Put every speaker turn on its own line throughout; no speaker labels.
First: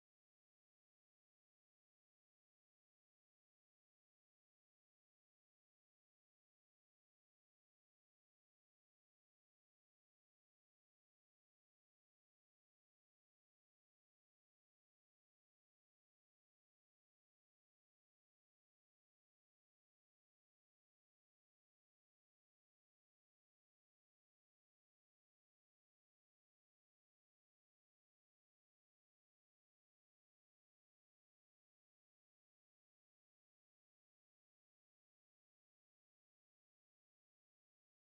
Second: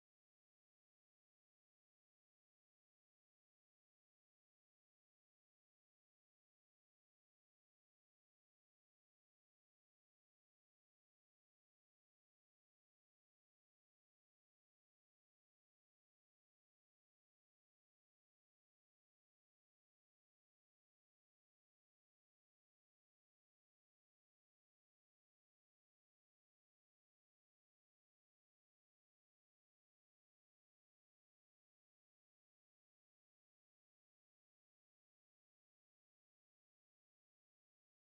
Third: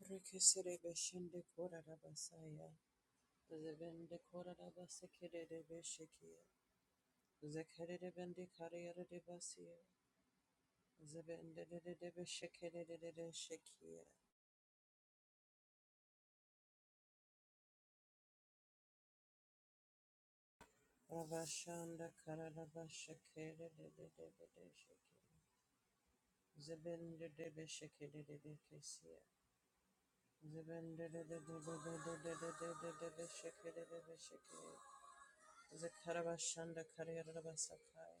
Rekesere beshende kora rabasaya. Zebende kora rabasekere de beshekia. Zekere de bende kariyere de basia. Zebende de de de beshekere de de de shekia. Rabashanda kara rabashekere de de de de de shekia. Zebende de beshekere de de kesia. Zebende de de de de de de de de de de de beshekere de beshekia. Zekarabashanda kariyere rabasakaya.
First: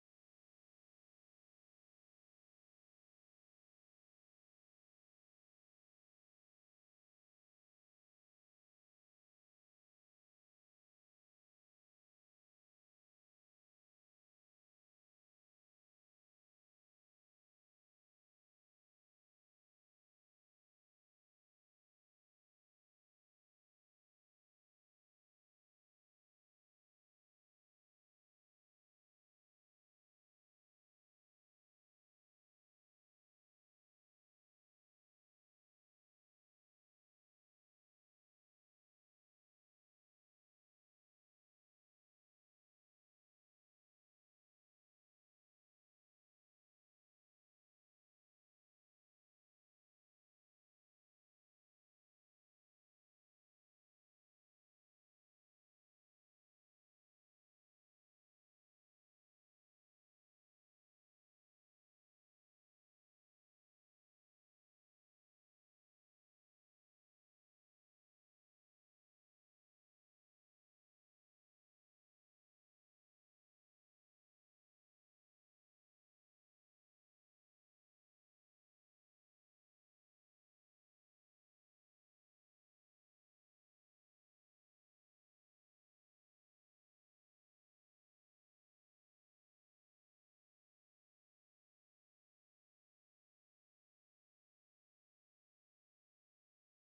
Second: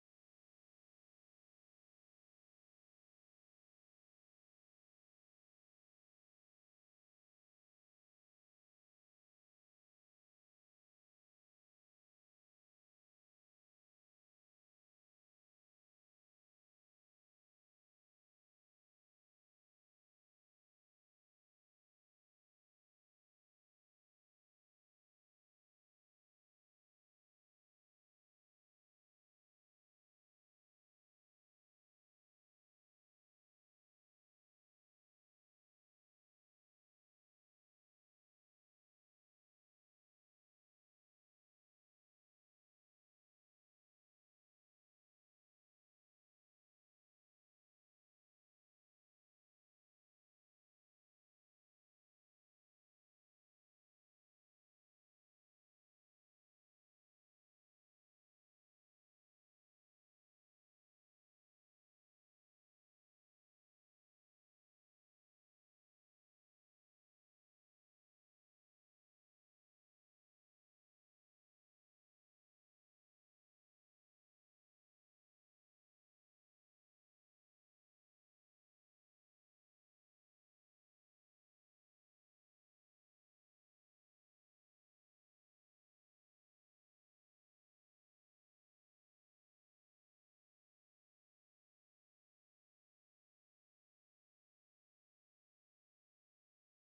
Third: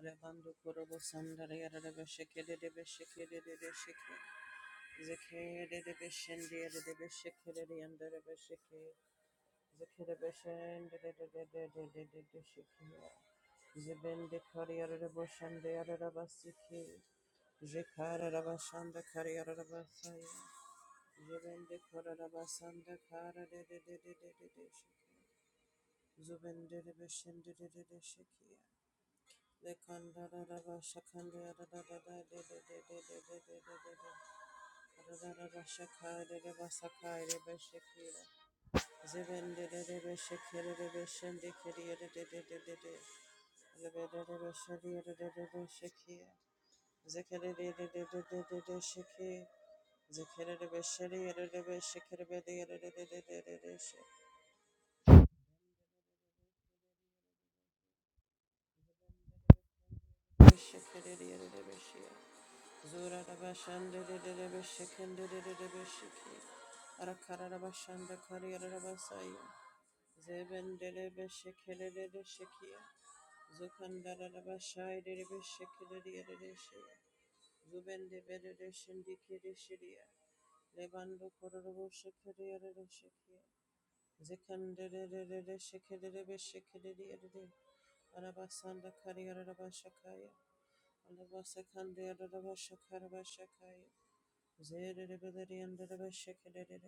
Arabando korobo sandare yarada besheke de de besheke de de besheke. Zeke de de beshende de de besheke de de yandere besheke. Zeke de beshende de de de de de de de de sheke. Zebende kari yarada boshende yarada basike. Jekara rabashanda kari yarada basaya. Zebende kara rabasanda kara de de de de de de de sheke. Zubende de beshende de de Zekere Zura Rabashanda de de de Beshikin de de de de Beshiki. Arakara Rabashanda Kari Rabasaya. Zeben de de Beshiki de de de Shikia. Zukanda Rabashai de de Beshiki de de de de Shia. Zuben de de de Shindiki de Shiria. Levando Kororo Shikiri de de Shikia. Zikan de de de de de Shiki de de Beshiki de de de de. Arabasanda Kari Rabashakaya. Alabasakande Rabashakara Bashakaya. Zerelebeleli and Debeshekelele,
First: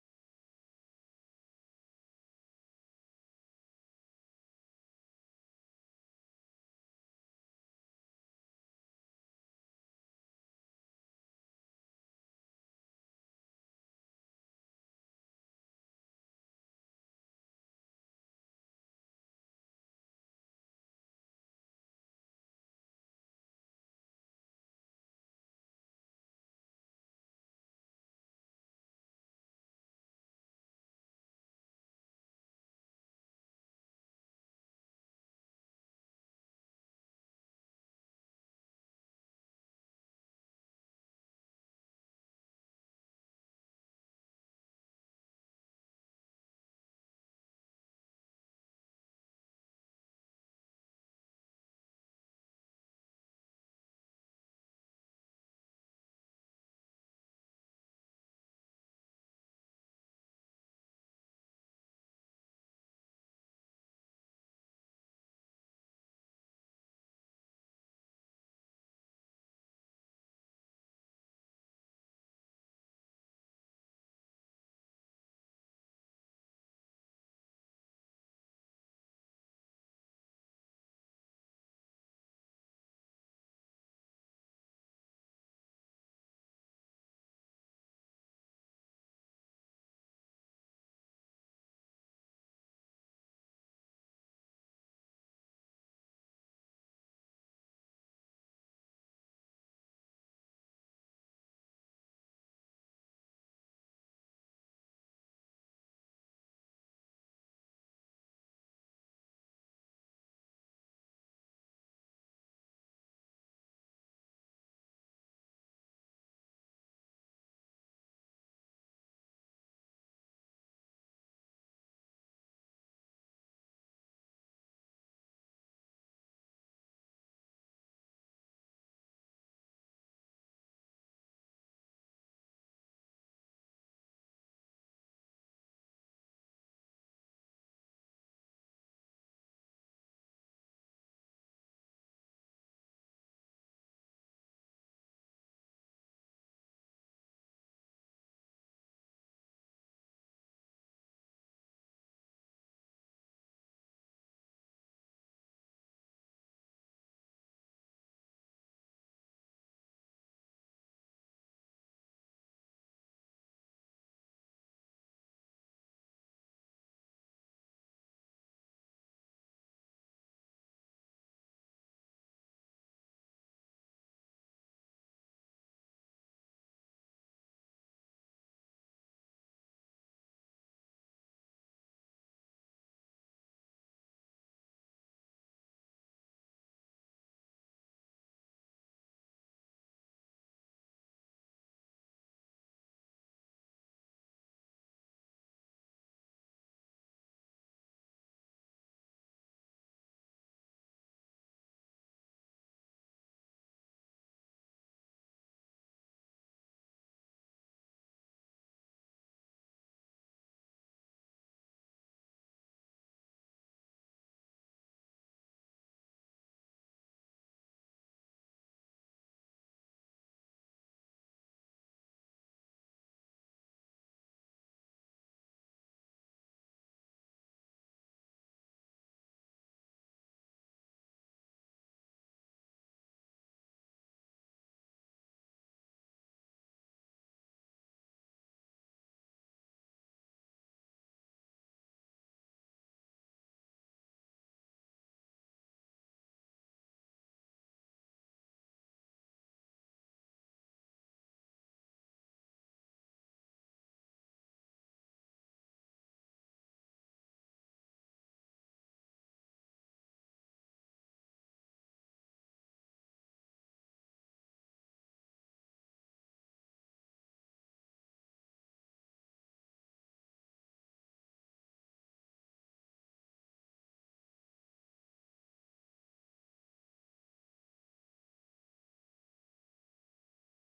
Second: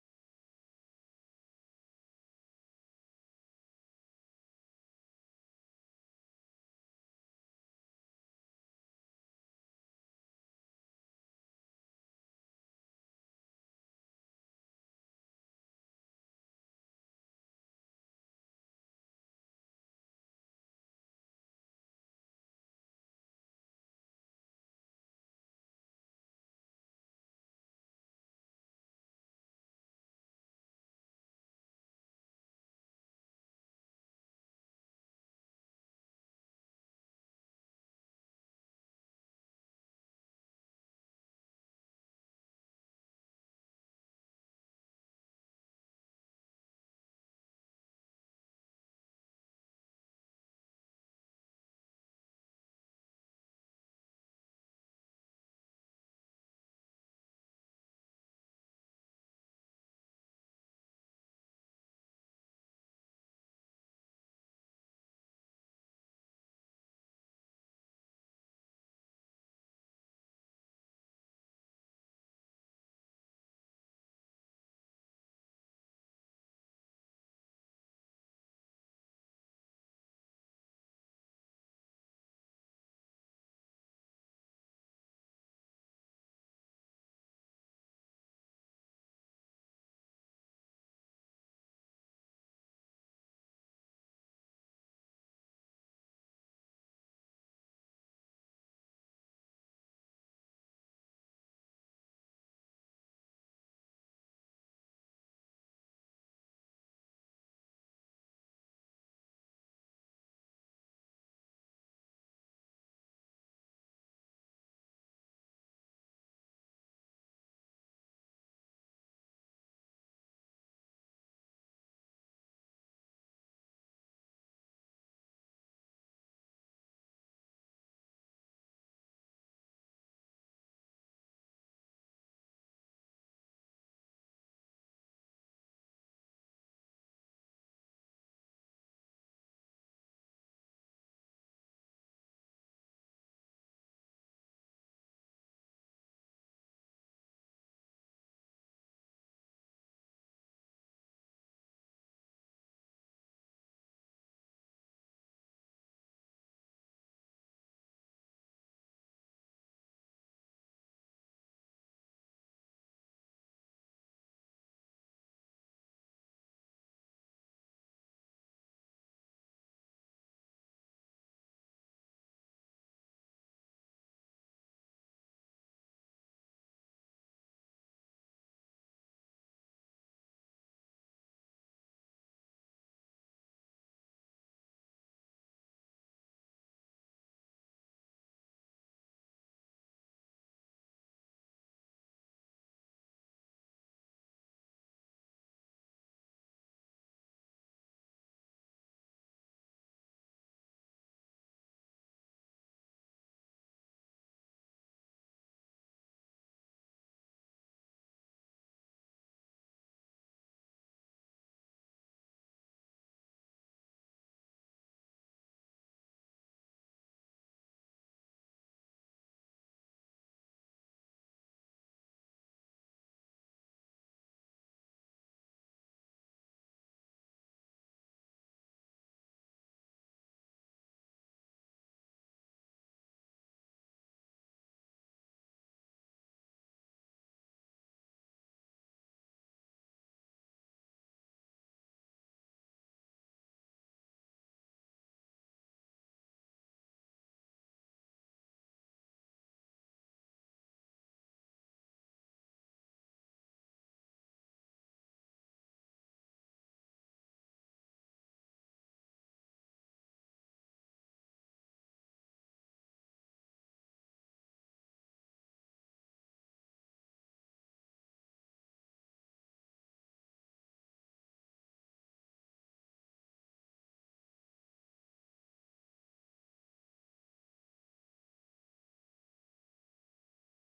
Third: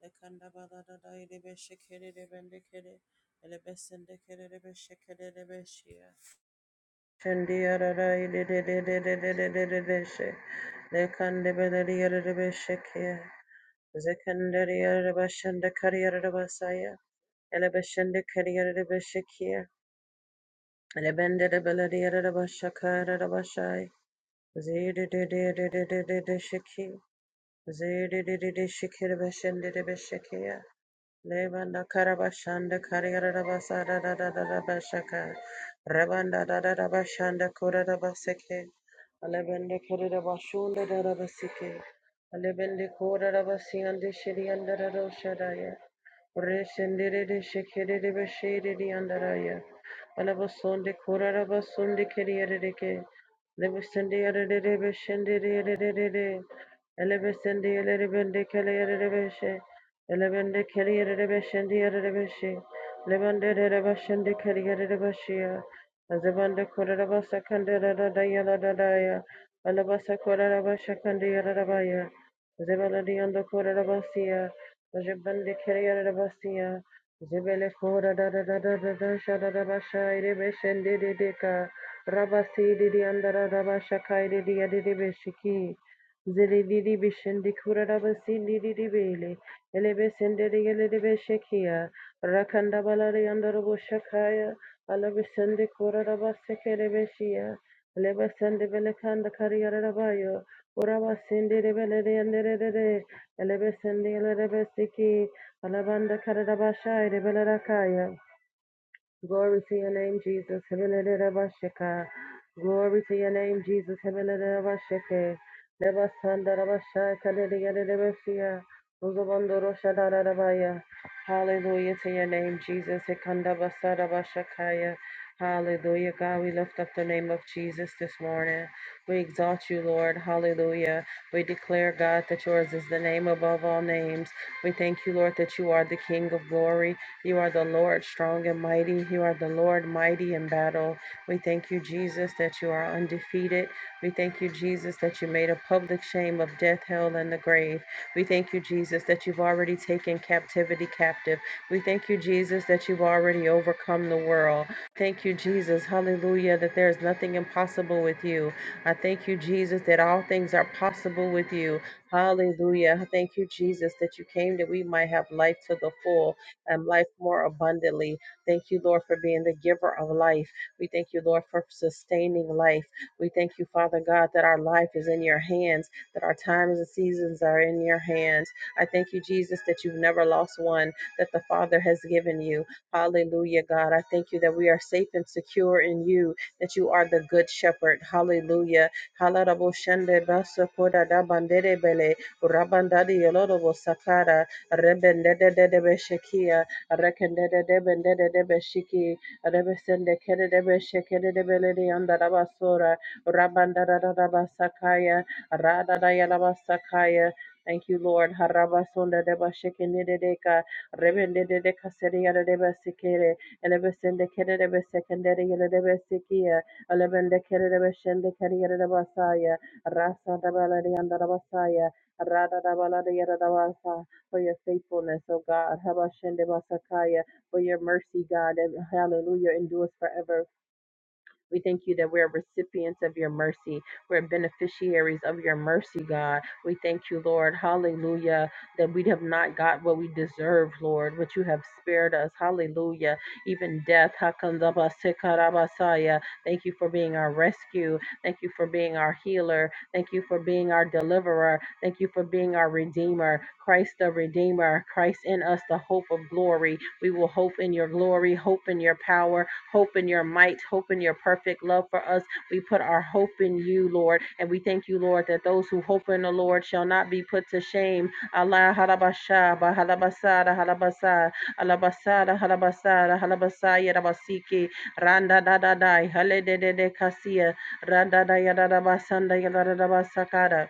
the Kandabada Dai Debeshekele, Bendekele, Elebes and Dekele Beshekele Beshia. Chandia Dai Debeshe, the Kandabeleli Debeshekia, Zekandaria Rebashanda Karia Rebasaya, Elebeshenda Karia Rebeshekia, Elebenda Debeleli Rebashakara Rebashai, Zededededededededesheki. Zedidididi shikiri bashindidi bishikiya. Levanda karabashanda kariyarada basada da da da da bashaka. Rebanda da da da bashanda kura da baseke. Alebende kirida bashunda da da basike. Alebende kura da basiyandi shiriyanda da roshadaya. Reshendididi shikiri bashiridi andaraya. Alabasonde kura da basunde kiriyadidike. Lebusende yadididi bashindidi yadididi. Elebesende yerebende keleyerebeshe. Elebende keleyerebeshende yerebeshe. Lebende yerebeshende keleyerebeshiya. Azebende korerabasa kanderada dayala dadaya. Alabasa korerabasha kanderabaya. Zebaladi ando korerabasiya. Azebende keleyerebasiya. Zebele kora da da da da da da sha da da basha irebeshende dedeka. Rabasi didi andara rabasha kaide diya didi beshiki. Zilididi bishindi kurada basindi didi bele. Elebe sendere gelebe shekia. Rakanda balari andorobo shakaya. Alabe sende kurada basekele beshia. Elebe sende belekanda kariyara rabayo. Uraba sindi rebele de andere de de. Elebe sende elebe siki. Alabanda karada bashai rebele rakaya. Glory to your name, Jesus. Hebelererabashaka. Glory to your name, Jesus. Hebelererabashake. Lebasandarabashaka leleyarerabashia. Uzabandoroshadarabaya. Hallelujah to your name, Jesus. Hekandabasarabashakaya. Hallelujah. God, we lift up the name of Jesus this morning. We exalt you, Lord. Hallelujah. We declare, God, that yours is the name above all names. We thank you, Lord, that you are the King of glory. You are the Lord strong and mighty. You are the Lord mighty in battle. We thank you, Jesus, that you are undefeated. We thank you, Jesus, that you made a public shame of death, hell, and the grave. We thank you, Jesus, that you've already taken captivity captive. We thank you, Jesus, that you've already overcome the world. Thank you, Jesus. Hallelujah, that there is nothing impossible with you. I thank you, Jesus, that all things are possible with you. Hallelujah. I Thank you, Jesus, that you came that we might have life to the full um, life more abundantly. Thank you, Lord, for being the giver of life. We thank you, Lord, for sustaining life. We thank you, Father God, that our life is in your hands, that our times and seasons are in your hands. I thank you, Jesus, that you've never lost one that the Father has given you. Hallelujah, God. I thank you that we are safe and secure in you, that you are the good shepherd. Hallelujah. Halarabo shende baso koda da bandere bele, rabandadi yolodo sakara. Rebende de de de Beshekia, Rekende de de Bende de de Beshiki, Rebesende Kede de Besheke de de Beledi Andarabasora, Rabanda da da da Basakaya, Rada da Yalabasakaya. Thank you, Lord. Harabasonda de Bashekende de Deka, Rebende de de Caseria de Besikere, Elebesende Kede de Besekendere de Besikia, Elebende Kede de kere Kede de Basaya, Rasa da Beledi Andarabasaya, Rada da Baladi Yadavasa for your faithfulness, oh God. Habashende Basakaya, for your mercy, God. And hallelujah endures forever. We thank you that we're recipients of your mercy. We're beneficiaries of your mercy, God. We thank you, Lord. Hallelujah. That we have not got what we deserve, Lord, but you have spared us. Hallelujah. Even death. Hakandabasekarabasaya. Thank you for being our rescue. Thank you for being our healer. Thank you for being our deliverer. Thank you for being our redeemer. Christ the Redeemer. Christ in us, the hope of glory. We will hope in your glory, hope in your power hope in your might, hope in your perfect love for us. We put our hope in you, Lord. And we thank you, Lord, that those who hope in the Lord shall not be put to shame. Allah halabasha, bahalabasada, halabasa, alabasada, halabasada, halabasaya, rabasiki, randa da da da, hale de de kasia, randa da ya da da basanda, ya da da basakada.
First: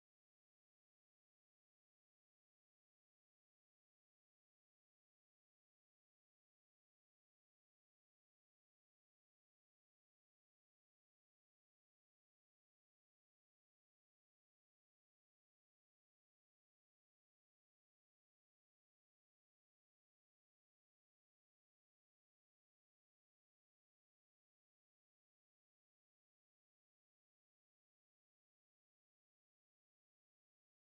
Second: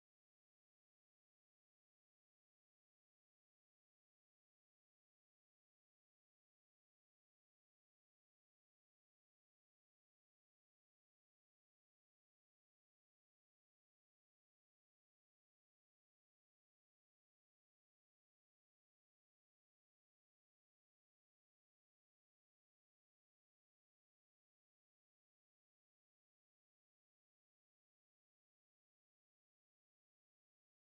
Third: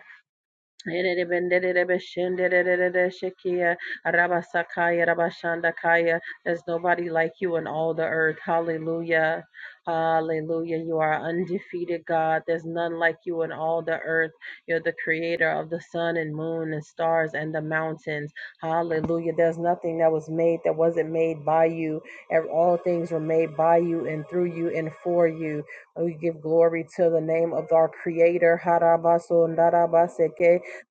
There's nobody like you in all the earth. Hallelujah. Hallelujah. You are undefeated, God. There's none like you in all the earth. You're the creator of the sun and moon and stars and the mountains. Hallelujah. There's nothing that was made that wasn't made by you. Ev- All things were made by you and through you and for you. We give glory to the name of our creator. Harabaso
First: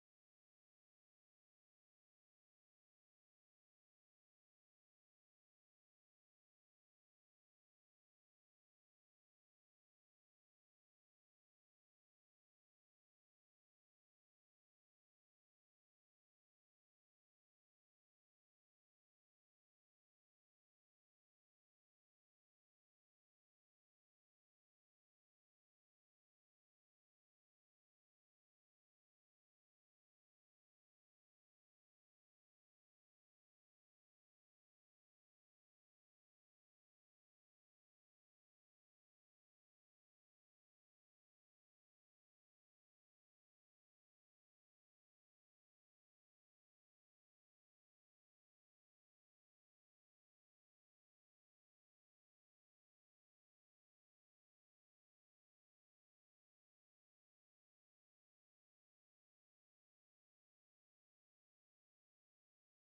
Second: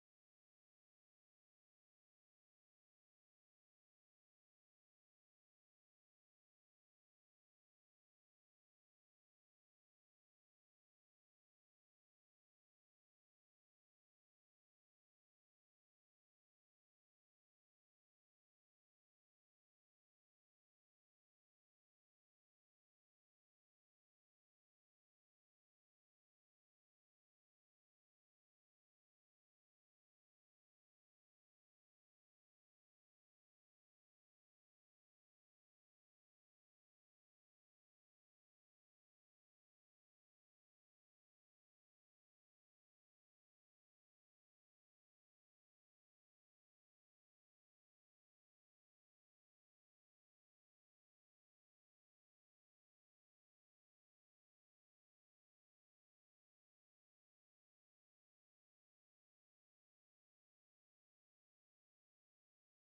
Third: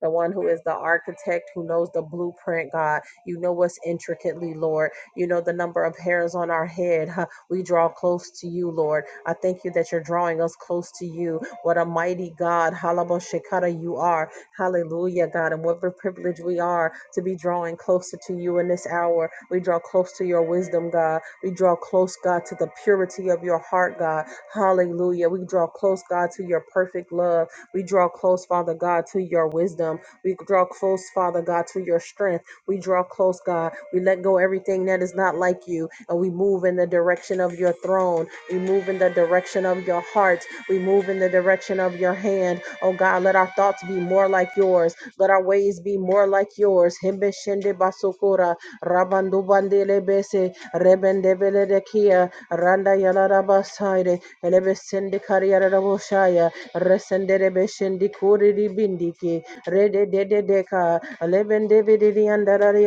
the one who is the architect, who knows the blueprint, God. You know what's intricately, Lord. You know the number of hairs on our head. huh. We draw close to you, Lord. I thank you that you're drawing us close to you. What a mighty God, Halabashikara, you are. Hallelujah, God. And what a privilege we are to be drawing closer to you in this hour. We draw close to your wisdom, God. We draw close, God, to the purity of your heart, God. Hallelujah. We draw close, God, to your perfect love. We draw close, Father God, to your wisdom. We draw close, Father God, to your strength. We draw close, God. We let go everything that is not like you, and we move in the direction of your throne. We move in the direction of your heart. We move in the direction of your hand. Oh God, let our thoughts be more like yours. Let our ways be more like yours. Himbe shende baso sokora rabando bandele bese rebende vele de kia randa yala raba saire elebe sende kariyara rabo shaya resende rebe shendi kuri di bindiki rede de de deka lebende vede di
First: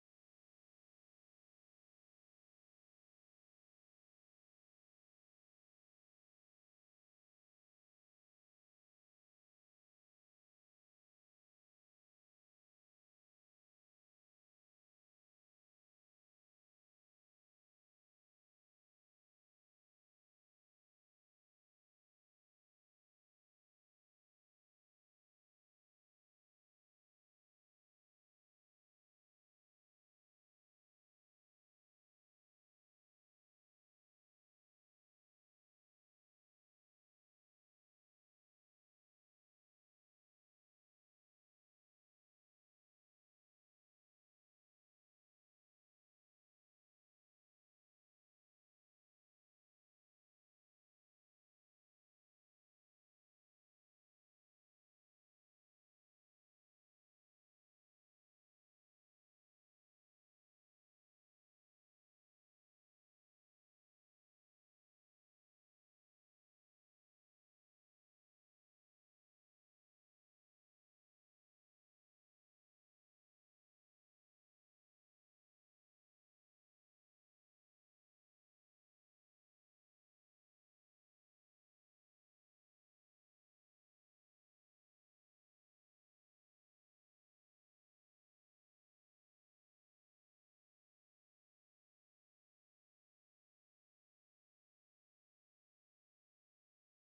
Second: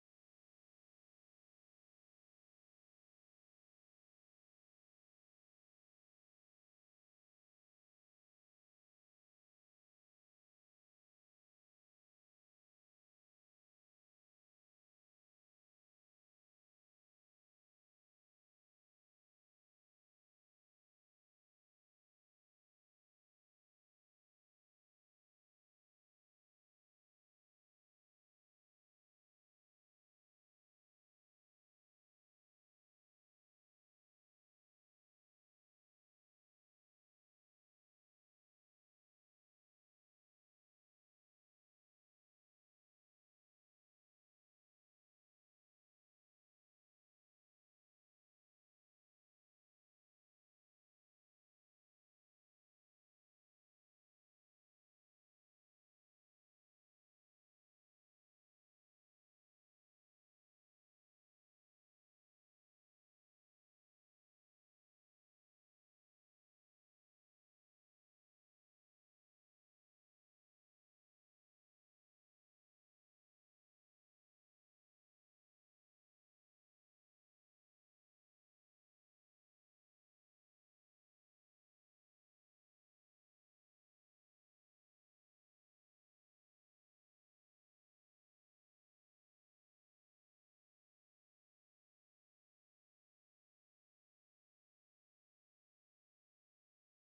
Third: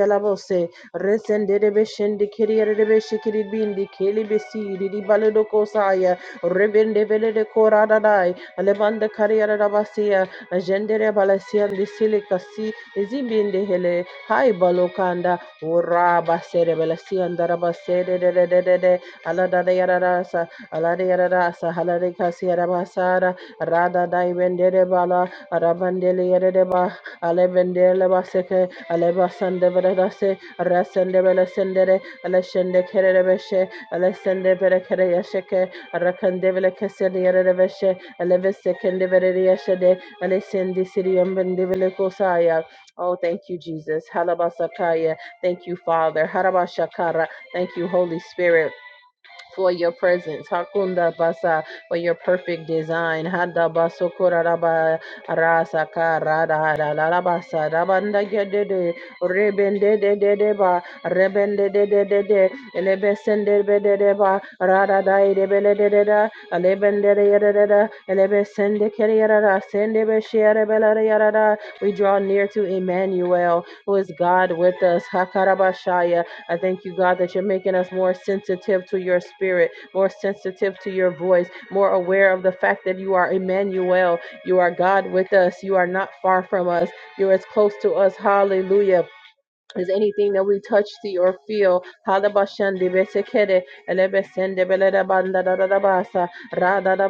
yala bose resende rebe shendi kiriyara rebe shikiri bindi keli besi di di baledo kosaya rebende vele de kora dadai lebanda kariyara raba siya jendere balasia di sili Zimbinde hele hai balokanda uraba sere belasi andaraba sere de de de de de alada de yararasa alada yararasa halade kasi yarabasara rada dai vendere bala arabandele yarede ba alebendele baseke alebasande vedase rasende belesendere aleshende kerere beshe alesende bere kere yasheke rakande vele kesende yarede beshe alevese kende vere yashede alesende siriyam bende vele kosaya Oh, thank you, Jesus. Halabasakaya. Thank you, Father. Harabashakara. Thank you, Holy Spirit for your presence. Hakunda basa for your perfect design. Hada baso koraraba rasa karada la la la basa rabanda gedede rebende de de de ba rebende de de de de elebesende de de de ba rada da e de bele de de da elebende de de de da elebesende kere yara da sende be shere bele de yara da. We draw near to Emmanuel, who is God with us. Hakarabashaya I thank you, God, that you're making us more sensitive to your spirit, more sensitive to your voice, more aware of the fact that you are Emmanuel. You are God with us. You are not far from us. You're as close to us. Hallelujah is anything that we touch, see, or feel. Halabashandi besekere, elebesende belere banda da da da basa, ra da da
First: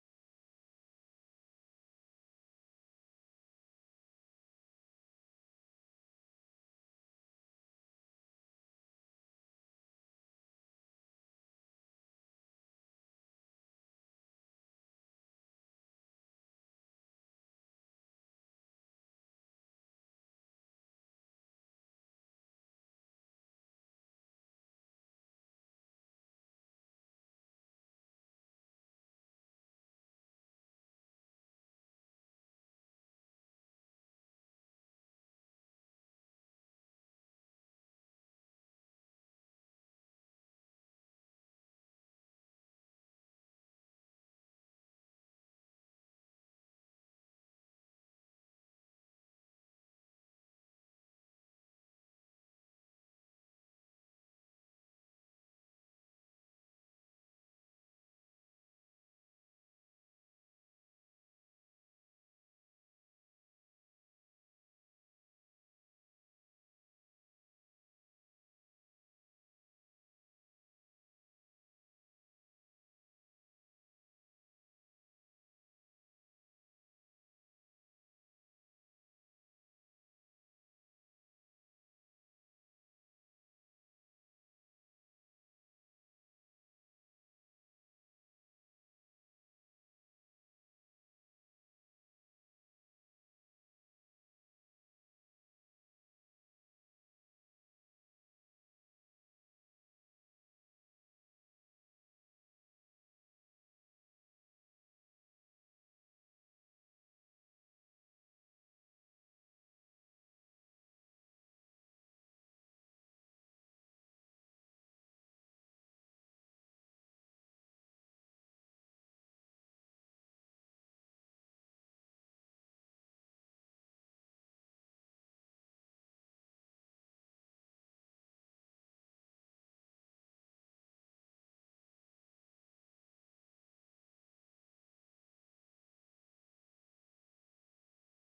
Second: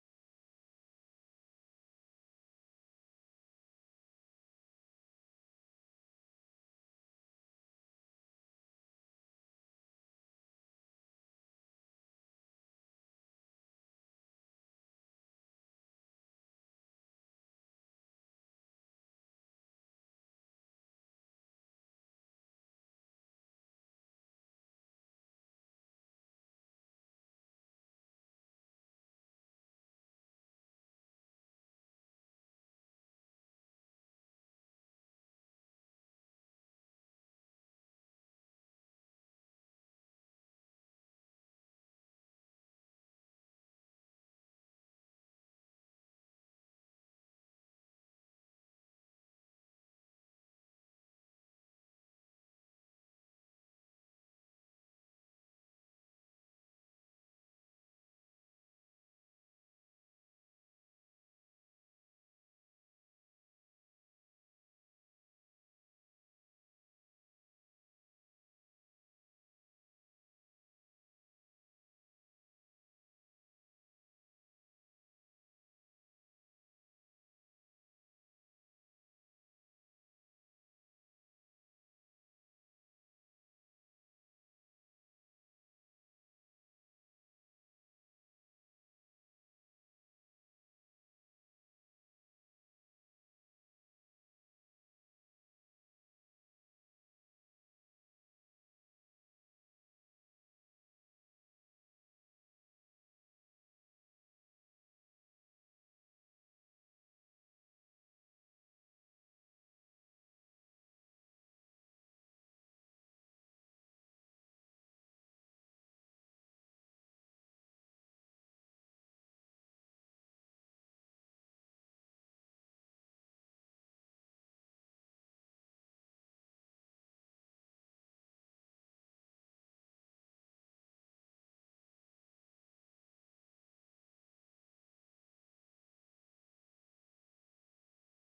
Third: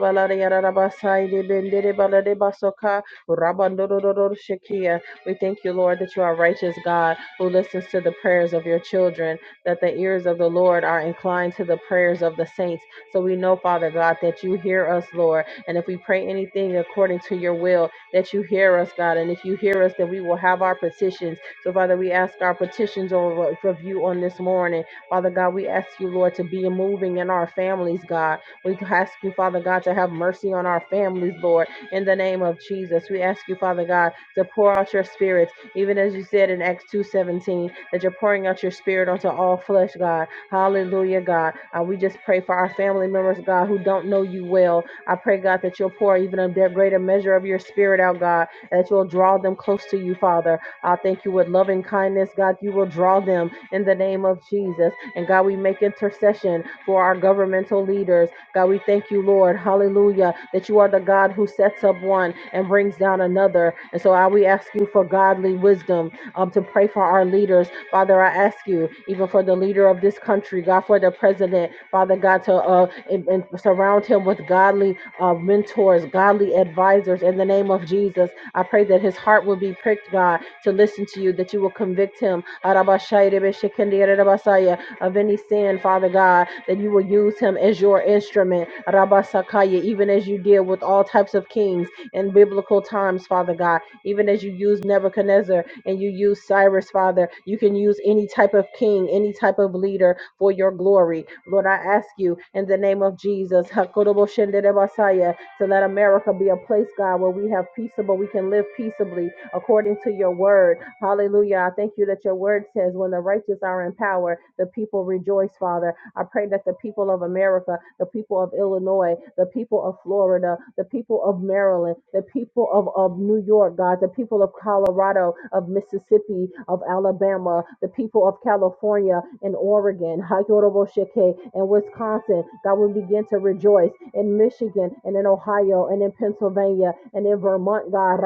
da da basa, bendere balade basoka, rabando shekia. We thank you, Lord, that you are righteous God who listens to the prayers of your children, that the ears of the Lord are inclined to the prayers of the saints. So we know, Father God, that you hear us, Lord. And if we pray anything according to your will, that you hear us, God. And if you hear us, then we will have our petitions. So, Father, we ask our petitions over for you on this morning. Father God, we ask you, Lord, to be moving in our families, God. We ask you, Father God, to have mercy on our families, Lord, in the name of Jesus. We ask you, Father God, to pour out your spirit, even as you said in Acts 2.17, that you're pouring out your spirit onto all flesh, God. Hallelujah, God. Uh, we just pray for our family members, God, who don't know you well, I pray, God, that you'll pour even a de- greater measure of your spirit out, God, and that you'll draw them close to you, Father. I thank you with loving kindness, God, you will draw them in the name of Jesus. And God, we make intercession for our governmental leaders. God, we thank you, Lord, hallelujah, that you are the God who sets up one and brings down another. And so I, we ask you for godly wisdom um, to pray for our leaders Father, I ask you, even for the leader of this country, God, for the president, Father God, to uh, and, and surround him with godly uh, mentors, godly advisors in the name of Jesus. I pray that his heart will be pricked, God, to listen to you, that you will convict him Arabashayrebeshekendiyarabasaya, of any sin, Father God, that you will use him as your instrument, Arabasakaya, even as you did with all types of kings in biblical times, Father God, even as you used Nebuchadnezzar and you use Cyrus, Father. You can use any type of king, any type of leader for your glory. Lord, I ask you in the name of Jesus Hakoroboshenderebasaya, to let America be a place, God, where we have peaceable, we can live peaceably according to your word. Hallelujah. I thank you that your word says when the righteous are in power, the people rejoice, Father. I pray that the people of America, the people of Illinois, the people of Florida, the people of Maryland, the people of, of New York, God, the people of Colorado, of Mississippi, of Alabama, the people of California and Oregon, Hayoroboshike, and Wisconsin, God, will begin to rejoice in Michigan and in Ohio and in Pennsylvania and in Vermont, God,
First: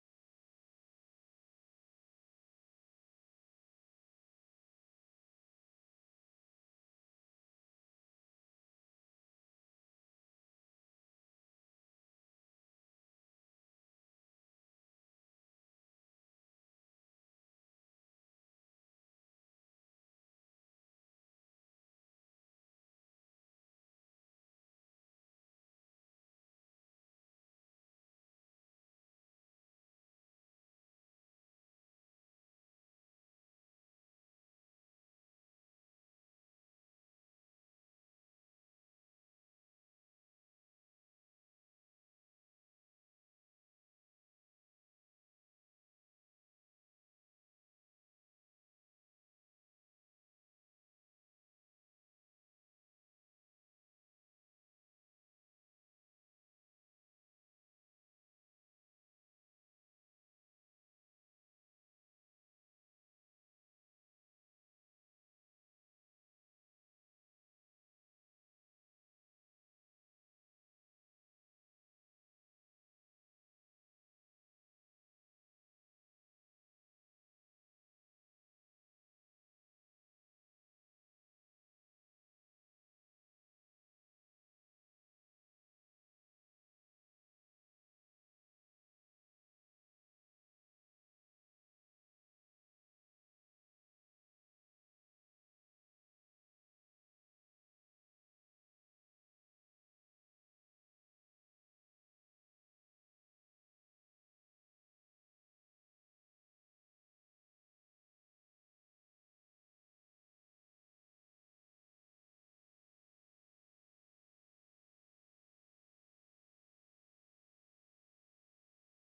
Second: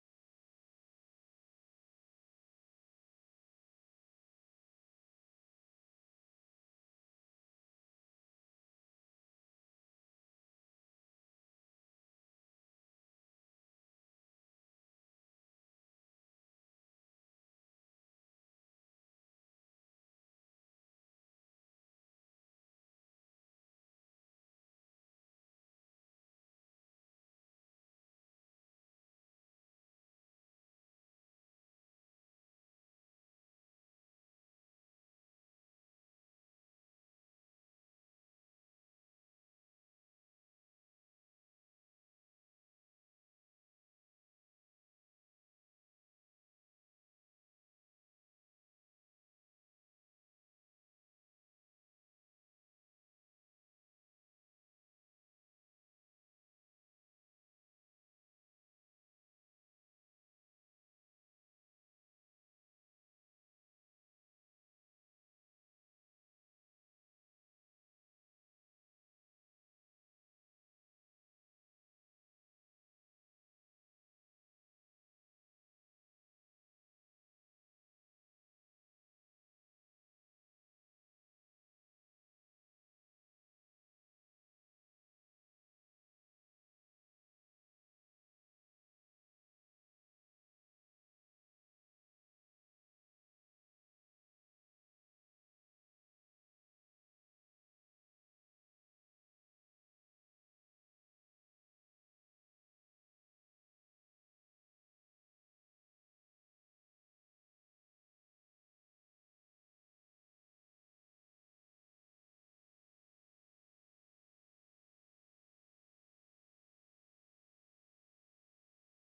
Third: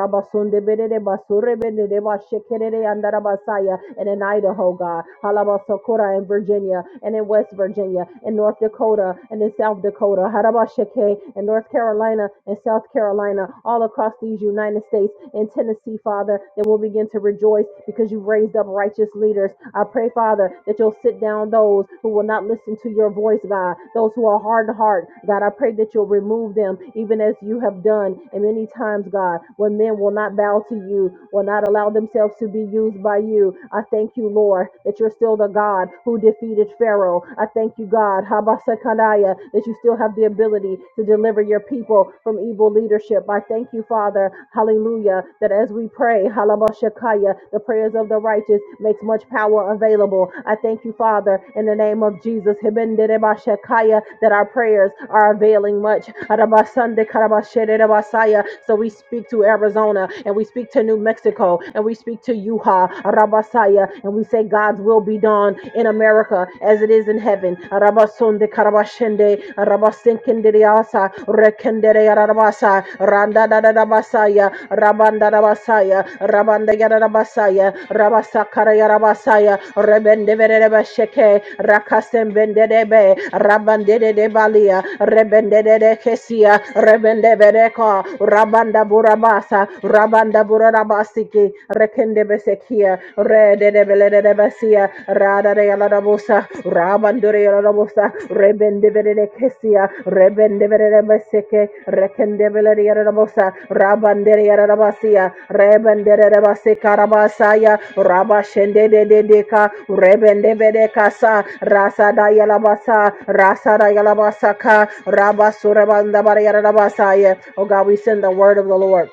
and in Idaho, God. Carolina and Virginia and in West Virginia and North Dakota and in South Dakota, Harabashake and North Carolina and South Carolina, all across these United States and Tennessee, Father, that we'll begin to rejoice because you've raised up righteous leaders. I pray, Father, that you'll sit down those who will not listen to your voice, God, those who are hard of heart, God. I pray that you'll remove them even as you have done. And many times, God, when men will not bow to you, will not allow themselves to be used by you, I thank you, Lord you, Lord, that you're still the God who defeated Pharaoh. I thank you, God, Habasakanaya, that you still have the ability to deliver your people from evil leadership. I thank you, Father, hallelujah, that as we pray, Halabashakaya, the prayers of the righteous makes much power available. I thank you, Father, in the name of Jesus, Hibenderebashakaya, that our prayers are availing much. Arabasandekarabaserebasaya. So we speak to Arizona and we speak to New Mexico and we speak to Utah. Ruha Rabasaya. And we say God's will be done in America as it is in heaven. Rabasunde Karabashende Rabasinkendiasa Rekendere Rabasa Randa Rabasaya Rabanda Rabasaya Rabanda Yarabasaya Rabasakara Yarabasaya Rebende Verebasheke Rakasem Bendebe Rabande de Balia Rebende de Kesia Rebende Vereko Rabanda Burabasa Rabanda Burabasa Rabasiki, Rekendebesekia, Redebeledebesia, Radadayalabosa, Rabandurialabosa, Rebendebedekesia, Rebendebedebeseke, Rekendebeledialabosa, Rabanderialabasia, Rebendebesekarabasaya, Rabashendedeka, Rebendebedekasa, Rasadayalabasa, Rasadayalabasaka, Rabasurabandabarialabasaya. Oh God, we send the word of the Lord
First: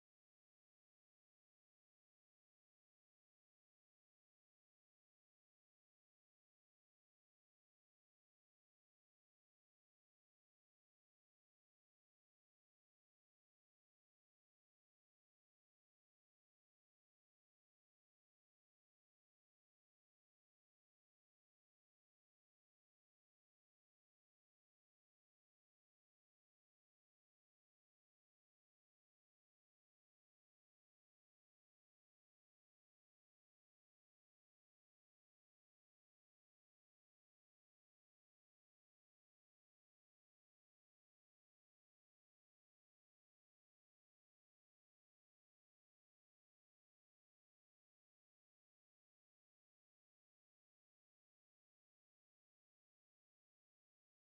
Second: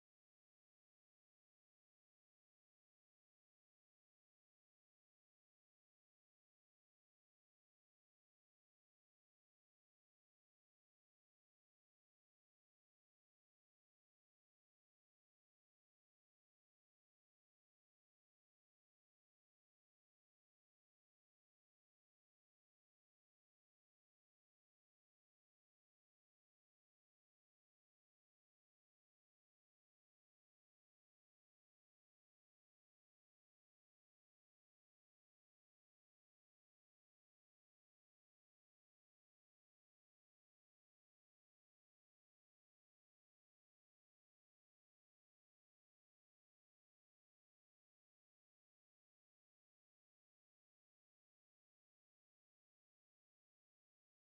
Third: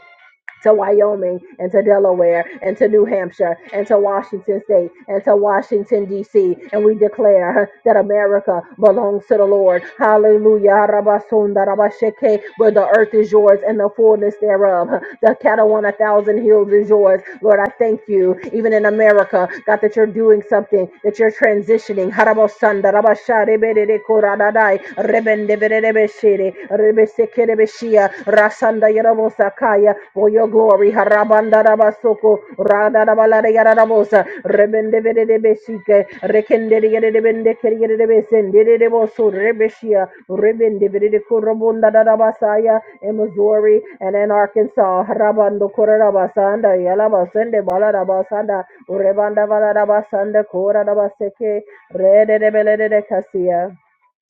to Wyoming and to Delaware and to New Hampshire and to Washington State and to Washington, D.C. And we declare that America belongs to the Lord. Hallelujah. Rabasunda, rabashake. Where the earth is yours and the fullness thereof. The cattle on a thousand hills is yours. Lord, I thank you, even in America, God, that you're doing something, that you're transitioning. Harabosanda, rabasharebedede, koradadai, rebendebedebeshede, rebesekerebeshia, rasanda, yerobosakaya, for your glory. Harabanda, rabasoko radarabala yararabosa Rebende, de besike Rekende, Harabandarabasoko, radarabalarayararabosa, rebendebedebeshike, rekendereyerebendekereyereboso, rebeshia, Rebende, rebendebedekorobandarabasaya, In Missouri and in Arkansas, Harabando Korabasanda, Yalabasende Balarabasanda, Urebanda Valarabasanda Korabaseke, Rede de Casia.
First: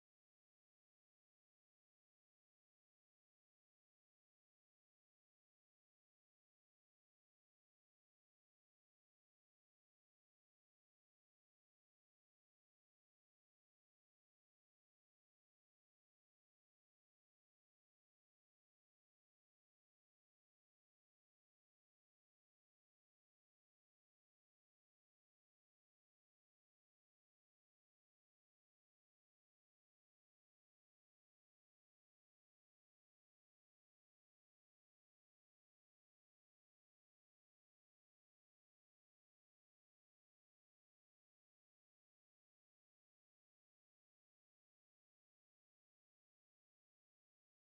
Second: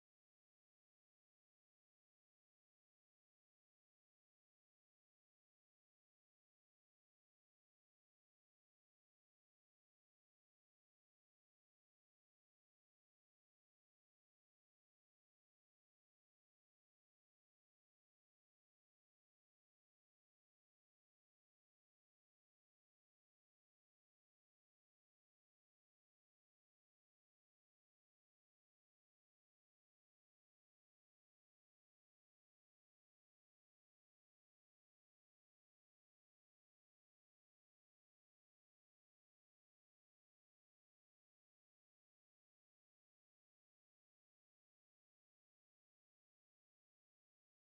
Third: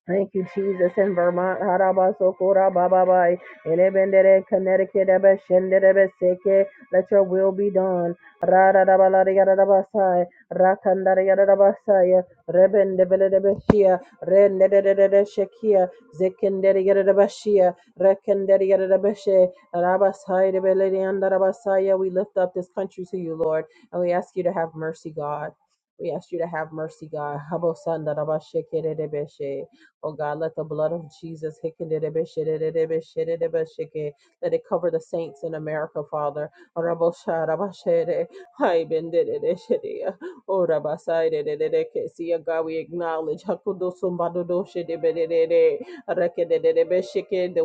Thank you, Jesus, in Vermont, Haraba sokora Bababai, in Ebendere, Connecticut, Ebeshendere, Seke, let your will be done. Radadabalarigadabasai, Rakandarigadabasai, Rebendebelebeshia, Renedededeshekia, Zekenderigadabashia, Rekenderigadabashi, Rabasai, Rebelliandarabasai. We lift up this country to you, Lord, and we ask you to have mercy, God. We ask you to have mercy, God. Habosandarabashekeredebeshe. Oh God, let the blood of Jesus, let it cover the saints in America, Father. Oh God, we acknowledge the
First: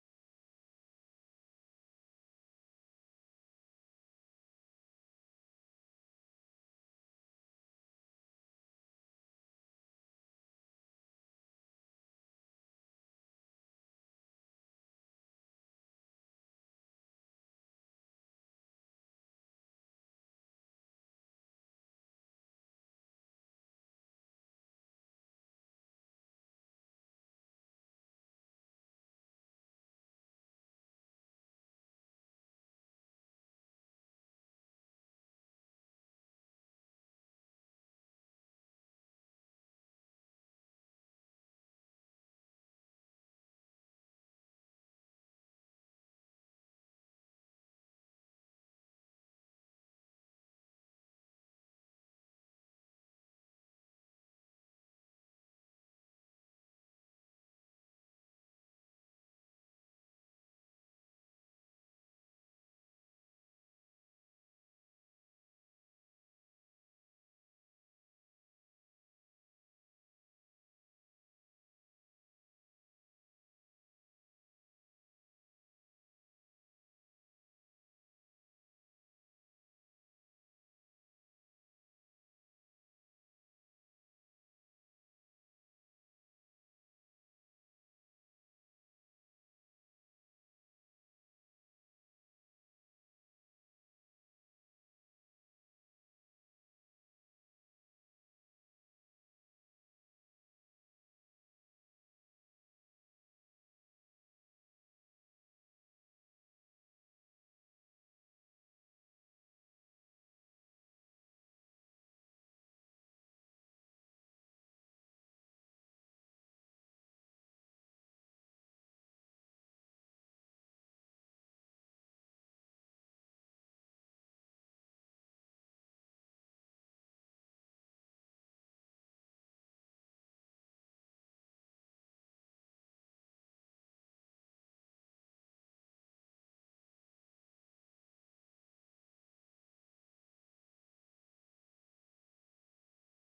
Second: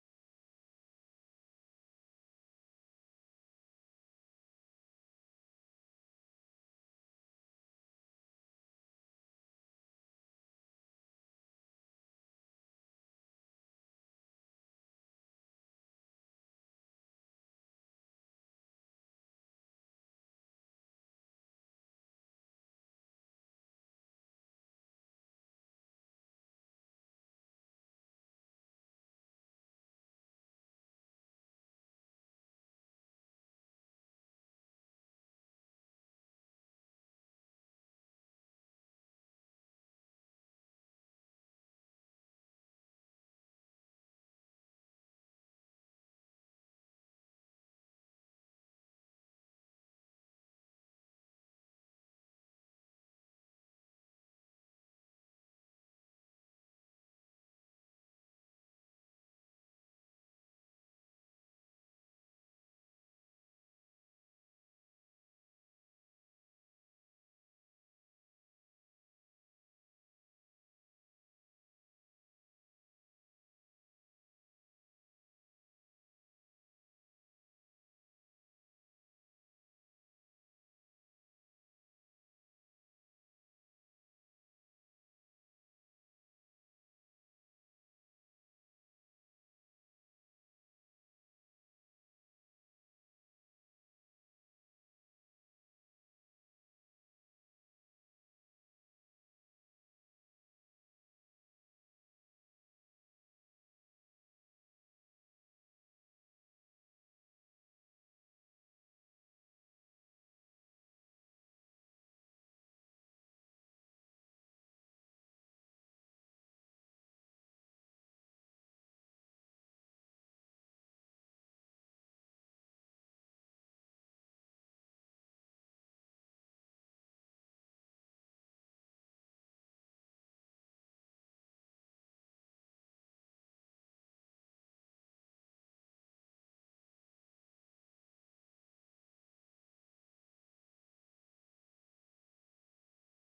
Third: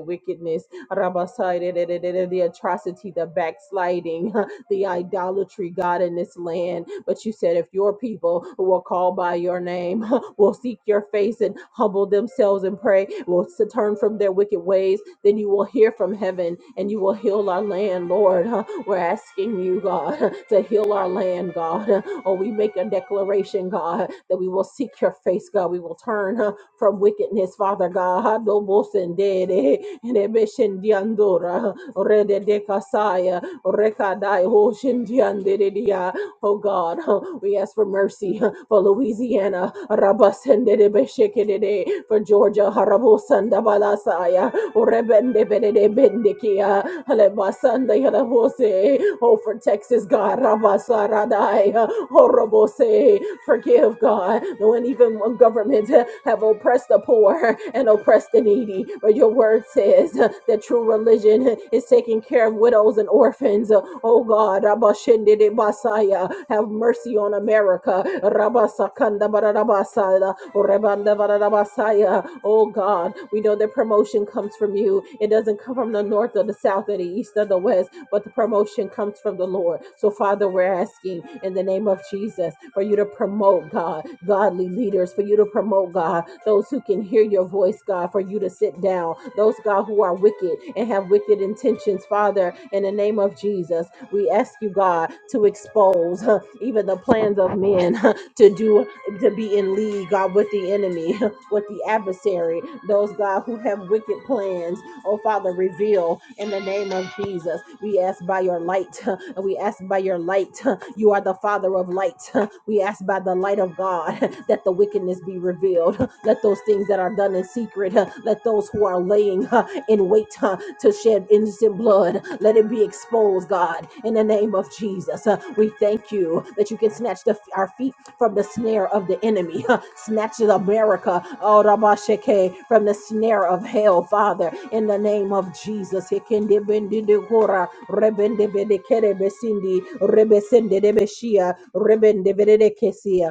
wickedness, the atrocity, the backsliding the idolatry, God, in this land. But you said, if your people who are called by your name will seek your face and humble themselves and pray, will s- turn from their wicked ways, then you will hear from heaven and you will heal our land, Lord. We're asking you, God, to heal our land, God. Oh, we make a declaration, God, that we will seek your face, God. We will turn uh, from wickedness, Father God. Dobosendere, nebeshendiandora, rededekasaya, rekadai, oshendianderidia. Oh God, uh, we ask for mercy uh, for Louisiana, rabasendere beshekedede, for Georgia, harabosandabalasaya, Oh, Rebende Benede Bendikia, Alebasanda Yalavose, oh for Texas God, Rabasaradai, Horobose, forgive God, when even when governments have oppressed the poor and oppressed the needy, but your word says that true religion is taking care of widows and orphans, oh God, Rabashende de Basaya, have mercy on America, Rabasakanda Barabasada, Messiah. Oh God, we know that promotion comes from you. It doesn't come from the north or the south or the east or the west, but the promotion comes from the Lord. So, Father, we're asking in the name of Jesus for you to promote, God, godly leaders, for you to promote, God, those who can hear your voice, God, for you to sit down, those, God, who are wicked and have wicked intentions, Father, in the name of Jesus, we ask you, God, to expose huh, even the plans of men huh, to do to be in league, God, with the enemy with the adversary, those God who have wicked plans. Oh Father, reveal in the name of Jesus. We ask by your light. We ask by your light. You are the Father of light. We ask by the light of God that the wickedness be revealed. Let those things that are done in secret, let those who are laying in wait huh, to shed innocent blood. Let it be exposed, God, in the name of Jesus. Uh, we thank you that you can snatch the, our feet from the snare of the enemy. Uh, snatch America oh, Rabashake, from the snare of hell, Father, in the name of Jesus. Hekendebendidekora, rebendebedekerebesindi, rebesendedebeshia, rebendebedekesia.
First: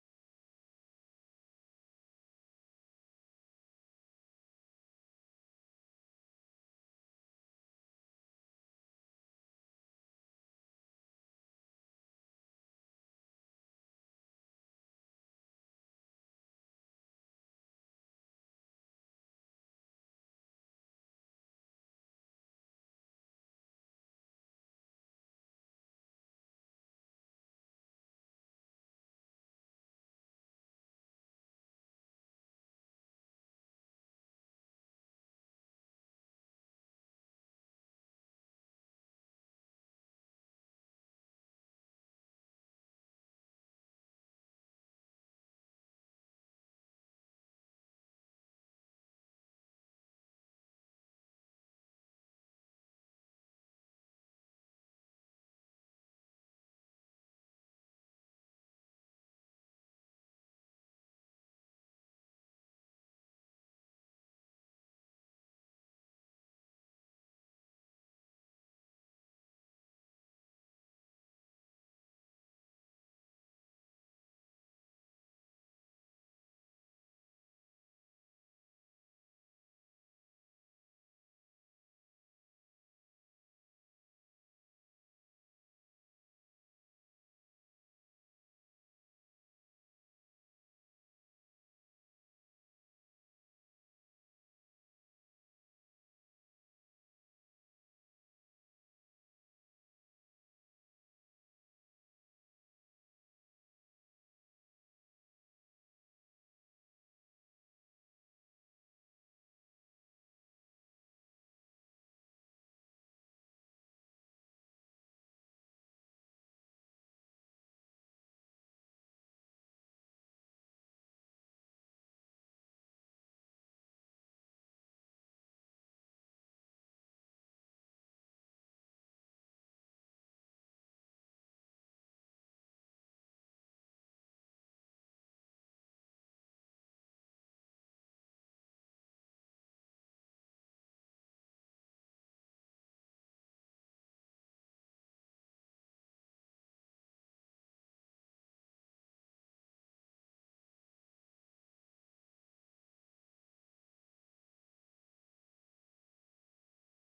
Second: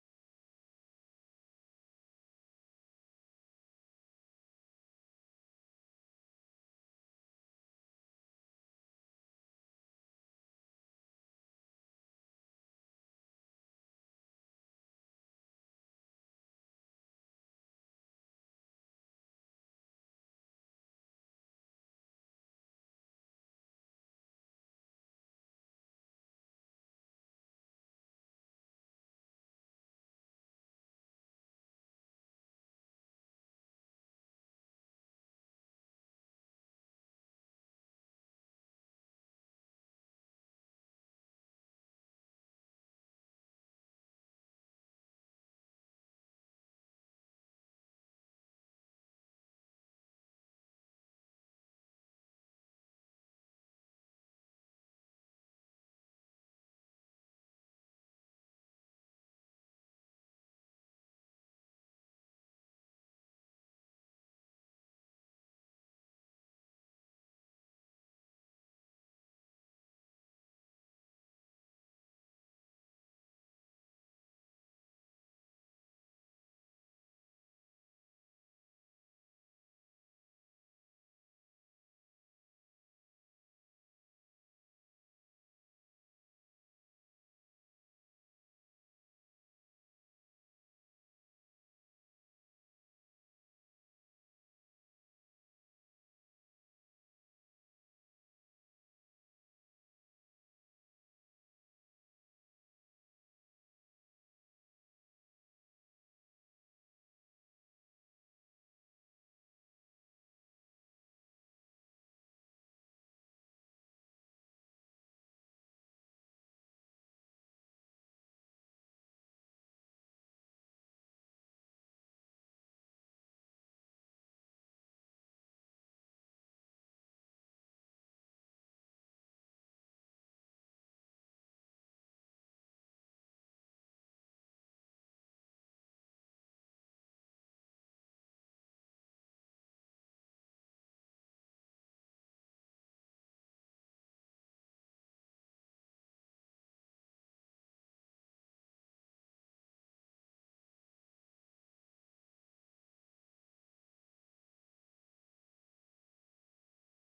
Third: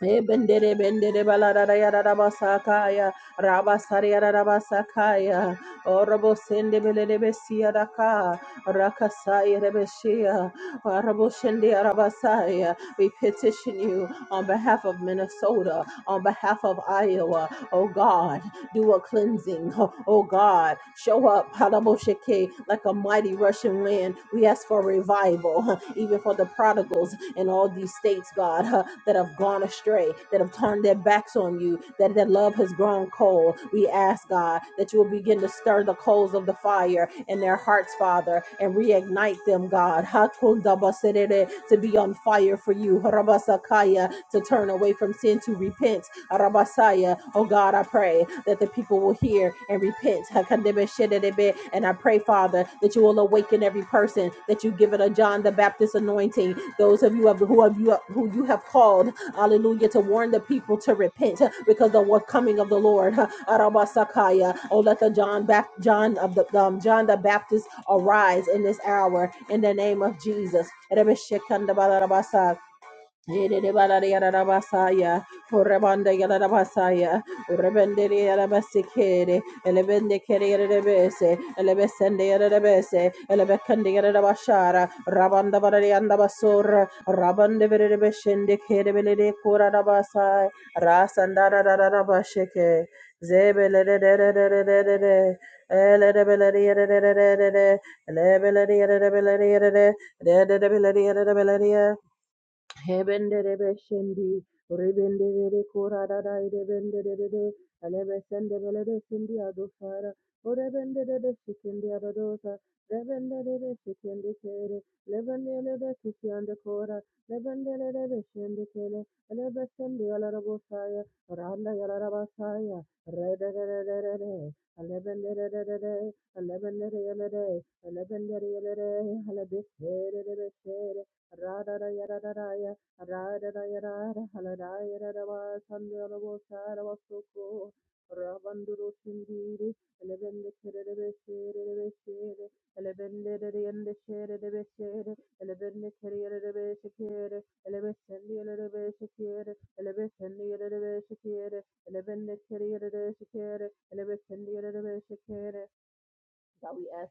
Ebendere bendere balarara yarara basakaya rabasari yarara basakaya orobo sende belere besiya raka rakasaya rebeshia arabo shende arabasaya we petition you on behalf of Minnesota on behalf of Iowa oh God do a cleansing. Oh God, show up Hadaboshake, like a mighty rushing wind. We ask for revival, huh, even for the prodigals in all these states, God, huh, that have gone astray, that have turned their backs on you, that their love has grown cold. We ask, God, that you will begin to stir the coals of the fire in their hearts, Father, and reignite them, God, Hatundabaserere, to be on fire for you, Harabasakaya, to turn away from sin, to repent, Arabasaya. Oh God, I pray that the people will hear and repent. Hakandebe shedebe. And I pray, Father, that you will awaken every person, that you give it a John the Baptist anointing. Those of you have, who have you who you have called, hallelujah, to warn the people to repent because the what coming of the Lord. Arabasakaya. Oh, let the John Bap- John of the um, John the Baptist arise in this hour in the name of Jesus. Basaya, Urabanda Yarabasaya, Urabendere Yarabasikere, Elevende Kerebese, Elevesende Yarabese, Elevekande Yarabashara, Rabanda Varianda Basur, Rabande Verebeshende Kerebele Kura Rabasai, Rasandara Rabasheke, Zebele, Elebele, Elebele, Elebele, Elebele, Hebenderebeshendi, rebendebere koradada irebenderere, alebesendebelere sindi adofara, orebenderere shikendi adodosa, rebenderere shikendi kere, lebenderere kisiande kora, lebenderere beshendi kele, elebesendi alarabosaya, randa yalarabasaya, redererere, alebenderere, alebenderere, alebenderere, alebesere, rebesere, God, we ask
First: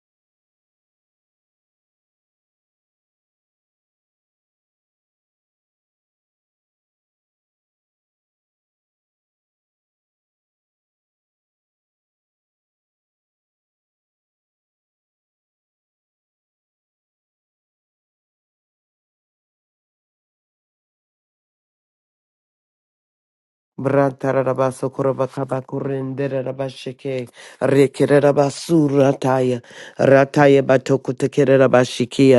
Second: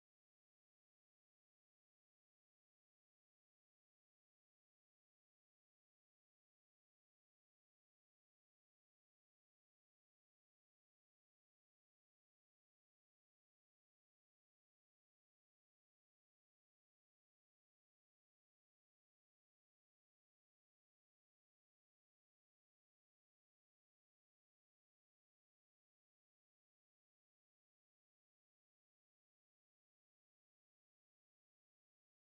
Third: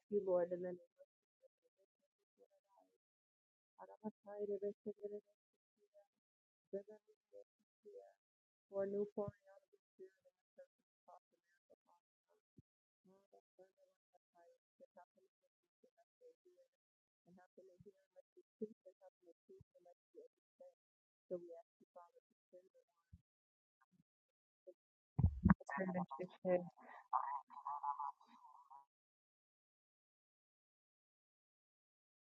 you, Lord, in the name of God, for a new pouring out of
Brantarabas
your spirit.
Okorabakabakurrenderabashike Rekerabasura Taya Rataya Batokutakirabashiki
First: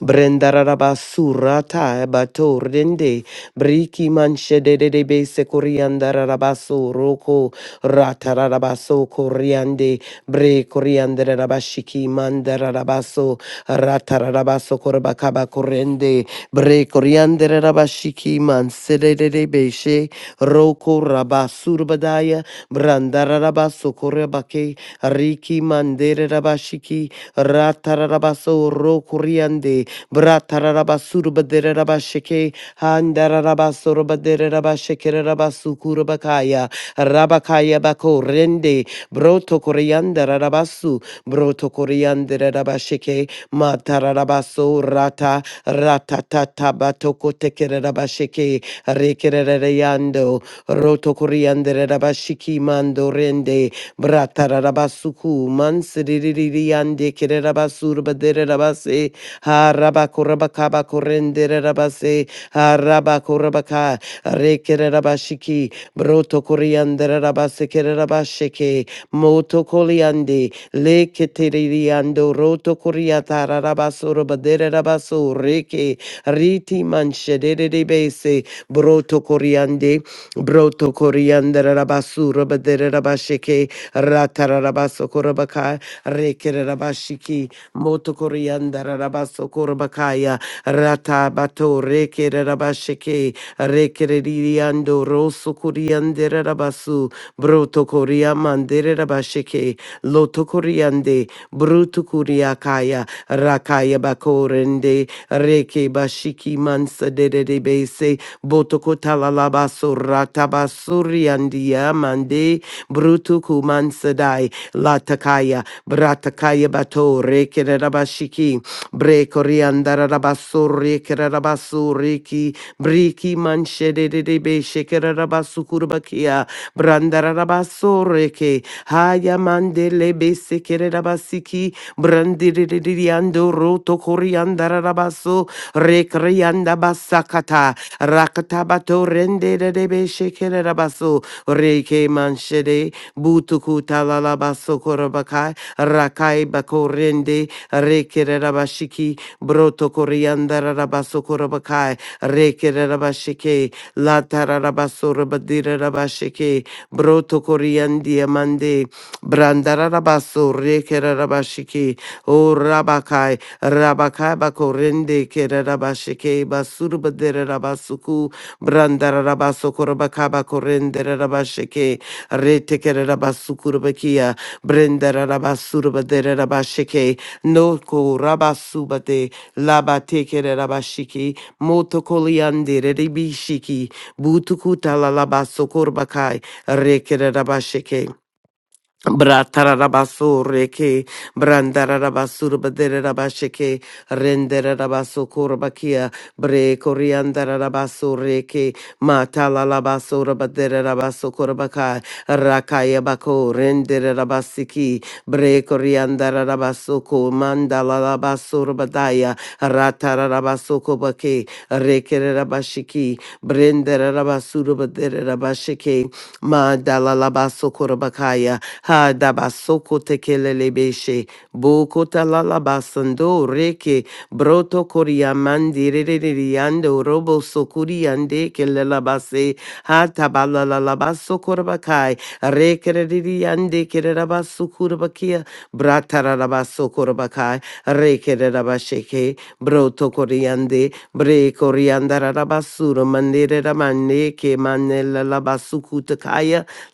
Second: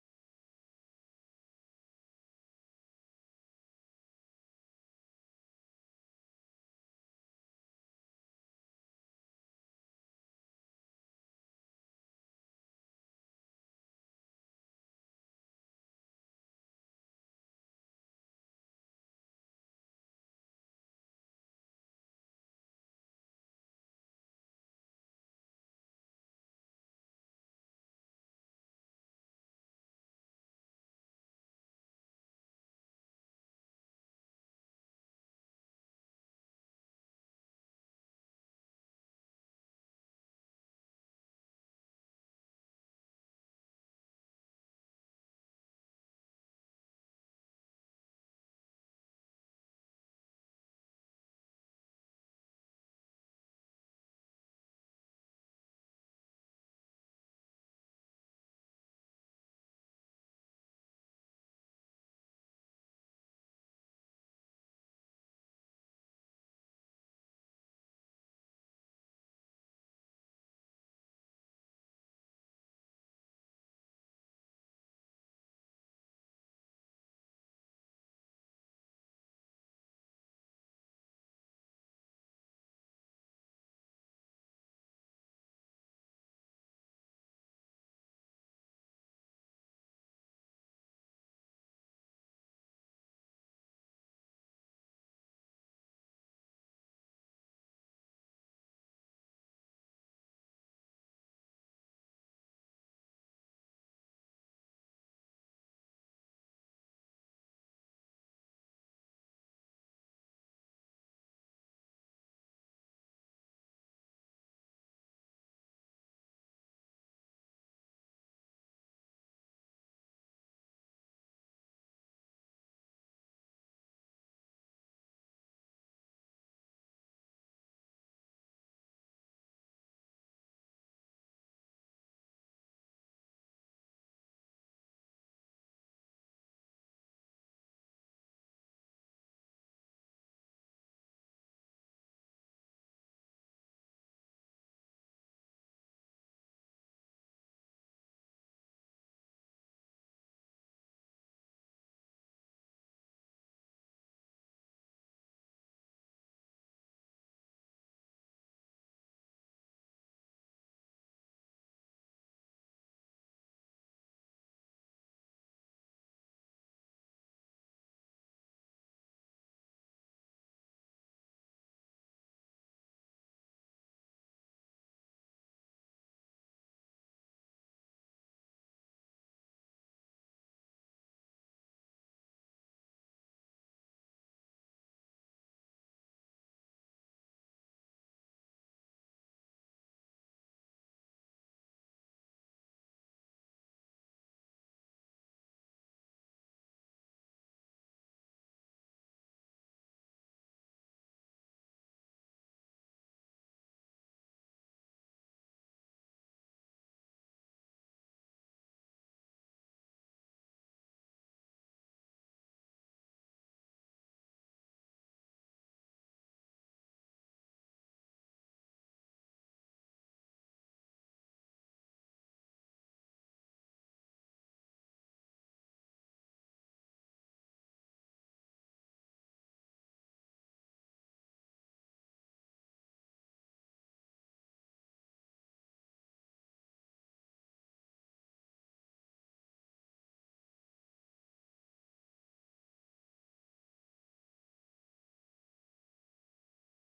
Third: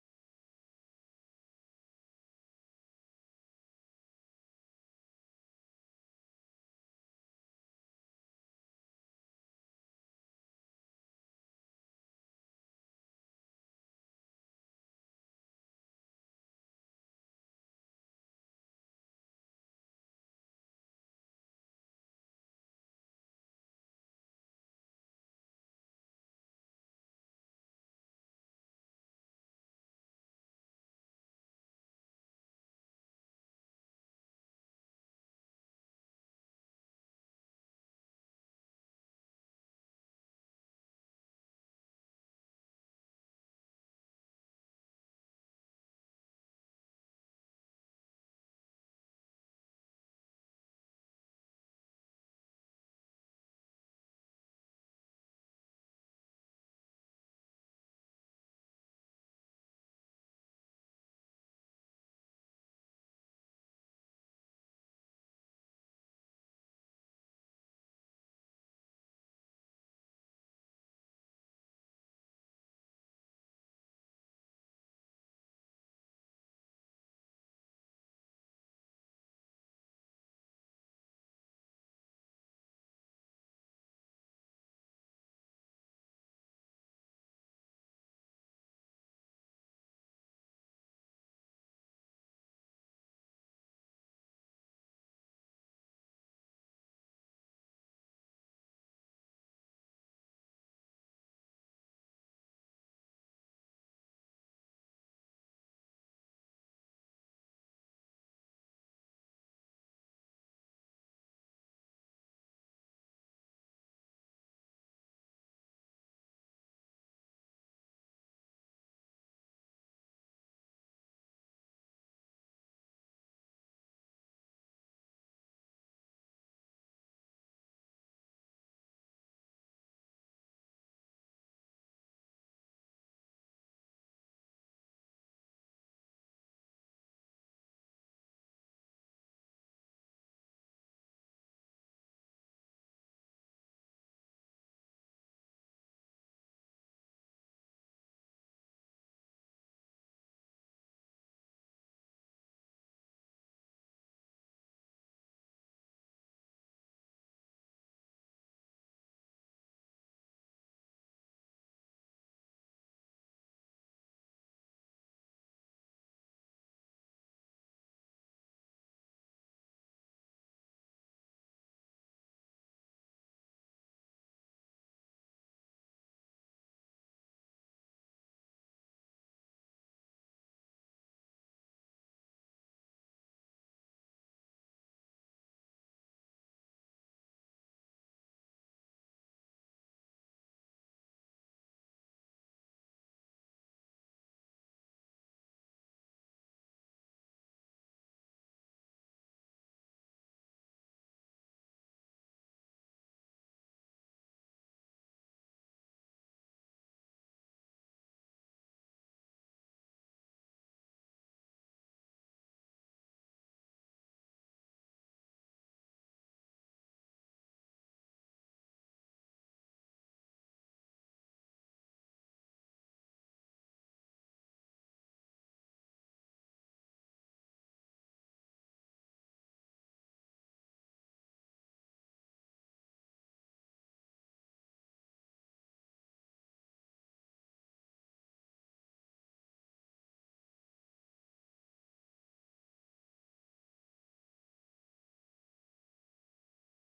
Brendararabasurata ebatordende. Briki manshedede base coriandararabasoroko. Ratarabaso coriande. Bre coriandarabashiki mandarabaso. Ratarabaso corbacaba corrende. Bre coriandarabashiki mansedede beshe. Roko rabasurbadaya. Brandarabaso corebake. Riki mandere rabashiki. Ratarabaso rokuriande. Bratarabasurubaderabasheke, Handarabasorobaderabashekerabasukurabakaya, Rabakaya bako rende, Broto koreandarabasu, Broto koreandarabasheke, Matarabaso rata, Ratatata batoko tekerabasheke, Rekereyando, Roto koreandarabashiki mando rende, Bratarabasuku, Mansiririyande Kerabasur Baderabase, Harabakurabakaba Korenderabase, Harabakurabaka, Rekerabashiki, Broto Korianderabase Kerabasheke, Moto Koliande, Leketeriando, Roto Koriatarabasur Baderabasu, Reke, Riti Manshedebese, Broto Koriande, Broto Korianderabasur Baderabasheke, Ratarabaso Korabaka, Rekerabashiki, Motokorianda Rabaso Korabakaya, Ratabato, Rekerabashiki, Rekeriando, Rosso Koriande Rabasu, Broto Koriamande Rabashiki, Loto Koriande, Bruto Kuriakaya, Rakaya Bakorende, Reke Bashiki Mansa de de Base, Botokotalalabasura tabasuriandia mande brutukumansadai latakaya bratakaya bato rekerabashiki brekoriandarabasuri kerarabasuriki briki manshedebe shekerabasukurbakia brandarabasureke haya mandele besekerabasiki brandiriando roto koriandarabaso rekrianda basakata Rakatabato rende de debe shekere rabaso. Reke manshede. Butuku talalabaso korabakai. Rakai bako rende. Rekere rabashiki. Broto koriandara rabaso korabakai. Rekere rabashike. Latara rabaso rabadira rabashike. Broto koriandia mande. Brandara rabaso. Rekere rabashiki. O Rabakai, Rabakai Bakorende, Kerabashike, Basurba de Rabasuku, Brandarabasokora Bakorende, Rabashike, Retekerabasukurbakia, Brendarabasurba de Rabashike, Noko Rabasubate, Labatekerabashiki, Motokoliande, Rebishiki, Butukuta Labasokorbakai, Rekerabashike. Bratarabasore brandarabasur baderabasheke renderabasokorobakia bre koriandarabasore ke matalalabasora baderabasokorobakai rakayabako renderabasiki bre koriandarabasoko mandalalabasora badaya ratarabasokobake rekerabashiki brenderabasura baderabasheke Mandala ha dabasoko tekelelebeshe bokota lalabasando reke broto koriamandiririando robo sokuriande kelelabase ha tabalalabasokorabakai rekeririande kererabasukurbakia bratararabasokorabakai rekererabasheke broto koriande bre koriandararabasura mandireramaneke manelalasukutaka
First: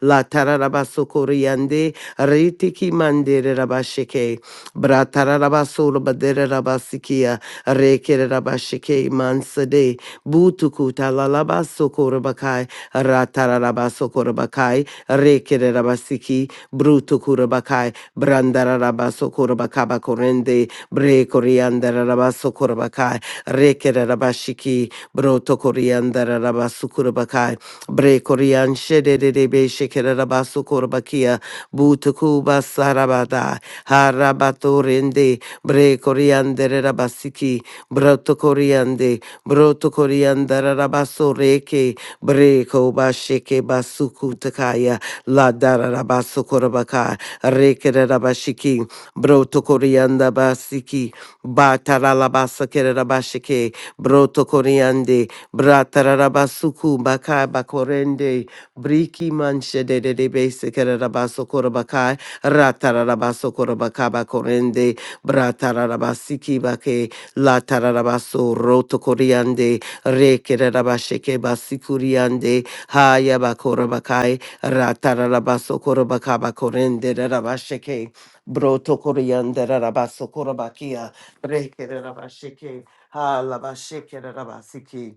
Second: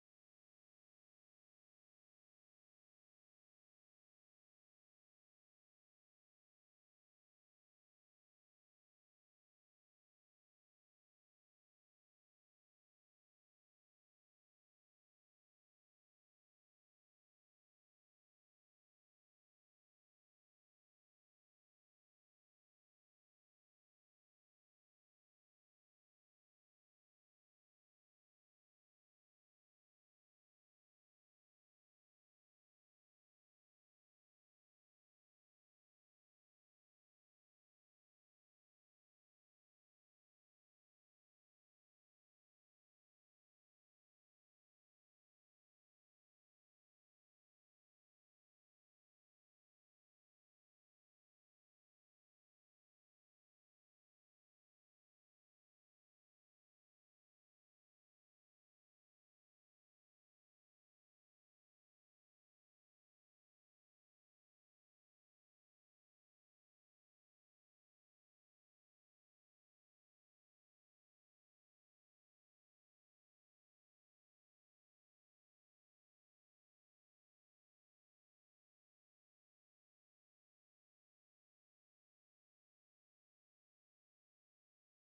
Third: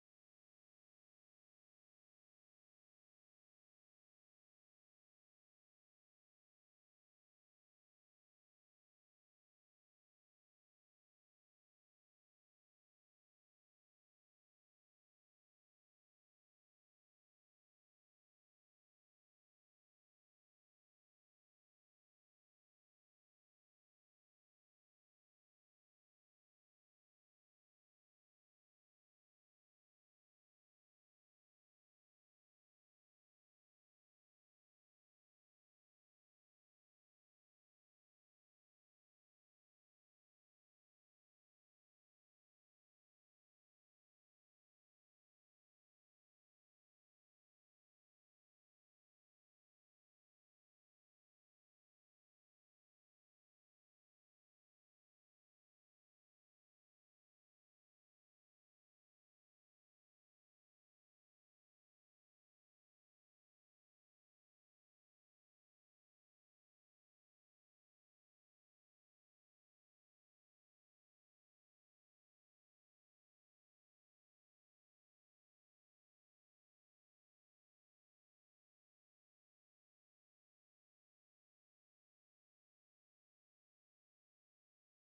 La tararabaso coriande, ritiki mandere rabashike, bratararabasolo badere rabasikia, rekere rabashike mansade, butuku talalabaso korabakai, ratarabaso korabakai, rekere rabasiki, brutu kurabakai, brandarabaso korabakaba korende, bre coriandarabaso korabakai, rekere rabashiki, broto coriandarabaso Bre Korean Shedebe Shekerabasu Korbakia Butukuba Sarabada Harabatorende Bre Korean Derabasiki Broto Koreande Broto Korean Darabaso Reke Bre Koba Sheke Basuku Takaya La Darabasu Korbaka Reke Rabashiki Broto Korean Dabasiki Bataralabasa Kerabashike Broto Koreande Bratarabasuku bakai bakorende briki manche de de de besekerabasokoro bakai ratarabasokoro bakai bakorende bratarabasiki bake latarabaso roto koriande rekerabasheke basikuriande haya bakoro bakai ratarabasokoro bakai bakorende rabasheke broto koriande rabasokoro bakia rekerabasheke halabasheke rabasiki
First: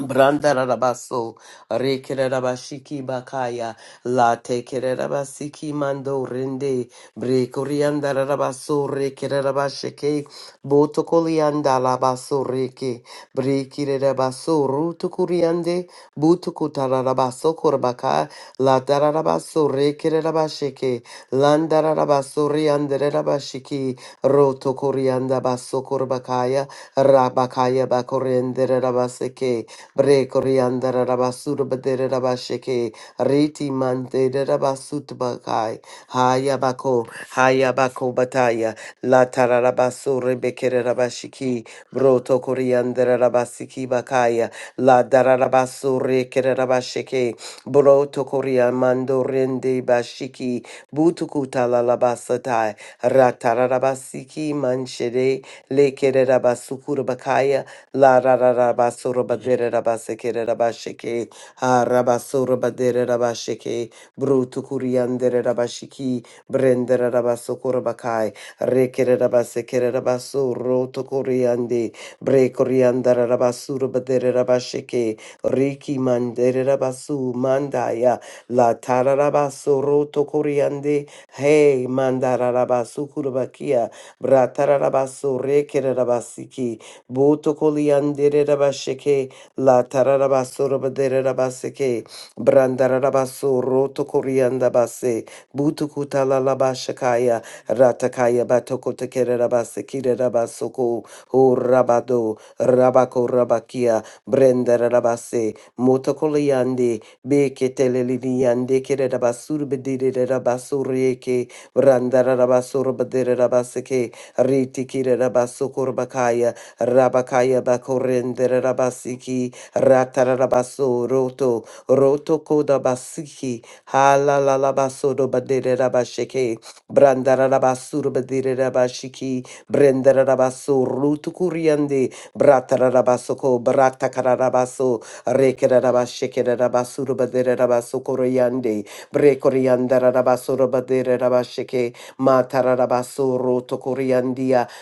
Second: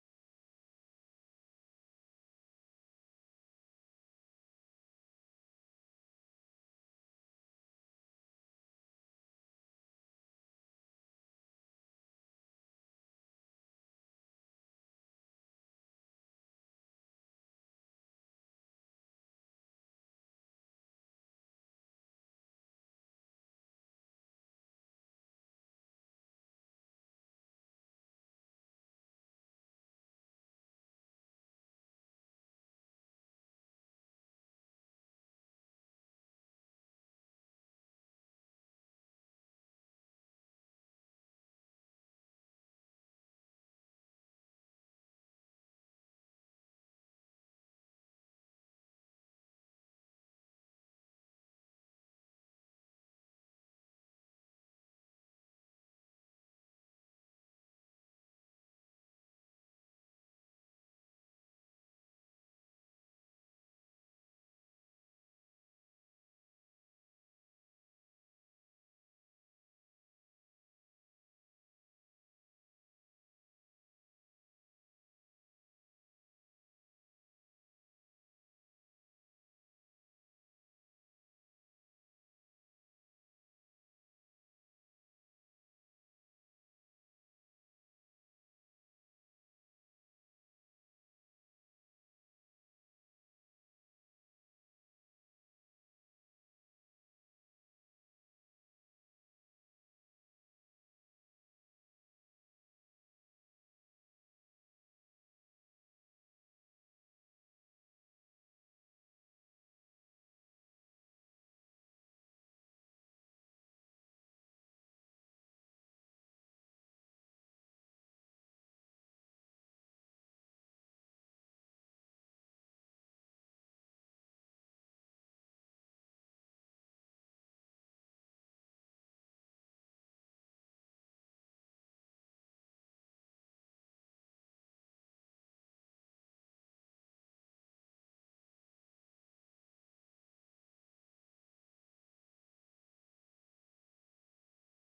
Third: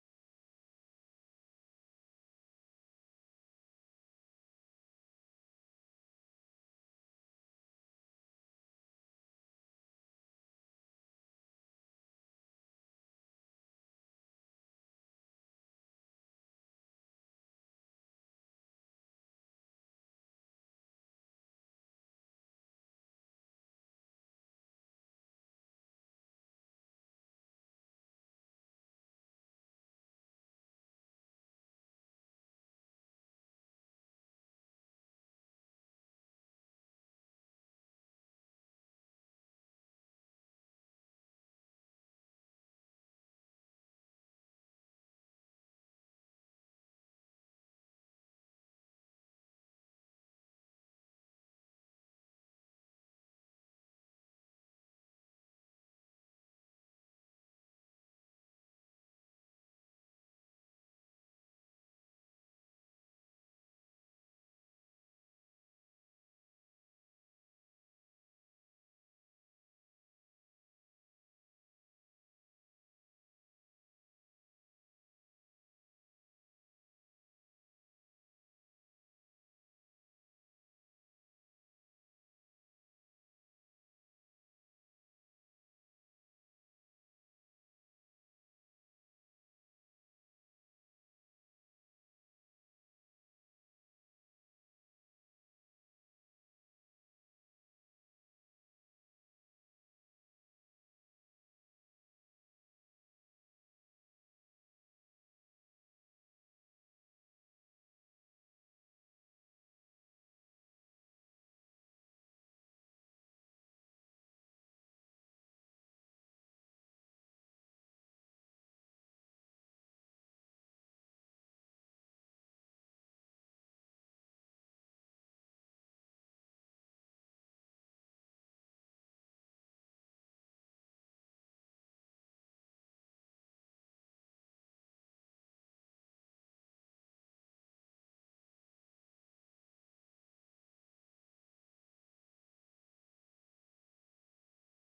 Brandarabaso, Rekerabashiki Bakaya, La Tekerabasiki Mando Rende, Brekoriandarabaso, Rekerabasheke, Botokolianda Labaso Reke, Brekirabaso, Rutukuriande, Butukutarabaso Korbaka, La Darabaso, Rekerabasheke, Landarabaso Riandarabashiki, Rotokorianda Baso Korbakaya, Rabakaya Bakorendere Rabaseke, Bre Coriandara Rabasura Badere Rabasheke, Reti Mandere Rabasutabakai, Hayabako, Hayabako Bataya, la tararabasure Bekere Rabashiki, Broto Coriandara Rabasiki Bakaya, La dararabasure Kere Rabasheke, Broto Coriamando Rende Bashiki, Butukuta la Lalabasatai, Ratarabasiki Manshere, Lekere Rabasukura Bakaya, La ra ra ra ba so ra ba de ra ra ba se ke ra ra ba she ke. Ha ra ba so ra ba de ra ra ba she ke. Bru tu ku ri an de ra ra ba shi ki. Bren de ra ra ba so ko ra ba kai. Re ke ra ra ba se ke ra ra ba so ro tu ku ri an de. Bre ku ri an da ra ra ba su ra ba de ra ra ba she ke. Ri ki man de ra ra ba su man da ya. La ta ra ra ba so ro tu ku ri an de. Hey man da ra ra ba su ku ra ba kia. Bra ta ra ra ba so re ke ra ra ba si ki. Boto koliandere rabasheke, la tararabaso rabadere rabaseke, brandarabaso roto korianda base, buto kutala labashakaya, ratakaya batoko tekere rabasekire rabasoko, o rabado, rabako rabakia, brandarabase, moto koliande, beketele lidiande kere rabasur bedire rabasureke, brandarabaso rabadere rabaseke, ritikire rabasokorbakaya, Rabakaya bakorendere rabasiki ratarabaso roto roto koda basiki halalalabaso do badere rabasheke brandarabasur badere rabashiki brendarabaso rutu kuriande bratarabasoko bratakarabaso rekerabasheke rabasur badere rabaso koryande brekoriandarabaso badere rabasheke matarabaso roto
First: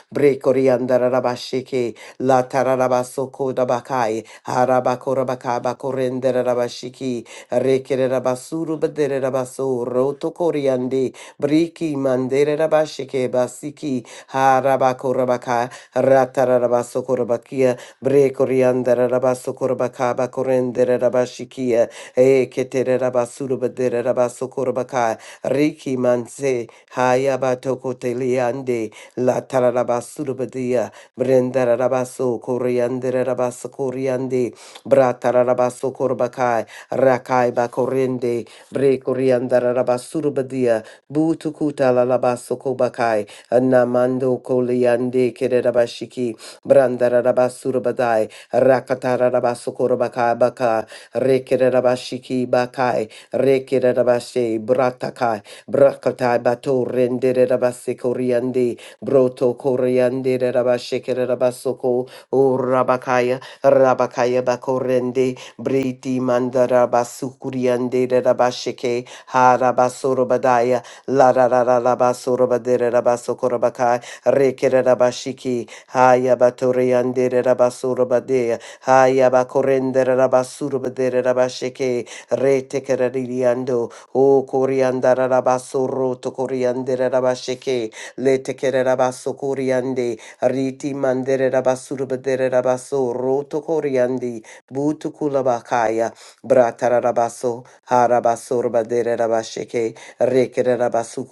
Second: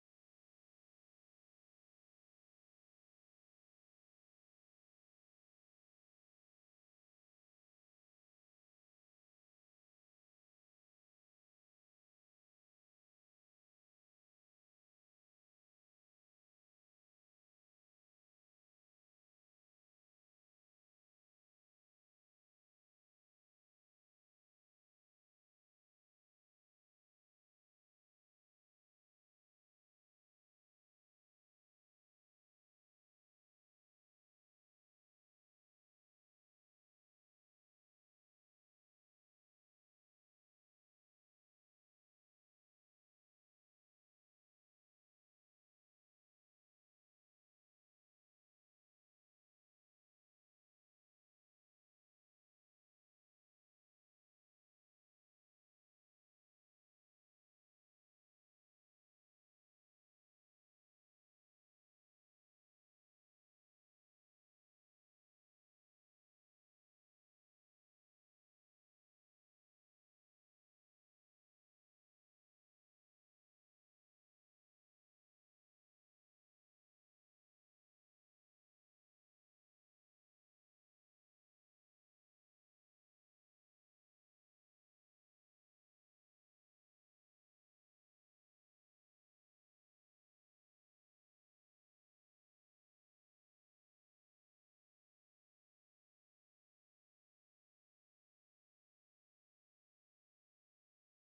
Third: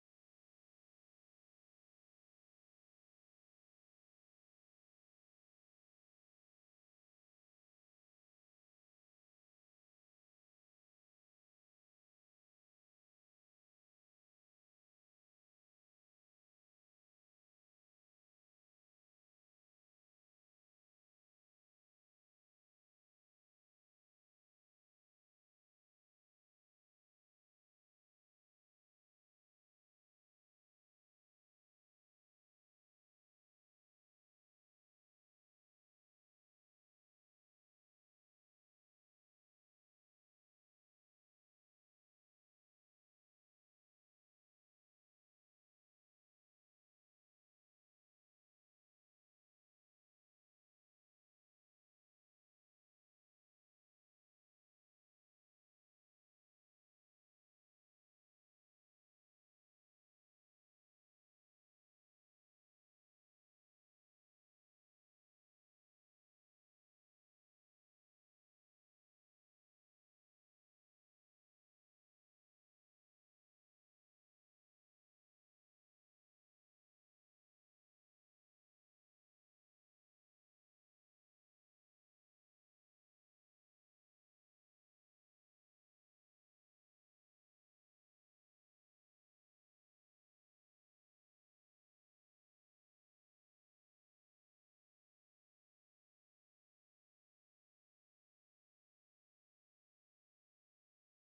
Bre Koriandarabashiki, La Tararabasoko Dabakai, Harabakorabakaba Korenderabashiki, Rekerabasuru Baderabaso, Roto Koriandi, Briki Manderabashiki, Basiki, Harabakorabaka, Ratarabasokorabakia, Bre Koriandarabasokorabakaba Korenderabashikia, Eketerabasuru Baderabasokorabaka, Riki Manse, Hayabatoko Teliande, La tararabasurubadia, brendarabaso, corianderabas coriande, bratarabaso corbakai, rakai bacorende, bre coriandarabasurubadia, butukuta lalabaso kobakai, anamando coliande, kererabashiki, brandarabasurubadai, rakatarabaso corbakai baka, rekerabashiki bakai, rekerabashe, bratakai, brakatai bato, renderabase coriande, Broto Koreande Rabashekere Rabasoko O Rabakaya Rabakaya Bakorende Briti Mandara Basukuriande Rabasheke Harabasoro Badaya La ra ra ra La Basoro Badere Rabasoko Rabakai Rekere Rabashiki Haya Batoriande Rabasoro Badea Haya Bakorende Rabasuro Badere Rabasheke Retekere Ririando O Korianda Rabasoro To Koriande Rabasheke letekere rabaso koriande riti mandere rabasuru bedere rabaso roto koriandi butu kulabakaya bratara rabaso harabaso rabadere rabasheke rekere rabasu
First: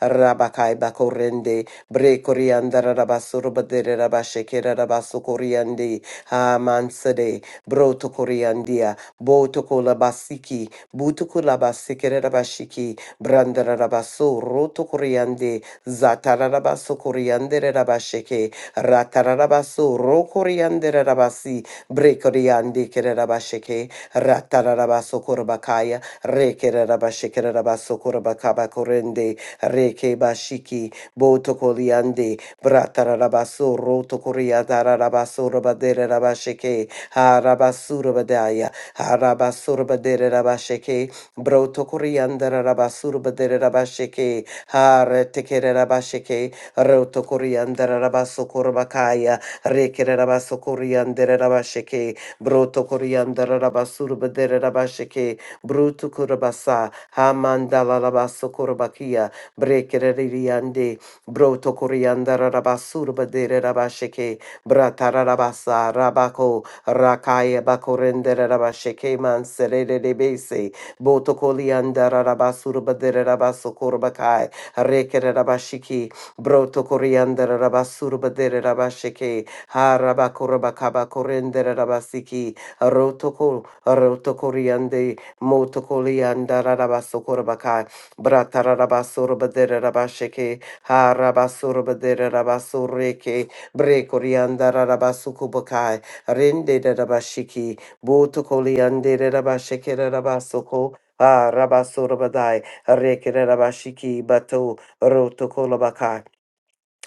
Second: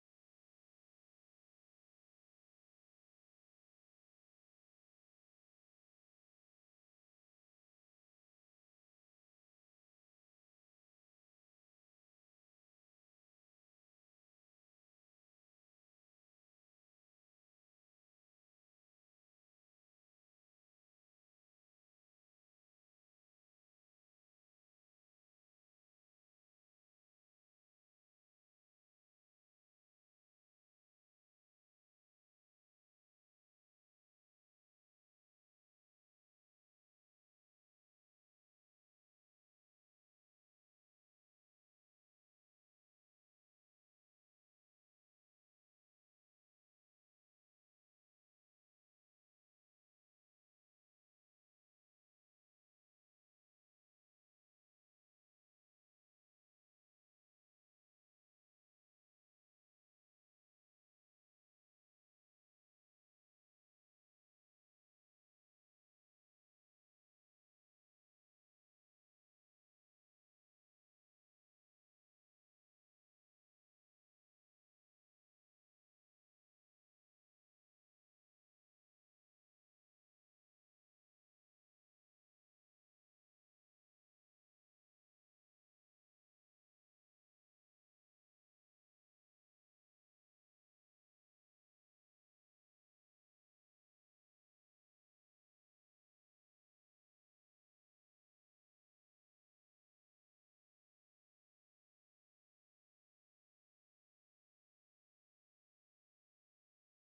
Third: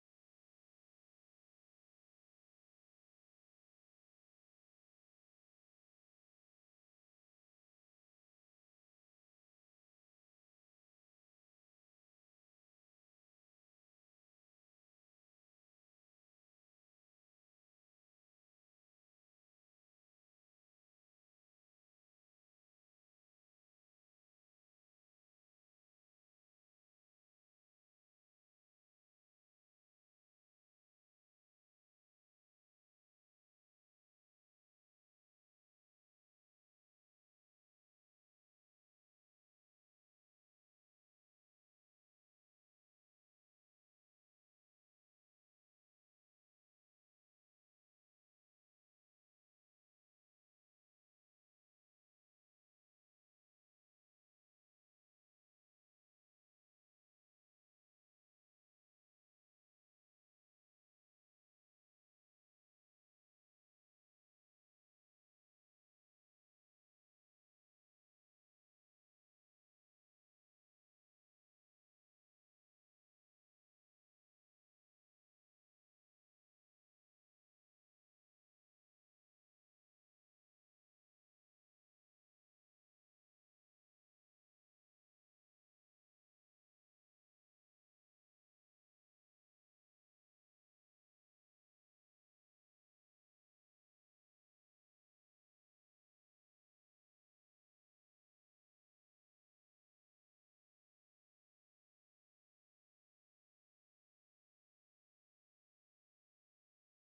rabakai bakorende bre koriandara rabaso rabadere rabasheke rabaso koriandi ha mansade broto koriandia boto kolabasiki butu kulabasiki rabashiki brandara rabaso roto koriande, Zatararabaso Coriander Rabasheke, Ratarabaso Rokoriander Rabasi, Brekoriandi Kerabasheke, Ratarabaso Corbacaya, Reke Rabasheke Rabaso Corbacaba Corende, Reke Bashiki, Boto Coliande, Bratarabaso Roto Coriatarabaso Rabadere Rabasheke, Harabasurabadaya, Harabasurabadere Rabasheke, Broto Coriander Rabasurabadere Rabasheke, ha retekere rabasheke roto koriandere rabaso korbakaya rekere rabaso koriandere rabasheke broto koriandere rabasurbedere rabasheke bruto korbasa ha mandala rabaso korbakia brekere ririande broto koriandere rabasurbedere rabasheke bratara rabasa rabako rakaya bakorendere rabasheke manserere debese boto koliandere rabasurba dere rabaso Rekere Rabashiki, Broto Coriander Rabasurba de Rabasheke, Harabakuraba Kaba Corendere Rabasiki, Rotoko, Rotokoriande, Motokolianda Rabasokorabaka, Bratarabasurba de Rabasheke, Harabasurba de Rabasureke, Brekorianda Rabasukubakai, Rende Rabashiki, Botokoliande Rabasheke Rabasoko, Ah, Rabba Surabadai. Harekerabashiki bato rotokolabaka.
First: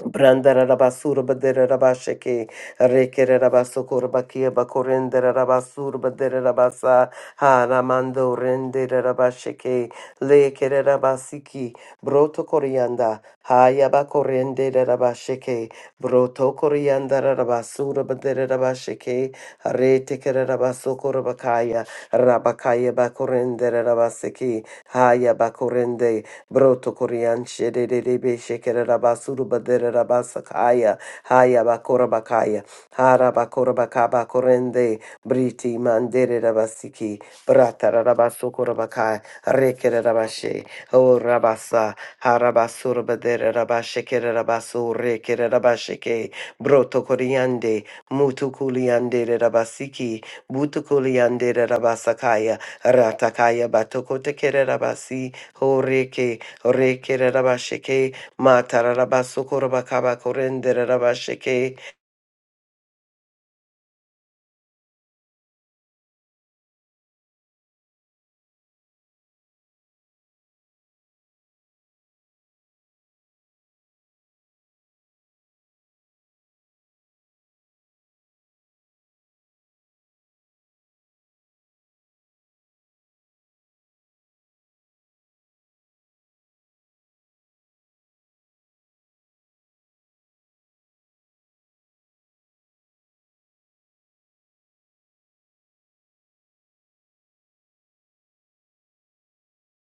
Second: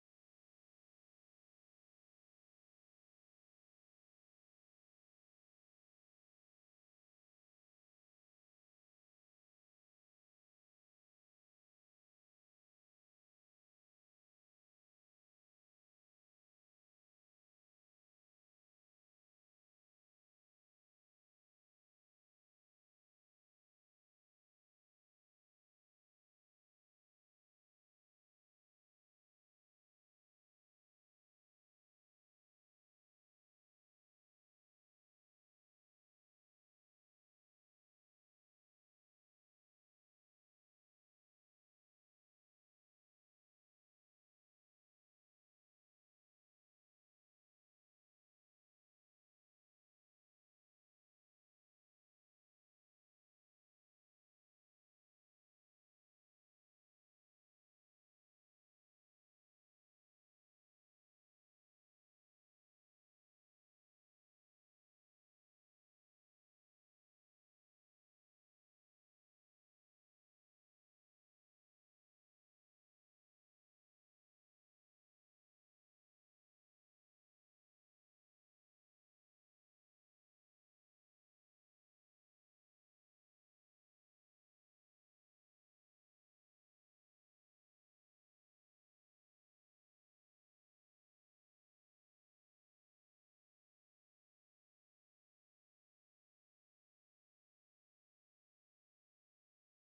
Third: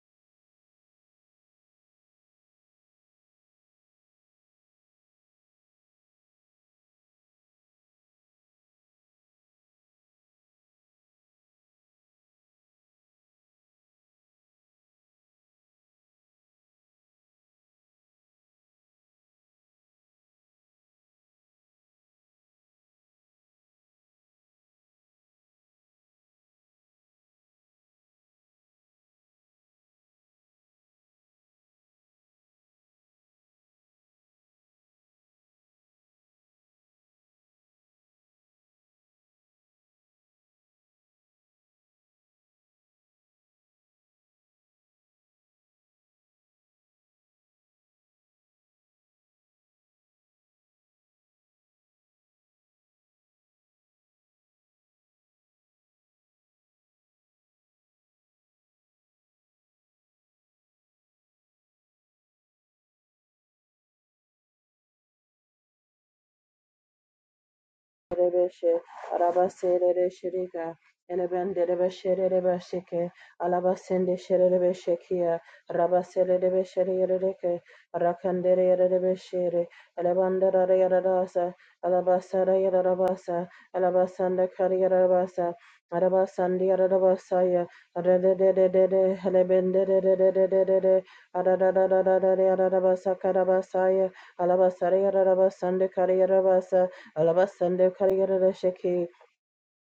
Brandarabasura baderabasheke. Harekerabasokurabakia bakorenderabasura baderabasa. Haramando renderabasheke. Lekerabasiki. Broto corianda. Hayabakorenderabasheke. Broto coriandarabasura baderabasheke. Haretekerabasokura bakaya. Rabakaya bakorenderabaseki. Haya bakorende. Broto Korean Shedebe Shekere Rabasuru Badere Rabasakaya Haya Bakora Bakaya Hara Bakora Bakaba Korende Briti Mandere Rabasiki Brata Rabasukura Bakai Rekere Rabashe O Rabasa Harabasura Badere Rabashekere Rabasu Rekere Rabasheke Broto Koreande Mutu Kuliande Rabasiki Butu Kuliande Rabasakaya Ratakaya Batoko Tekere Rabasi Horeke Orekererabashake, matararabasukorobakabakorendererabashake.
Rebeshe, Arabasere Shirika, Enebende Rebeshere Rebeshike, Alabasende Sherebeshekia, Rabasere Rebeshere Reke, Rakandere Rebeshere, Alabandara Yaradasa, Alabasara Yadarabasa, Alabasanda Kariarabasa, Arabasandi Yaradabasaya, Rededede, Helebende Rededede, Aradadadadadadadadadabasa Karabasaya, Alabasara Yadarabasanda Kariarabasa, Alabasando Karigarada Shake.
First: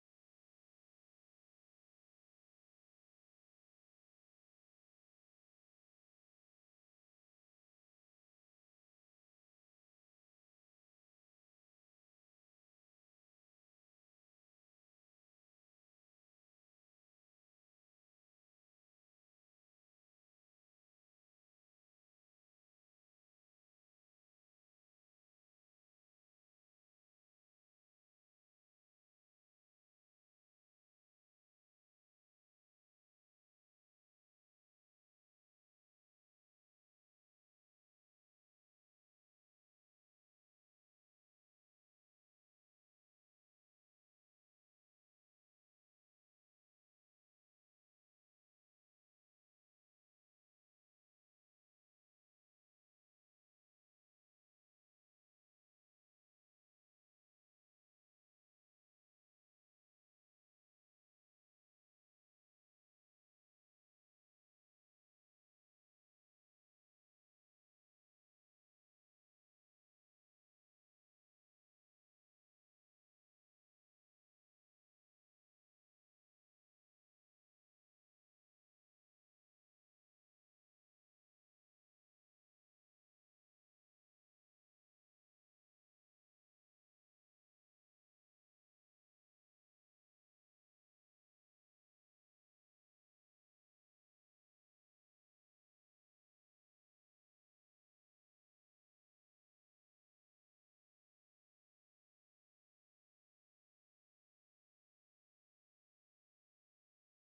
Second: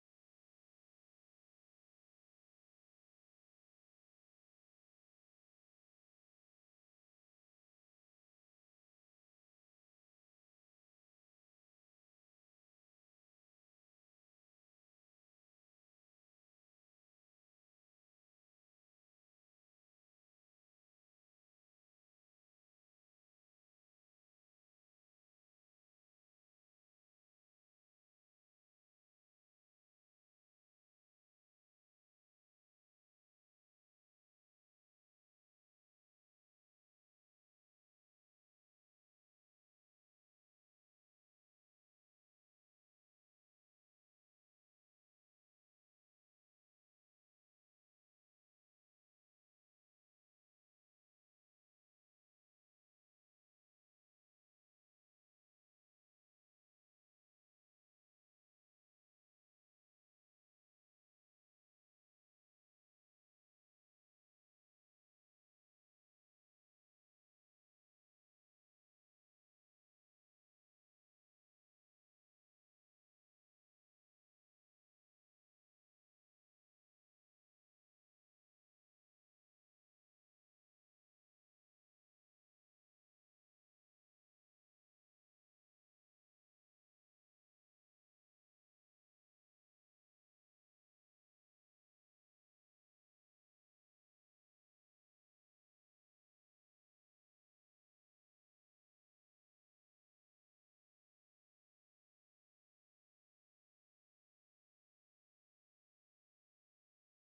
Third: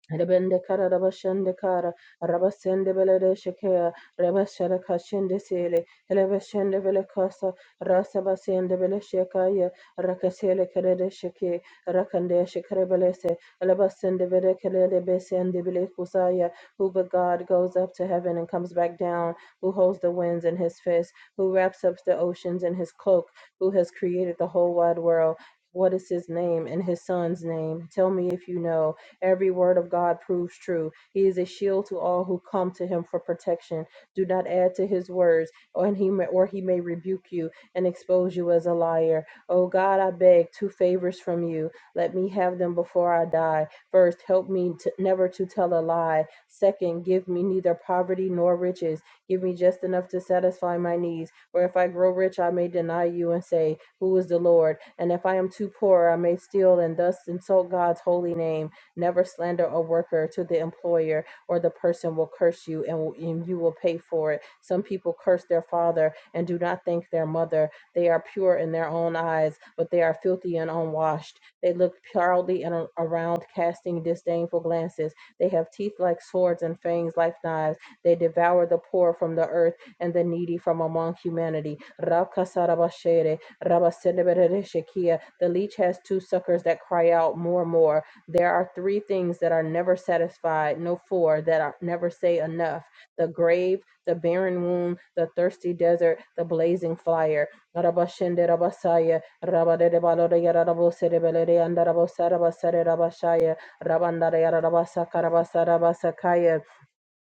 Rebende kara rabashende kara rabasende belede shekea rebashende kashende sele elebeshende bele kasa rasa basende bele shekaya rakasele kerede sheke rakande shekere belese elebasende bele kerede besende bele kusaya who but God goes up to heaven and comes back down who holds the winds in his fist who wraps up the oceans in his cloak who has created the whole wide world what is his name and his son's name? Tell me if you know. Every word of God proves true. He is a shield to all who come to him for protection. Do not add to his words, or and he may, or he may rebuke you and expose you as a liar. O God, I beg two favors from you. Let me have them before I die. First, help me to, never to tell a lie. Second, give me neither poverty nor riches. Give me just enough to satisfy my needs. For if I grow rich, I may deny you and say, Who is the Lord? And if I am too poor, I may steal and thus insult God's holy name. Never slander a worker to the employer, or the person will curse you and, will, and you will pay for it. Some people curse their father and do not thank their mother. They are pure in their own eyes, but they are filthy and unwashed. They look proudly and around, casting disdainful glances. They have teeth like swords and fangs like knives. They devour the poor from the earth and the needy from among humanity. Rakasarabashere, rabaseneberereshekia. The leech has two suckers that cry out more, more. There are three things that are never satisfied, no, four that are never say enough the grave, the barren womb, the thirsty desert, the blazing fire. Rabashende Rabasaya, Rabadede Balodaya Rabosedebelede and Rabosarabasare Rabashaya, Rabandare Rabasaka Rabasarabasakaya,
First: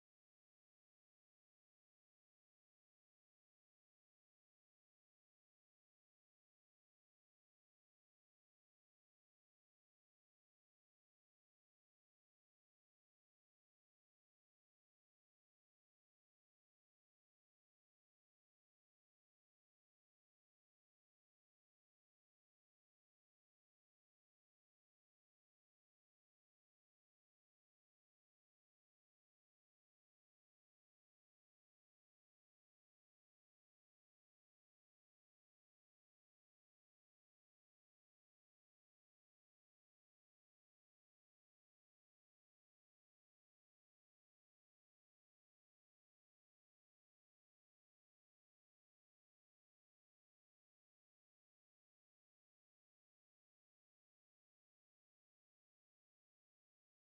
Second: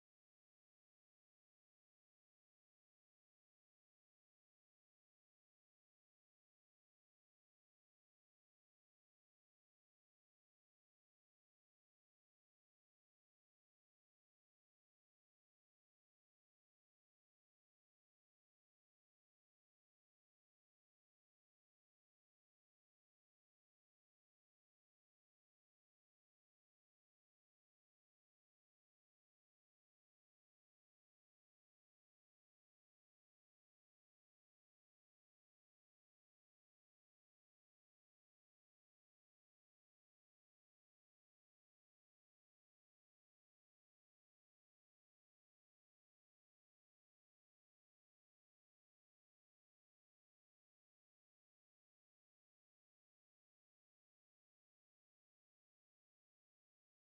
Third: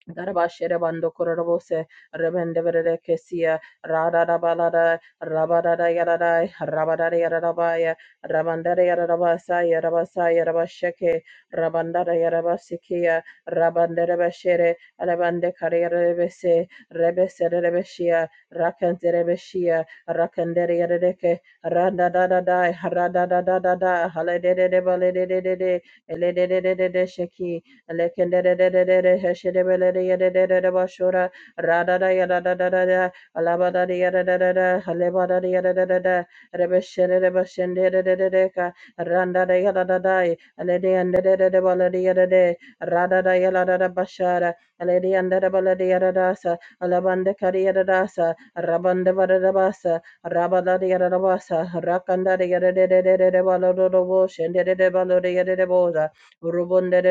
Garabashere bando kororobose rebende verere kesia rarara balada rabarara yarada rabarara yarabaya rabandara yarabasa yarabasa yarabasheke rabandara yarabasikia rabandere bashere alabande karere bese rebese rebeshia rakandere beshia rakandere yareke randa da da da rada da da da da halede de de balede de de de elede de de de de sheki Lekendedededede de, yedededede de Radada yadadadadada. Alabadada yadadadada. Halebadada de Rebeshedede bashendedededeka. Randada yadadadai. Alede yandededede balede yadade. Radada yadadada bashara. Alede yandada balede yadadasa. Alabande kari yadadasa. Rabande badadabasa. Rabadada yadadabasa. Rakandada yadadededede balododobo. Shendedede balode yadadeboza. God, we thank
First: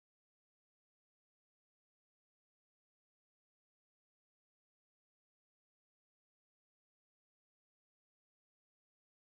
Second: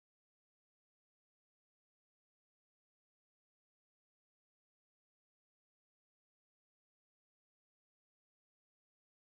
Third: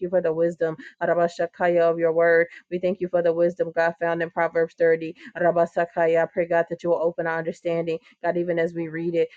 you for the wisdom Rabashakaya of your word. We thank you for the wisdom, God, found in Proverbs 30. Rabasakaya, I pray, God, that you will open our understanding, God, even as we read it.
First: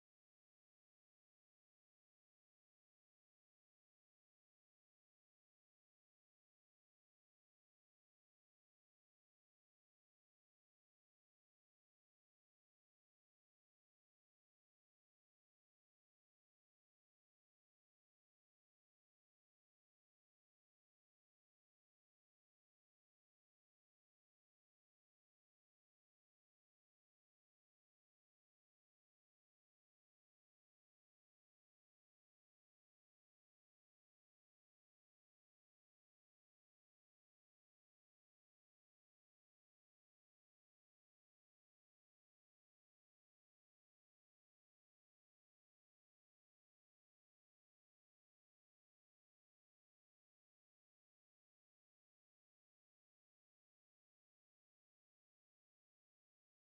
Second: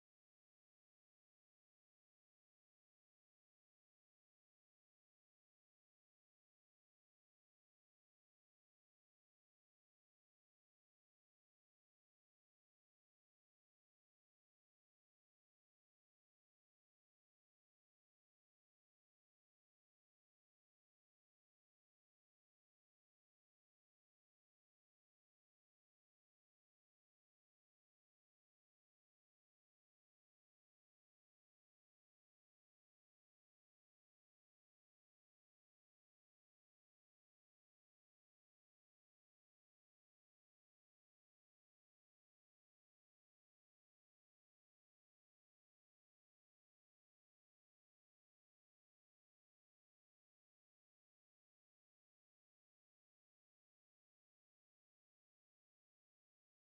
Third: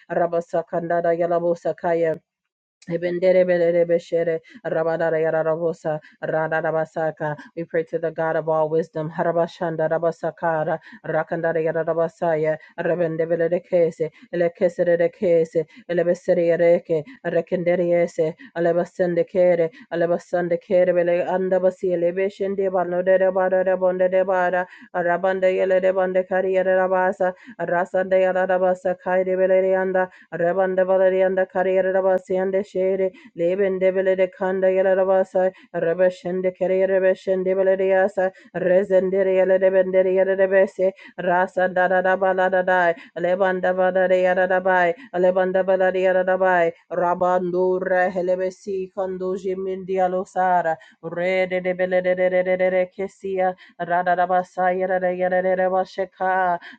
Ebenderebelebeshere, rabadarayararabosa, radarabasaka. We pray to the God of all wisdom. Harabashanda rabasakara, rakandarayararabasaya, rebendebelekese, elekeserekese, elebeserereke, rekenderiese, alebasendekere, alebasandekere, bele- andabasi, elebeshende, banoderebarebondedebara, rabandeyelebandekariyerebasa, rasandeyararabasa, Rabanda Valerianda Carriera Rabasianda Shere, Leben Debele de Kanda Yelarabasa, Rabashende Carriera Beshende Valeriasa, Resenderia Lebenderia de Besse, Rasa da da da ba la da da, Lebanda Valeria da da bai, Lebanda Valeria da da bai, Rabandura Helebesi Conduji Mindialosara, Re de de Bele de de de de Yera de Kessia, Rada da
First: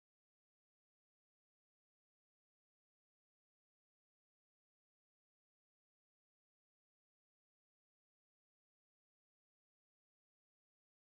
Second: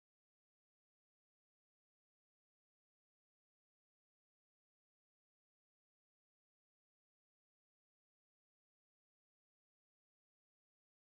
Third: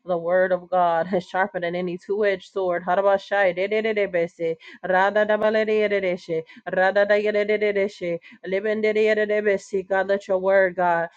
the word of God has sharpened than any two-edged sword. Harabashai dedededebese, radadabaledededeshe, radadayedededeshe, libendedededebese. God, let your word, God,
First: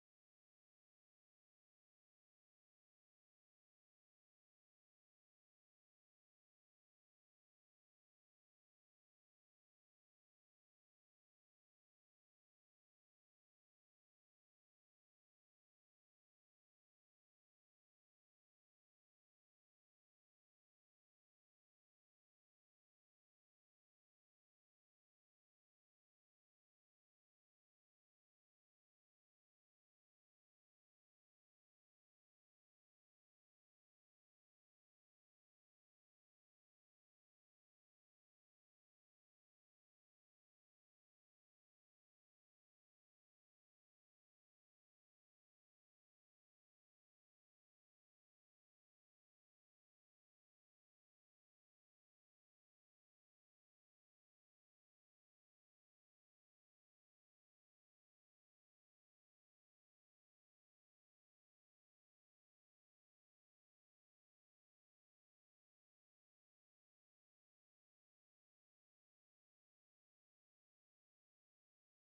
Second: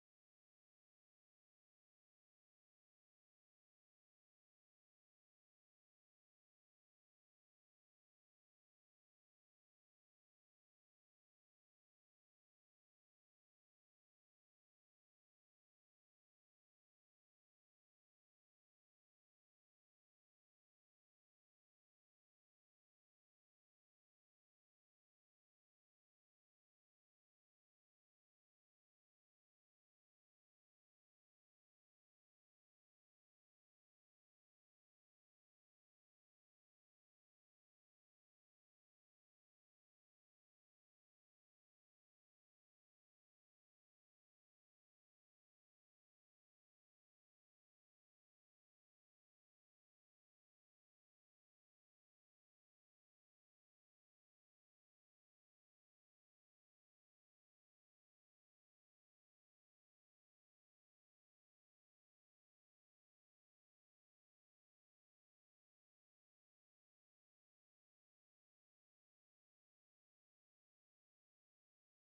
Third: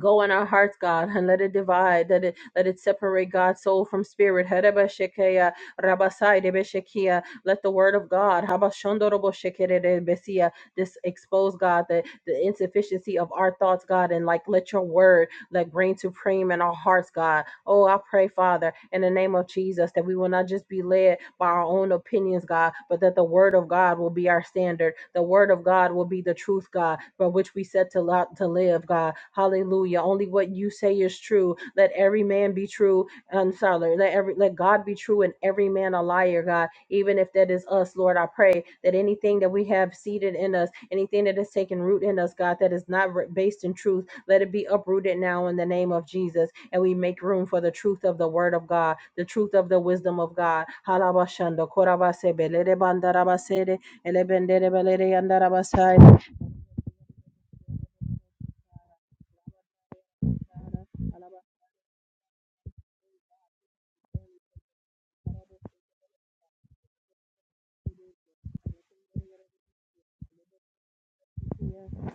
go in our hearts, God, and let it divide, let it let it separate God's soul from spirit. Harebashekeya, rabasai debeshekia. Let the word of God habashondoroboshekeredebesia, this expose, God, the, the insufficiency of our thoughts, God, and like let your word like bring to frame in our hearts, God. Oh, I pray, Father, in the name of Jesus, that we will not just be led by our own opinions, God, but that the word of God will be our standard. The word of God will be the truth, God, for which we set to, lo- to live, God. Hallelujah. Only what you say is true. Let every man be true. I'm sorry. Let every let God be true and every man a liar, God. Even if that is us, Lord, I pray that anything that we have seated in us, anything that has taken root in us, God, that is not re- based in truth, let it be uprooted now in the name of Jesus and we make room for the truth of the word of God, the truth of the wisdom of God. Halabashando, korabasebe, lerebandarabasede, elebenderebelereyandarabasaya.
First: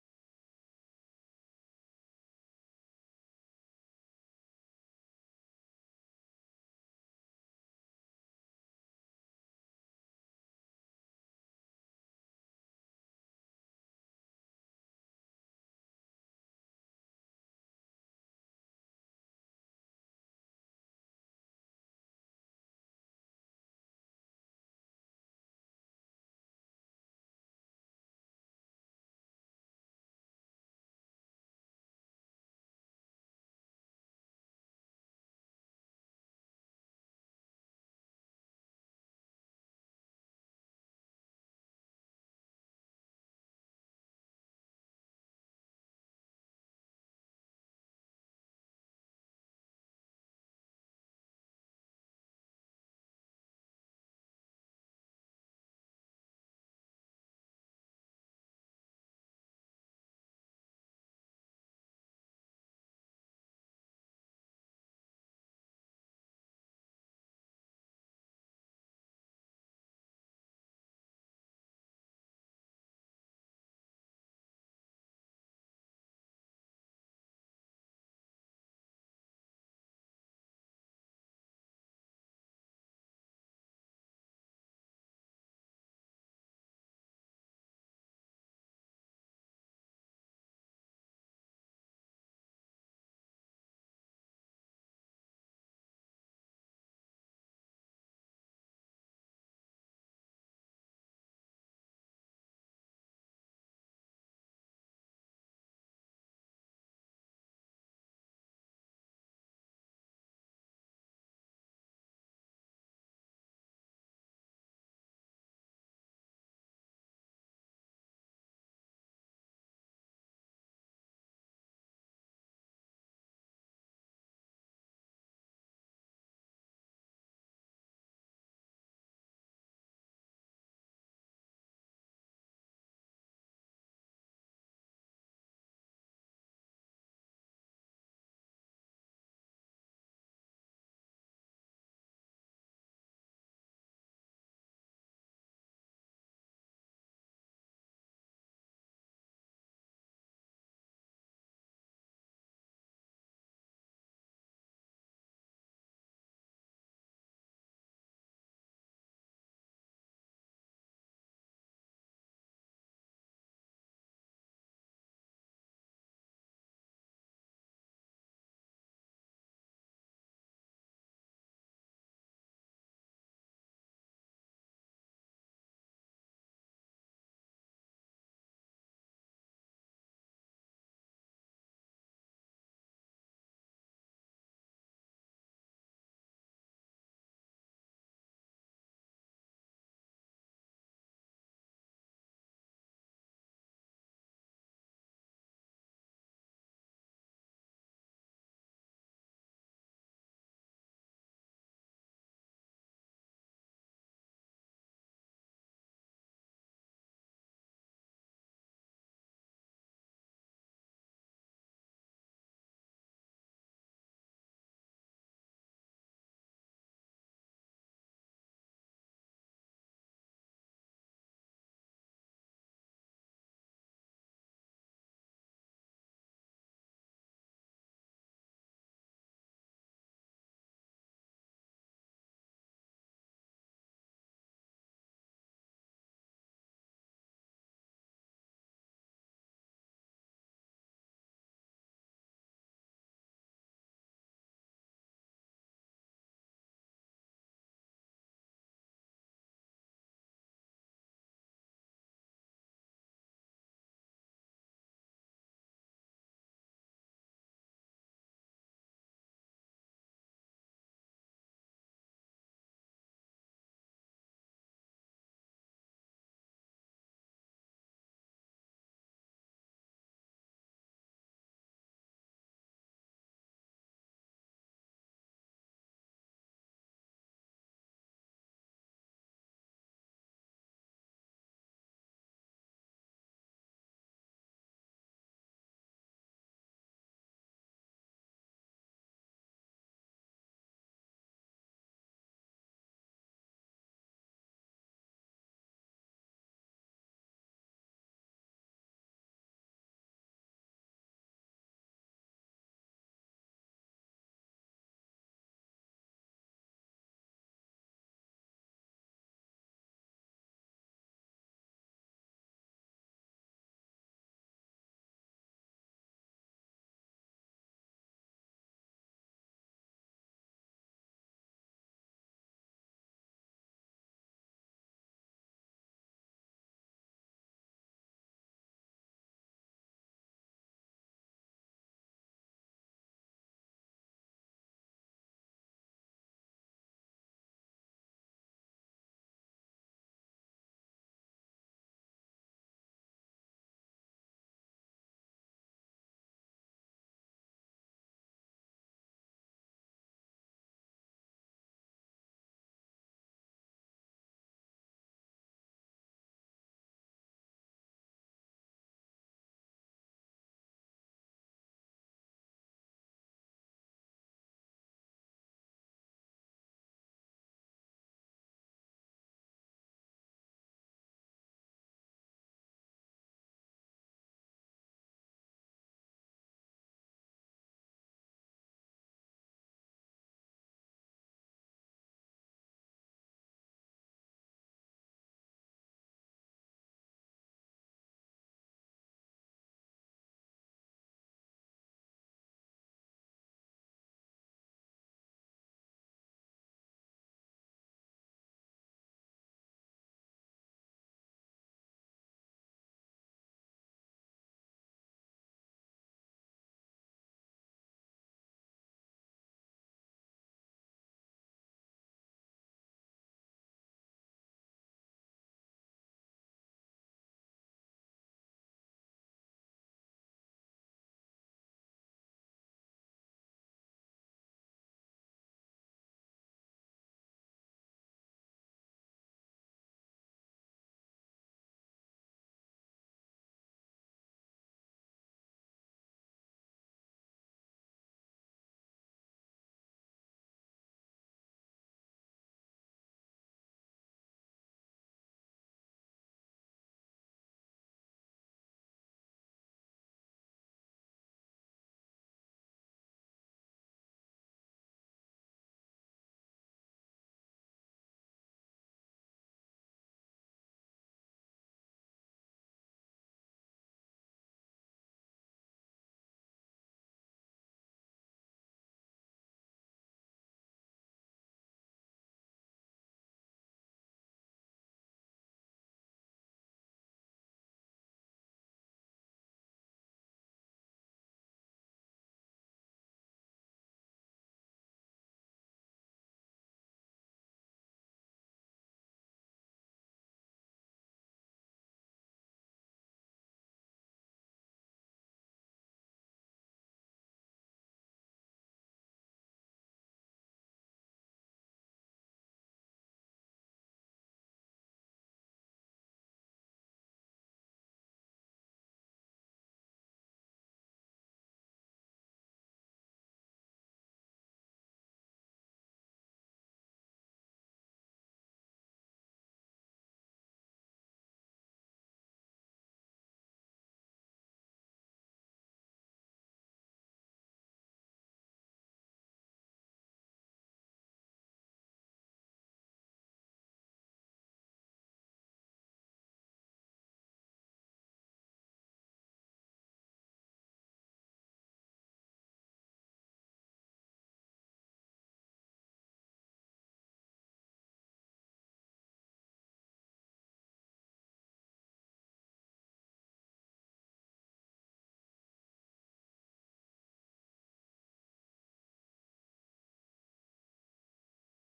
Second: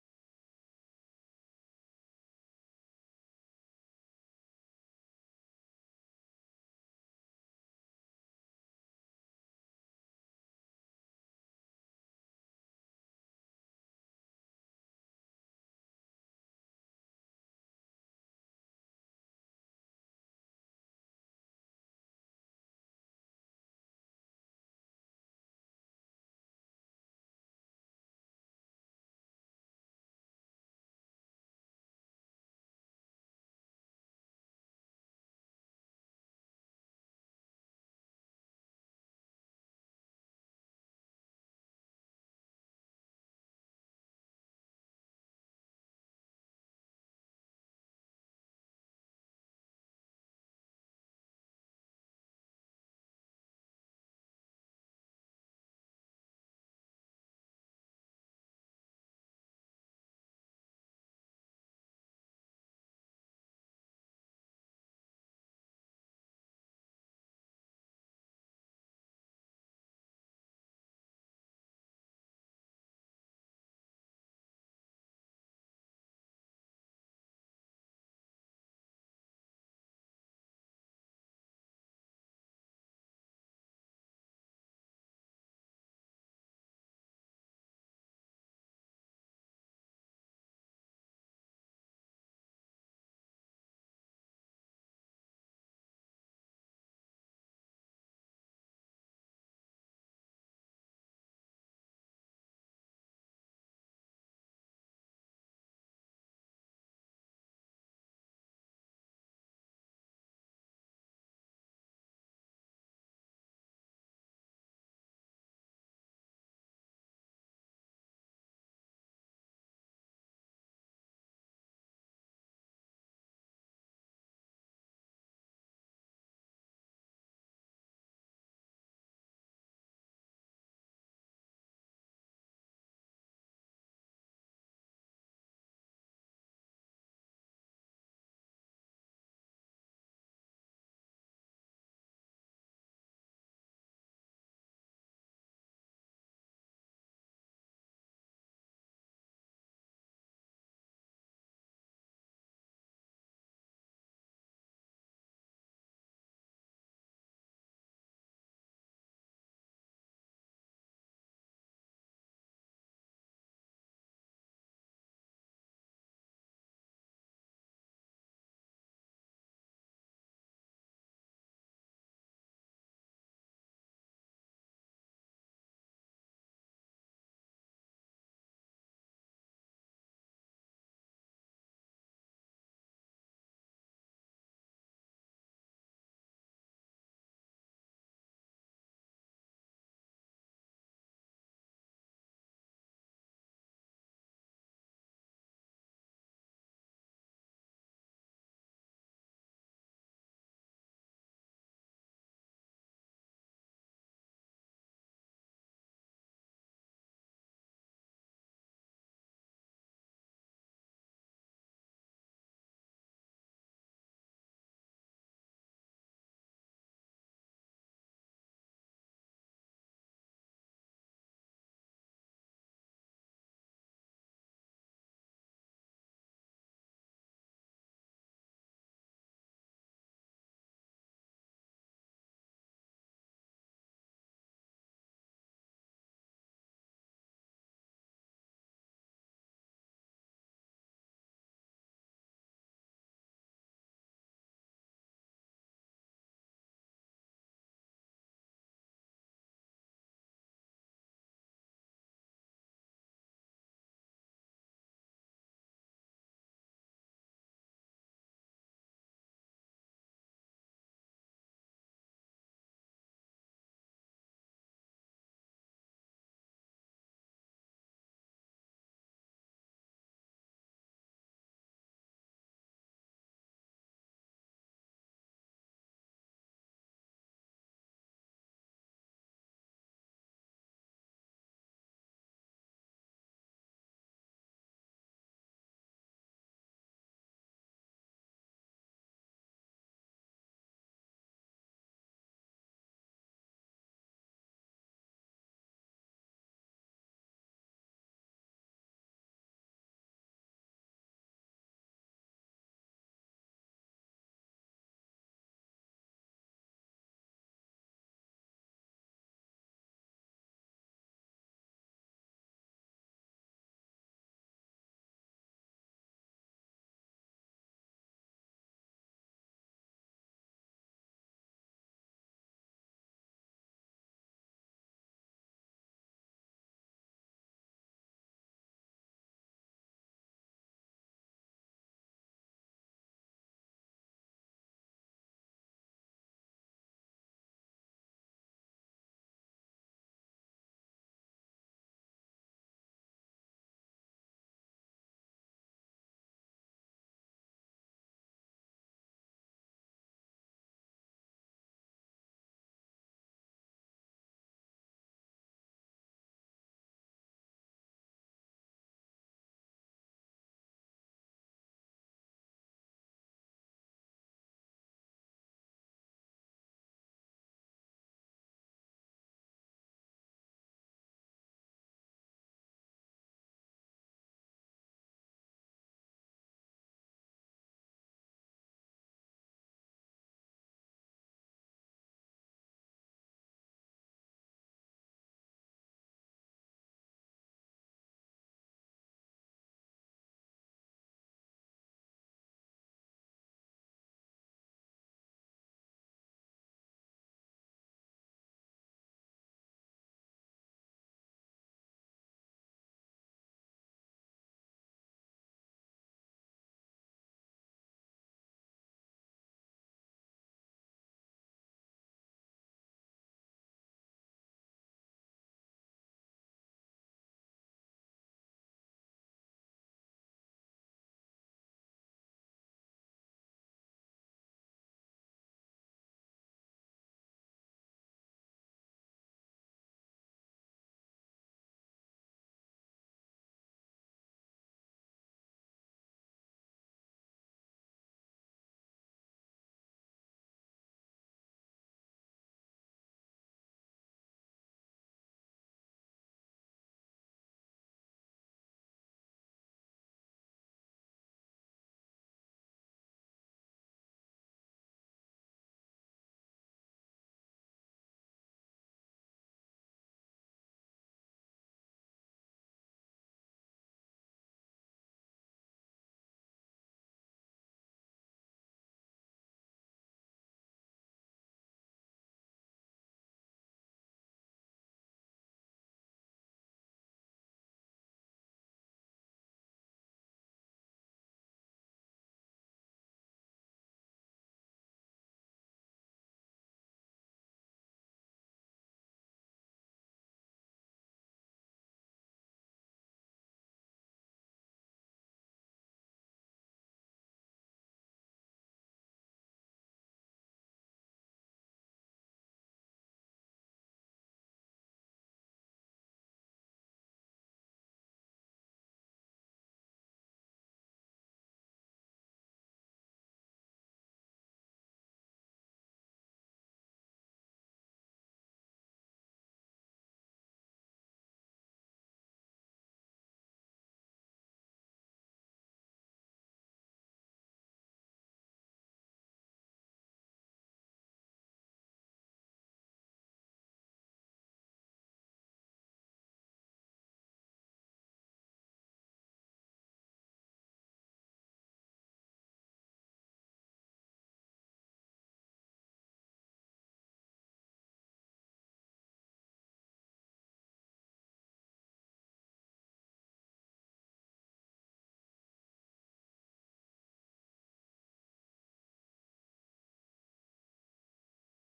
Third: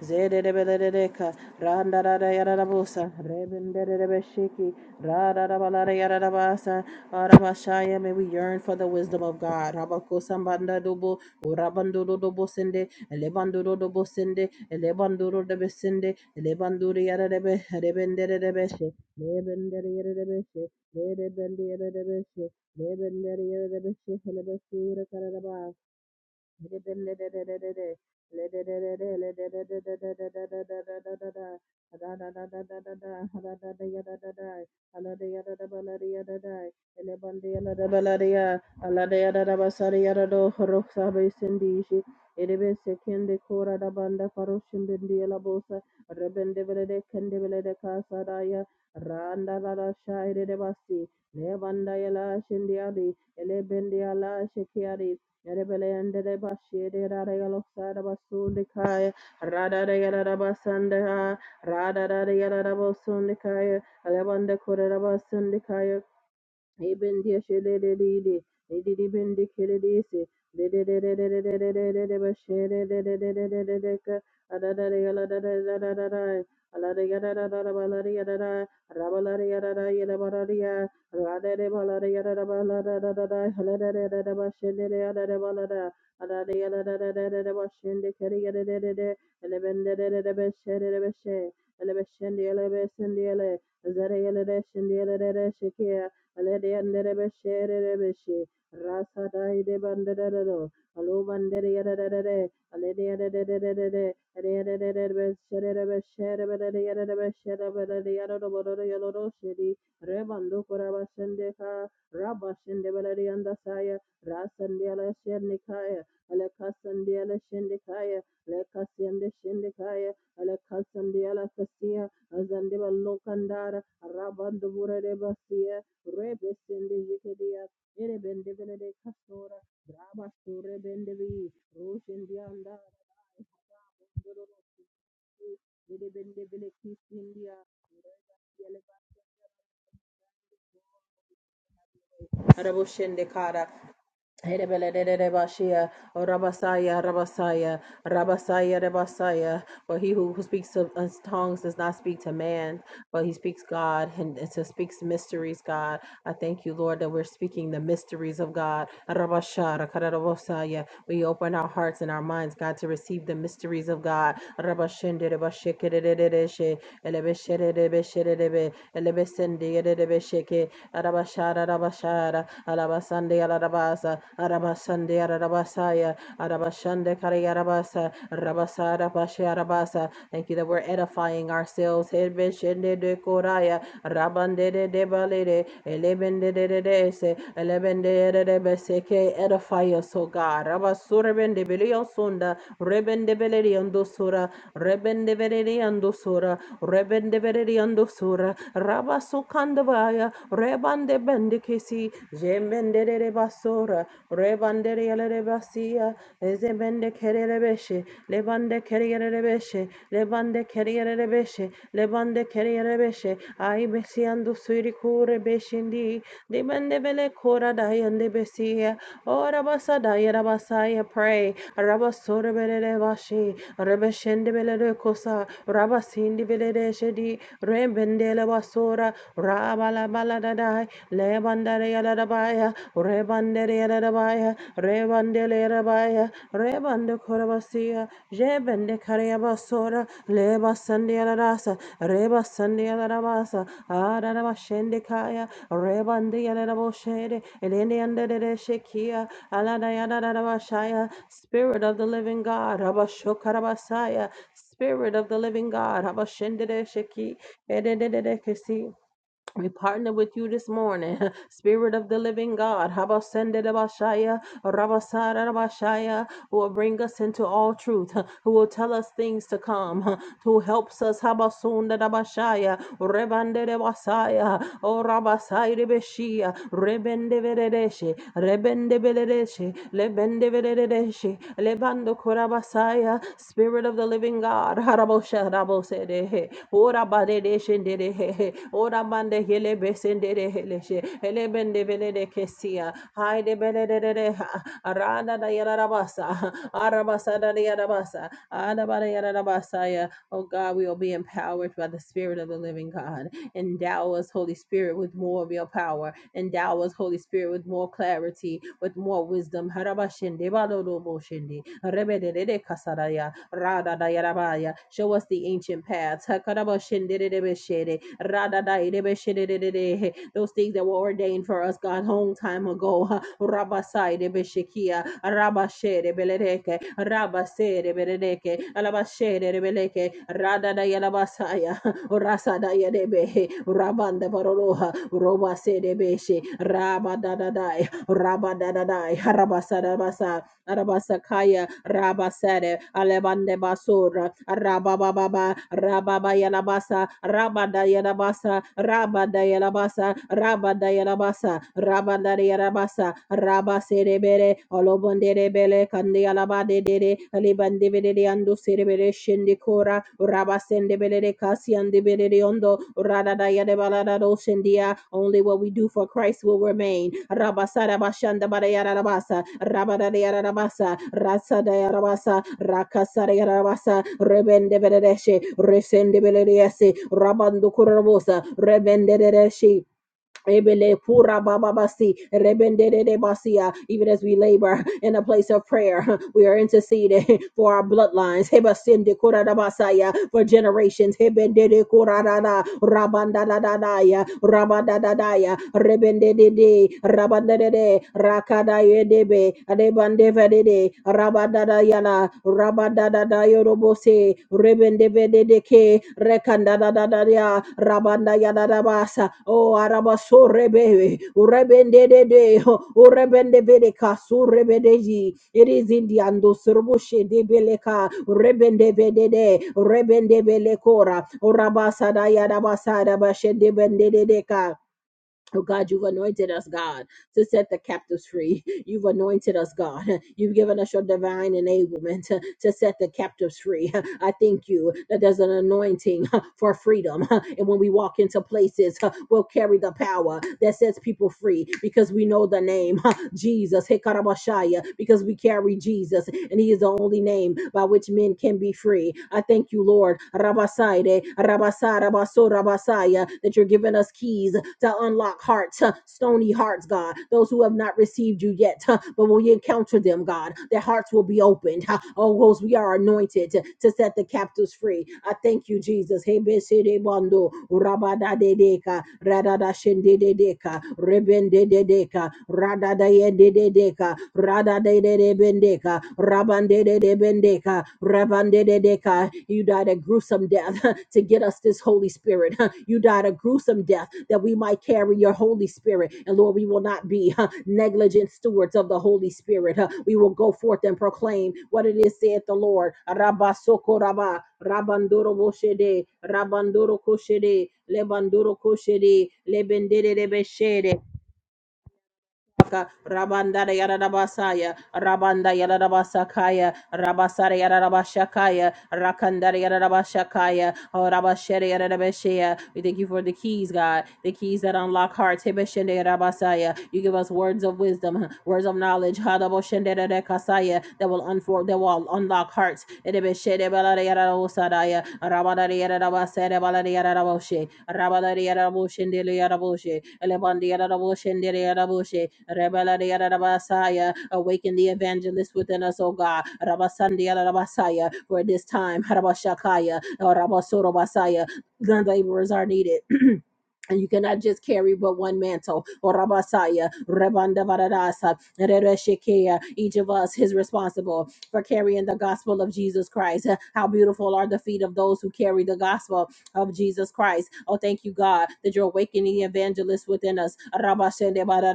Zede Zedebelereka, Randarada Yarabusa, Rebenderebeshiki, Radarabala Yarabasa, Arabashaya, may we yearn for the wisdom of God. Rabakosambanda Dubu, Urabanduru Dubusinde, Elebanduru Dubusinde, Elebanduru Debesinde, Elebanduru Yarebe, Rebenderebeshe, Rebenderebeshe, Rebenderebeshe, Rebenderebeshe, Helebesura Karabas. Randa la shaire de basi, levanda yala shindiali, elebendi ala shekiari, Yerebeleyandere bashiere rarayalosara basundikaya radarayara basandaya radarayara basundikaya alevande korera basundikaya Ibendiya şeleleliydi. Edili bendi keleliyse. Dededededededededede başedededededededeka. Adadada yaladadadadadadada. Alada yadadadada balada yadada. Rabalada yadada yadabarada ya. Radede balada yadada baladadadada. Haladadadada başedede yadada balada. Adada yaladadadadada başende kere yadadadada. Elebendededede beşedede beşe. Elebeşendi elebesindi ele. Zere yelede şindi yelede şekiye alede andere beshere rebeshe rasa dai de banderero alu bandere yadadadade alede yadadadadade ade yadadadade beshere rebeshere bedade yadadade beshere bedade yadadade bodoro yadadade shedi rebando kurabashende ka rabashende bedade yandasaya rasande ala shende kaya ala kasande ala shende kaya ala kasande shende kaya ala kasande azande balokandara rabando burade basiya Rebe sende jekedia, ere bende benede kastora, draba store bende bi, roshende anda, bende bende bele kisindia, reba yeleba Arabushende Kara. Hedebelelelebashia, or Rabasaya, Rabasaya, Rabasaya, Rabasaya. For he who, who speaks of us tongues does not speak to man, but he speaks God and, and so speaks mysteries, God. I thank you, Lord, that we're speaking the mysteries of God. Rabashara, Karabosaya. We open our hearts and our minds, God, to receive the mysteries of God. Rabashende, Rabashike, Elebeshede, Elebeshede, Elebeshede, Elebeshede, Arabashara Rabashara Arabasande Arabasa Arabasande Arabasaya Arabashande Karayarabasa Rabasara Pasharabasa. Thank you that we're edifying ourselves. Hebeshende de Koraya Rabande de Debalede Elebende de de de se Elebende de de beseke edify us, O God. Rabasurebende Belio Sunda Rebende Beledi Sura Rebende Beledi Sura Rebende Beledi Sura Rabasukandavaya rebande bende kesi jemende de basora rebande yelere basia ezebende kerere beshe lebande kerere beshe lebande kerere beshe lebande kerere beshe ay besiando suri kure beshindi dibende bele kora dayende besia ora basa dayera basaya pray rabasora bele bashi rebeshende bele kosa Rabasindi Vedere Shedi, Rebendele basora, Rabala Baladadai, Lebandere Yadabaya, Rebandere Yadabaya, Rebandele Yadabaya, Rebande Korabasia, Jebende Kariabasura, Leba Sandialarasa, Reba Sandialarabasa, Adarabashendikaya, Rebandi Yadaboshede, Elenianda de Shekia, Aladayadabashaya, Spirit of the Living God, Rabashokarabasaya. Spirit of the living God, Habashindere Shiki, Edededede Kisi. we partner with you this morning. Spirit of the living God, Habasendede Bashaya, Rabasara Rabashaya, who will bring us into all truth, who will tell us things to come, who helps us, Habasunda Dabashaya, Rebandede Basaya, O Rabasai Rebeshia, Rebende Beredeshe, Lebendevededeshi, Lebando Korabasaya, Spirit of the Living God, Harabosha Rabosedehe, Ora Badedeshendedehe, Ora Bande Helebesendedehe, Elebendevedekesia, Haide Bedededeha, Arada da Yarabasa, Arabasa da Yarabasa, Adabada Yarabasaya. Oh God, we will be empowered by the Spirit of the Living God. Endow us, Holy Spirit, with more of your power. Endow us, Holy Spirit, with more clarity with more wisdom. Harabashende baloloboshende. Rebedede kasaraya. Rada dayarabaya. Show us the ancient paths. Hakarabashendedebeshede. Rada dayedebeshededede. Those things that were ordained for us, God, long time ago. Rabasai de Beshekia, Rabashe de Beledeke, Rabase de Beledeke, Alabashe de Rada da Yalabasaya, Rasa da Yadebehe, Rabanda Baroloha, Robase de Beshe, Rabada da Rabadadadai, Harabasadabasa, Arabasakaya, Rabasade, Alebande Basura, Rabababa, Rababayalabasa, Rabadayanabasa, Rabadayanabasa, Rabadayanabasa, Rabadayanabasa, Rabaserebere, Olobonderebele, Kandialabade, Libandivide, Andu Serebere, Shindikora, Rabasende belede kasiande belede ondo. Radada yade balada doshendia. Only what we do for Christ will remain. Rabasada bashanda bada rabasa. Rabada rabasa. Rasada rabasa. Rakasada rabasa. Rebende belede Resende belede Rabando kurabosa. Rebende de Ebele pura baba basi, Even as we labor in a place of prayer, we are interceding for our bloodlines. Hebasinde kura For generations. Hebendede kura da da, rebendedede, rabandedede, rakada yedebe, rebandevadede, Rabada da da yorobose, rebende bede deke, rekanda da da da rekanda ya, Rabadadadayodobose, Rebendebedeke, Rekandadadadaya, Rabandayadadabasa, O Arabaso Rebebe, Urebendede, Urebendebedeka, Surebedeji, it is in the Ando Surbushe de Beleka, Rebendebedede, Rebendebelekora, Urabasa Dayadabasa, Dabashe Debendedeka. Oh God, you've anointed us, God to set the captives free. You've anointed us, God. You've given us your divine enablement to, to set the captives free. I thank you that there's an anointing uh, for freedom. And when we walk into places, uh, we'll carry the power that sets people free because we know the name uh, Jesus. Hekarabashaya, Because we carry Jesus, and He is the only name by which men can be free. I thank you, Lord. Rabasaide, Rabasa, Rabaso, Rabasaya, that you're giving us keys to unlock hearts hearts, huh, stony hearts, God, those who have not received you yet. huh, But when you encounter them, God, their hearts will be opened. huh. Oh, Rose, we are anointed to, to set the captives free. I thank you, Jesus. Hey, besede bando, rabada de deka, radada shende de deka, rebende de deka, radada yende de deka, radada de de bendeka, rabande de de bendeka, rabande de deka. You died a gruesome death to get us this Holy Spirit. You died a gruesome death that we might carry your Holy Spirit. And Lord, we will not be huh, negligent stewards of the Holy Spirit. huh. We will go forth and proclaim what it is, saith the Lord. Rabba soko rabba, rabandoro boshede, rabandoro koshede, lebandoro koshede, lebendere Rabanda Yarabasaya, Rabanda Yarabasakaya, Rabasara Yarabashakaya, rakandari Yarabashakaya, O Rabashere Yarabashaya. We thank you for the keys, God, the keys that unlock hearts. Hebeshende Yarabasaya. You give us words of wisdom, words of knowledge, Hadaboshende Rekasaya, that will unfold, that will unlock hearts. Ebeshede balari Yarabosadaya, Rabadare Yarabasere balari Yaraboshe, Rabadare Yaraboshende Yaraboshe, Elebandi Yaraboshe, Raboshe, Rebelade Rabasaya. Awaken the evangelist within us, O God. Rabasandi Rabasaya. For this time, Rabashakaya, or Rabasorobasaya. The laborers are needed. And you cannot just carry but one mantle. Orabasaya, Rebandavarasa, Rereshekea. Each of us is responsible for carrying the gospel of Jesus Christ. How beautiful are the feet of those who carry the gospel of Jesus Christ. Oh, thank you, God, that you're awakening evangelists within us. Rabba shende ba da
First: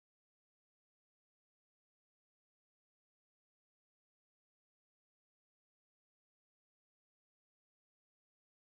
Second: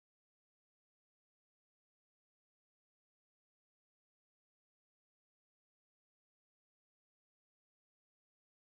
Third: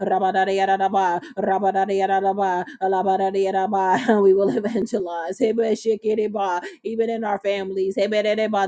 rabba da da ya rabba da da ya alaba da da ya We will evangelize. Hebe shekere ba, Even in our families. Hebe de de ba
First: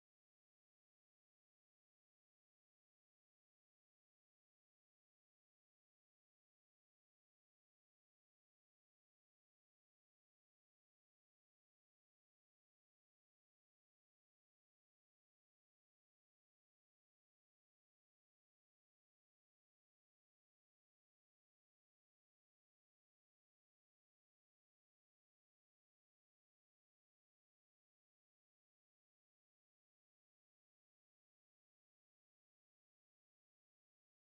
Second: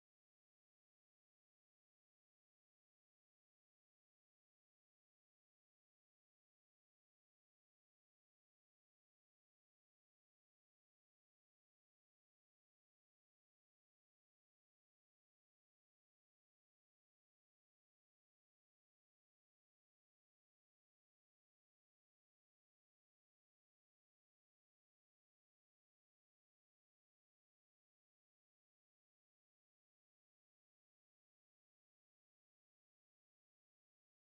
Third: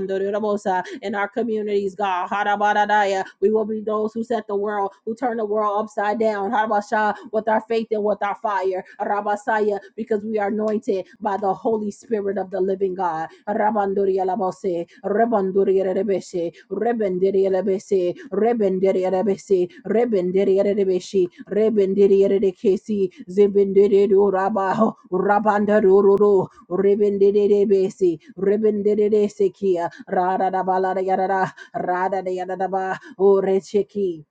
in our communities, God. Harabadadaya. We will be those who set the world, who turn the world upside down. Harabasha, with our faith and with our fire. Rabasaya, because we are anointed by the Holy Spirit of the living God. Rabanduria labose, rebanduria rebese, rebendiria rebese, rebendiria rebese, rebendiria rebese, rebendiria rebese, zebendiria rabaho, rabandaro, rebendiria rebese, rebendiria Ra da da ba la da ya da da. Ra da da ya da da ba. O re ki.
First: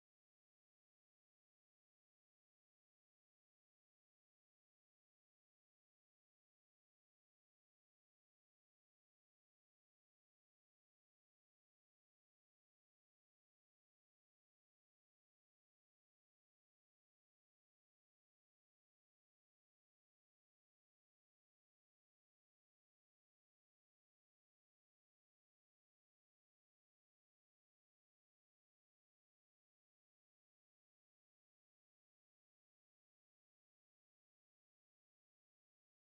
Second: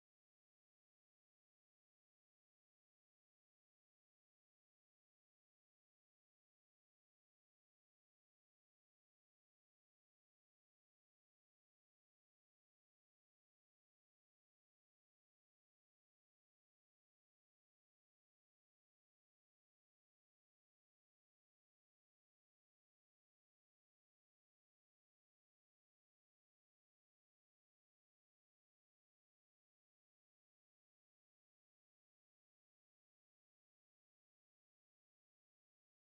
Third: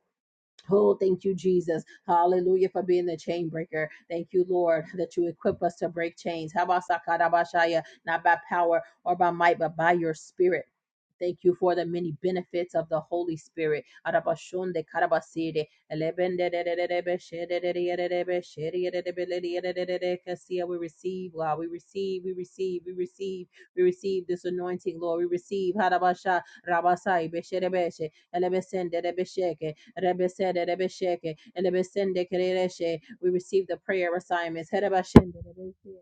Oh, thank you, Jesus. Hallelujah for being the chain breaker. Thank you, Lord, that you equip us to break chains. Habasakarabashaya, Not by power or by might, but by your spirit. Thank you for the many benefits of the Holy Spirit. Arabashunde karabasire, elebendedededebe, shededededebe, shededededebe, kasia. We receive, God. We receive, we receive, we receive, we receive this anointing, Lord. We receive. Harabasha, rabasai, besherebeshe, elebesendedebesheke, Rebesede, Rebesheke, Elebesende, Kerereshe. We receive the prayer assignments. Herebashende, Rebeshe.